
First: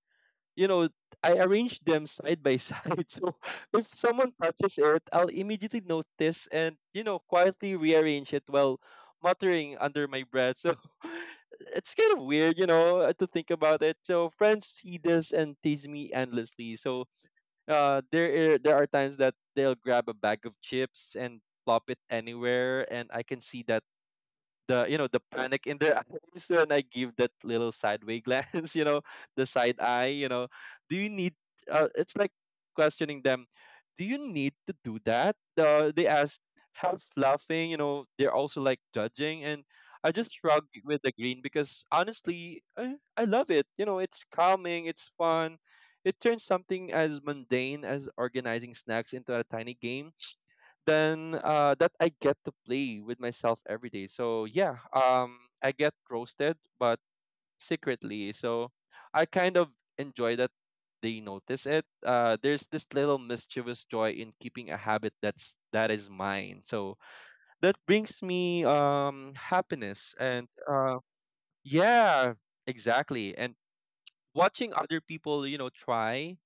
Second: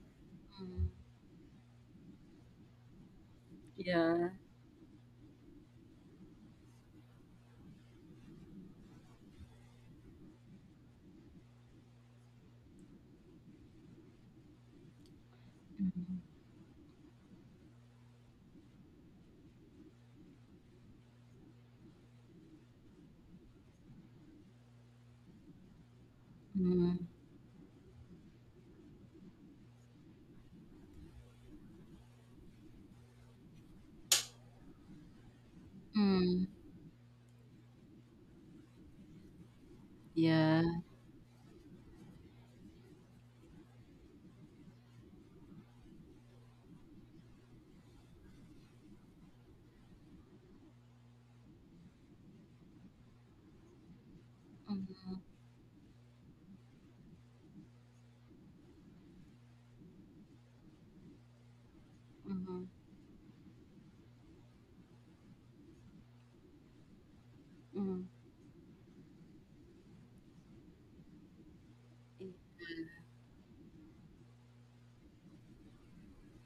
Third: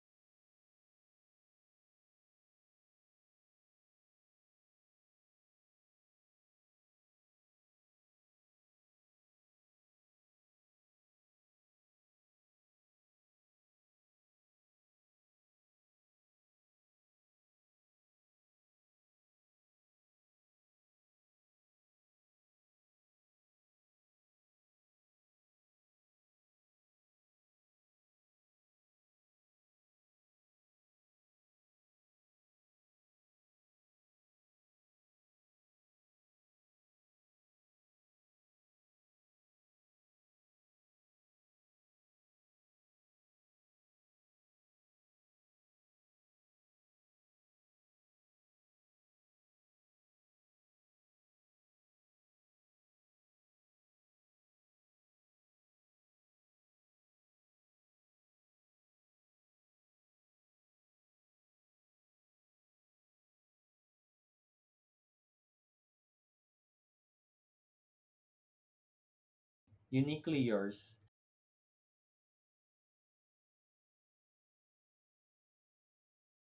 S3: you
S1: Mm.
S3: know, I arrange them side by side. So if
S1: Yeah.
S3: someone touches it, I'll immediately notice and, you know, quietly rearrange it while muttering under my breath. So it's kind of weird, you know, uh, to think about it. So friends see this and tease me
S1: Mm.
S3: endlessly. So uh, there are, there are times that they'll grab a bag of chips and plop it anywhere, and I can see that the you know the panic in their eyes when I
S1: Mm.
S3: give that little sideway glance, you know, the side eye, you know, do you need? Uh, it's like questioning them, do you need to do that? Uh, they ask,
S1: Mm.
S3: half laughing, you know, they're also like judging, and I, just
S1: Yeah.
S3: shrug with the green because honestly, I, I love it. You know, it's calming, it's fun. It turns something as mundane as organizing snacks into a tiny game then uh, that I get to play with myself every day. So
S1: Hmm.
S3: yeah,
S1: Hmm.
S3: um, I get roasted, but secretly. So I kind of enjoy that they notice it. Uh, there's
S1: Mm.
S3: this little mischievous joy in keeping a habit that's that is mine. So that
S1: Mm.
S3: brings me um happiness
S2: Uniquely
S3: and
S2: yours.
S3: uh, yeah, exactly. And watching other people, you know, try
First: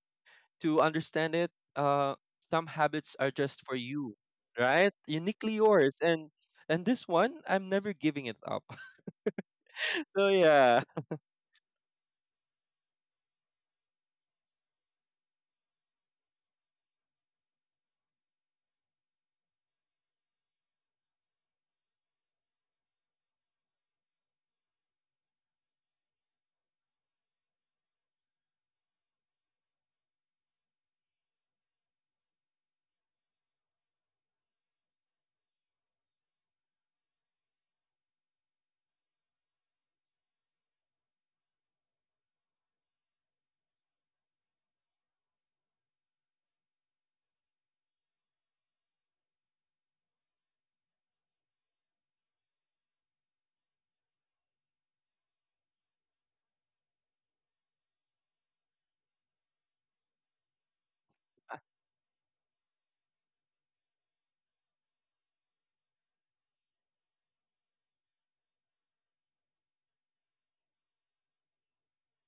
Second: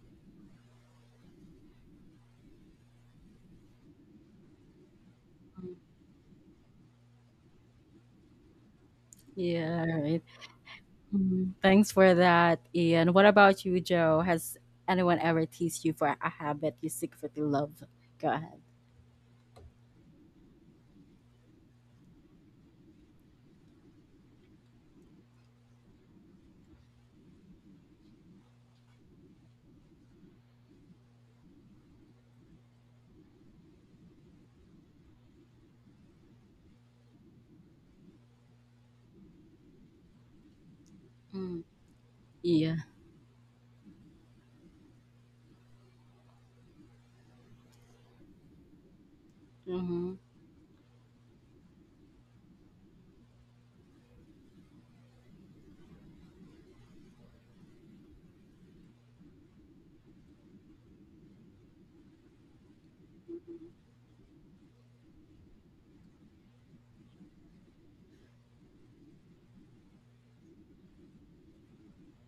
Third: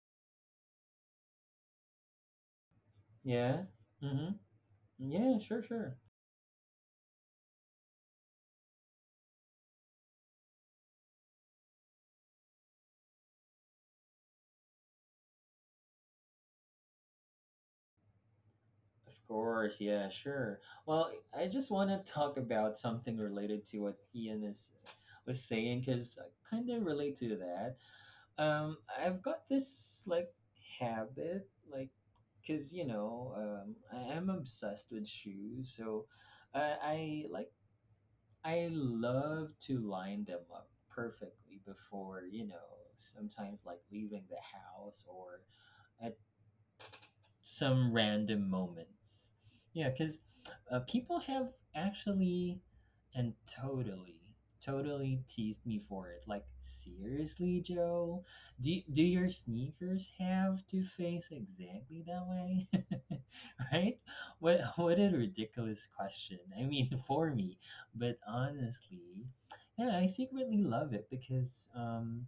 S3: to understand it, uh, some habits are
S2: Yeah.
S3: just for you,
S2: Mm-hmm.
S3: right?
S2: Yeah,
S3: Uniquely
S2: sure, sure.
S3: yours, and and this one, I'm never giving it up.
S1: Yeah, right.
S3: So yeah,
S1: Mm, thanks for that, Ian. What about you, Joe? Has anyone ever teased you for a habit you secretly love? Go ahead.
S2: Of course, yeah, sure. Well, I just want to talk about something related to what Ian is was saying because I kind of relate to that. Um, I've got this like habit, like, because you know, um, I am obsessed with shoes, so I, I like I love to line them up perfectly before, you know,
S1: Yeah.
S2: sometimes like leaving the house or at some random moments. Yeah,
S1: Mhm.
S2: because uh, people have actually and totally, totally teased me for it. Like, seriously, Joe, do do your sneakers have to face exactly that way? Right? What what a ridiculous question. I mean, for me, but honestly, yeah, I secretly love it because um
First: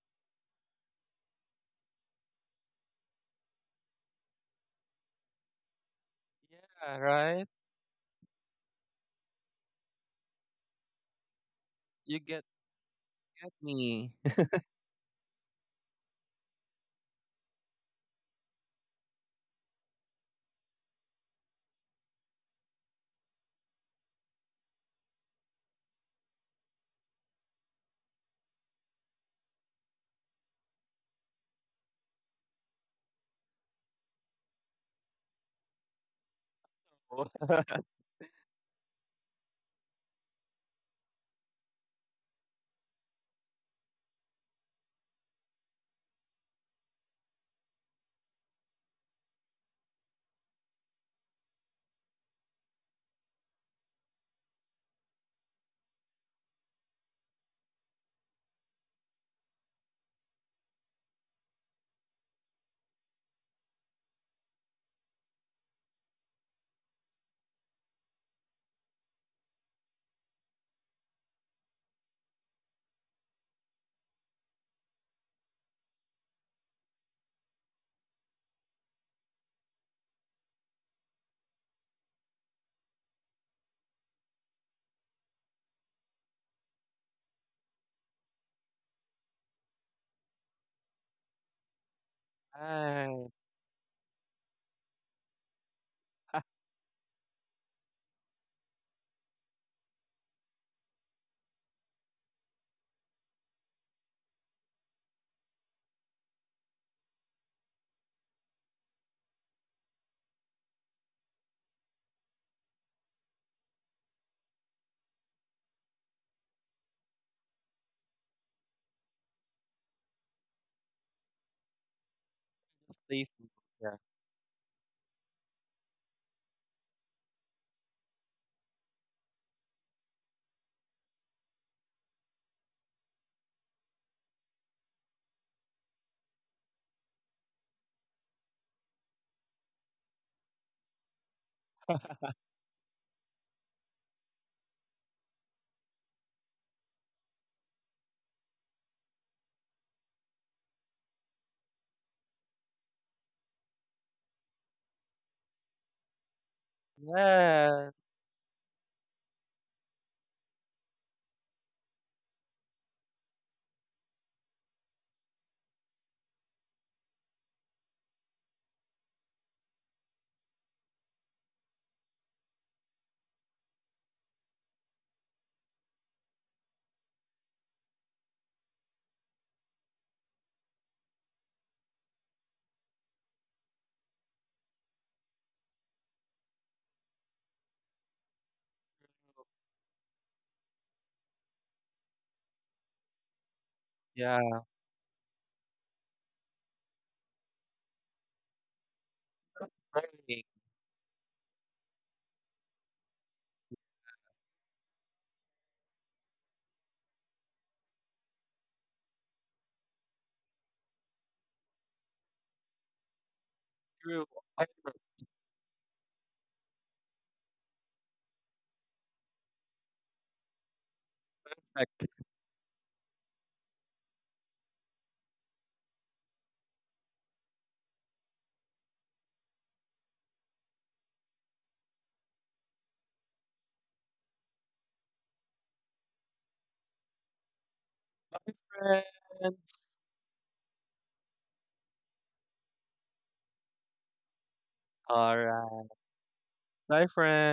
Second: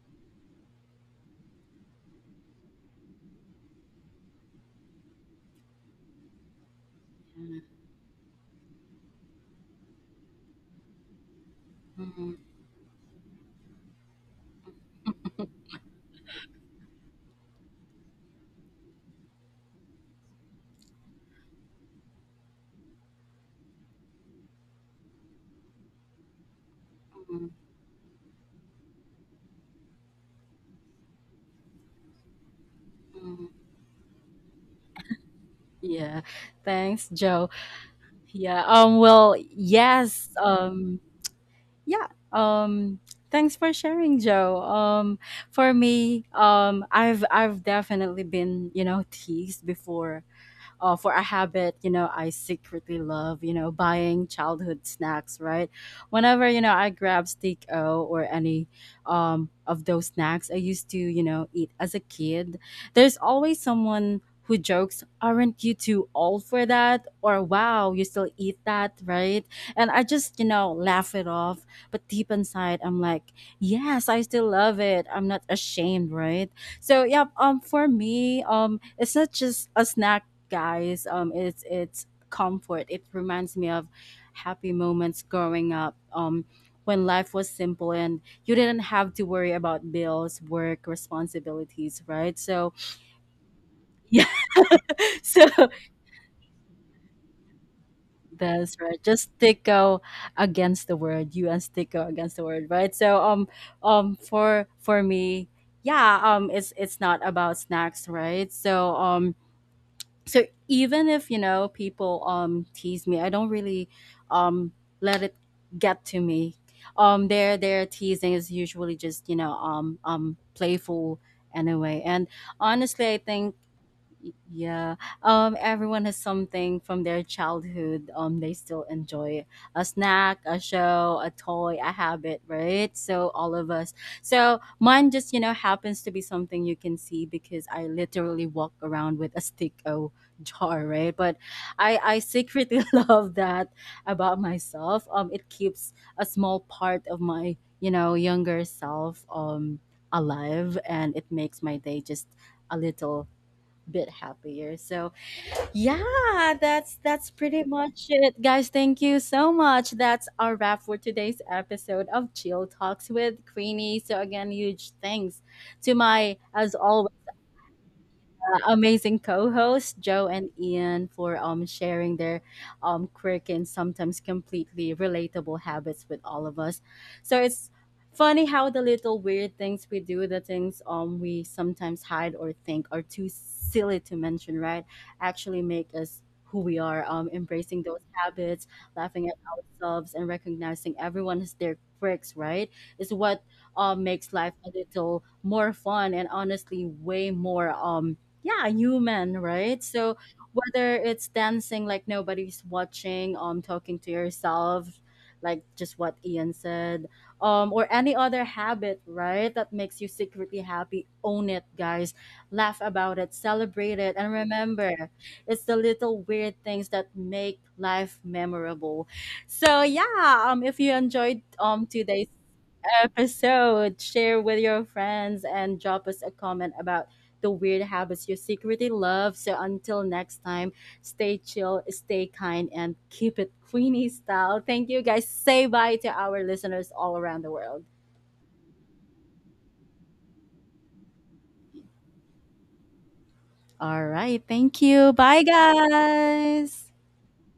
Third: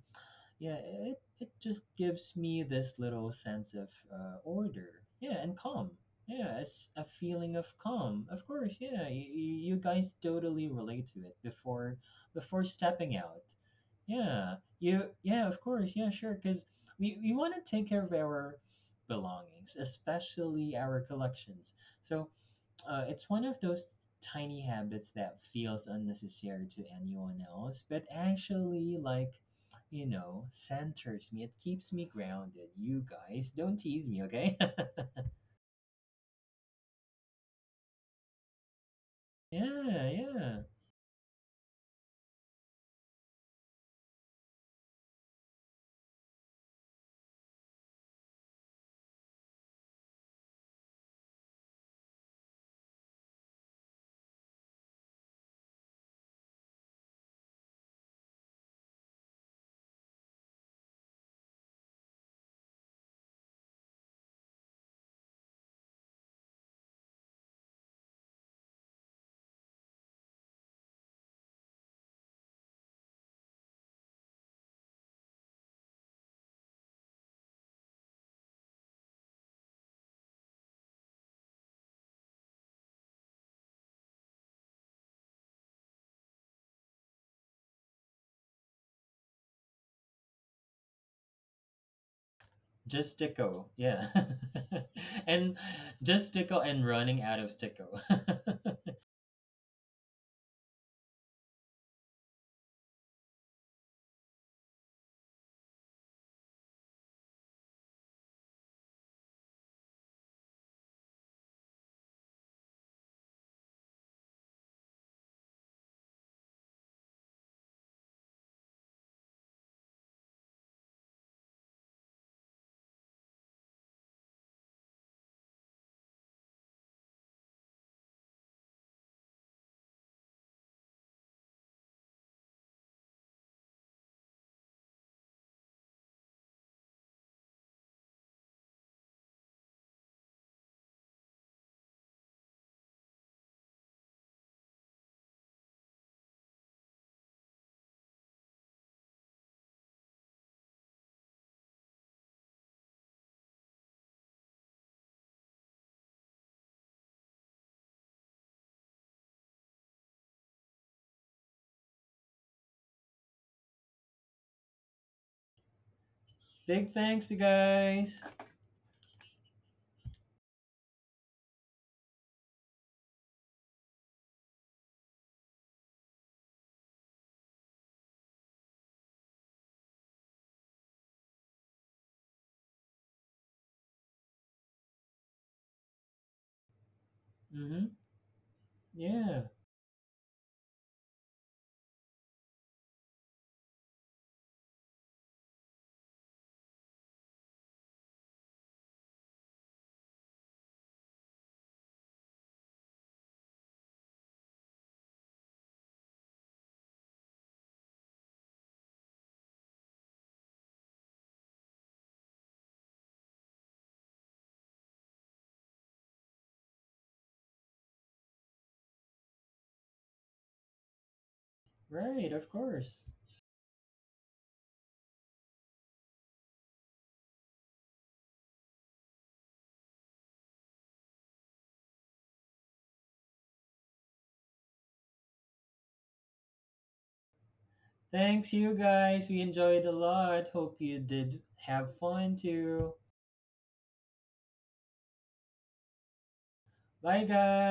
S2: yeah, it, it just gives me this little sense of uh, order, yeah, and calm, yeah, it's
S3: yeah,
S2: a
S3: right.
S2: feeling
S1: Mhm.
S2: of calm, of course, yeah, you, you guys totally relate to it before,
S3: You
S1: Mhm.
S3: get
S2: before stepping out,
S3: get me.
S2: yeah, you, yeah, of course, yeah, sure, because we, we want to take care of our belongings, especially our collections. So uh, it's one of those tiny habits that feels unnecessary to anyone
S1: Mhm.
S2: else, but actually, like, you know, centers me. It keeps me grounded. You
S1: Mhm.
S2: guys, don't tease me, okay?
S1: Yeah. Thanks, Joe. Yeah. Um well,
S2: Yeah,
S1: yes.
S2: yeah.
S1: Um yeah. Um Thanks for sharing, Joe. Um for me, um I've I've definitely been, you know, teased before, uh, for a habit, you know, I secretly love, you know, buying childhood snacks, right? Whenever, you know, I grab steak o, or any um, of those snacks I used to, you know, eat as a kid, there's always someone who jokes, aren't you too old for that? Or wow, you still eat that, right? And I just, you know, laugh it off. But deep inside, I'm like, yes, I still love it. I'm not ashamed, right? So yeah, um, for me, um, it's not just a snack, guys. Um, it's it's comfort. It reminds me of happy moments growing up. Um, when life was simple and you didn't have to worry about bills, work, responsibilities, right? So
S2: Just
S3: Right.
S2: sticko, yeah.
S1: yeah, so
S2: And just sticko and running out of sticko.
S1: that's right. Just sticko against the word. You and sticko against the word, right? So um um for for me, yeah, um it's it's not about snacks, right? So um so even if, you know, people um tease me, I don't really um let it get to me. um their their teasing is usually just, you know, um um playful anyway. And honestly,
S3: Stay
S1: I
S3: f-
S1: think
S3: yeah.
S1: yeah. Um, everyone has something from their childhood. Um, they still enjoy a snack, a show, a toy, a habit, right? So all of us. So mine just, you know, happens to be something you can see, because I literally walk around with a stick o jar, right? But I I secretly love that about myself. Um, it keeps a small part of my, you know, younger self um alive, and it makes my day just a little bit happier. So yeah, that's that's pretty
S3: Yeah.
S1: much it, guys. Thank you so much. That's our wrap for today's episode of Chill Talks with Queenie. So again, huge thanks to my, as
S2: Big
S1: always,
S2: thanks, you guys.
S1: uh, amazing co-hosts Joe and Ian, for um sharing their um quirky and sometimes completely relatable habits with all of us. So it's funny how the little weird things we do, the things um we sometimes hide or think are too silly to mention, right? Actually make us who we are. Um, embracing
S2: Mm-hmm.
S1: those habits, laughing at
S2: Yeah,
S1: ourselves, and recognizing everyone has their quirks, right? Is what um makes life
S3: Yeah.
S1: a little more fun, and honestly way more um yeah, human, right? So
S3: Right.
S1: whether it's dancing like nobody's watching, um talking to yourself like just what Ian said, um or any other habit, right, that makes you secretly happy, own it, guys. Laugh about it, celebrate it,
S3: True.
S1: and
S3: I
S1: remember, it's the little weird things that make life memorable. So yeah, um if you enjoyed um today's
S2: right, of course.
S1: episode, share with your friends and drop us a comment about the weird habits you secretly love. So until next time, stay chill, stay kind, and keep it Queenie style. Thank you, guys. Say bye to our listeners all around the world.
S2: Thanks, you guys. We
S3: friends.
S2: enjoyed a lot. Hope you did have fun too.
S1: All right. Thank you.
S3: All
S1: Bye,
S3: right.
S1: guys.
S3: Bye,
S2: 一
S3: friends.
S2: 个。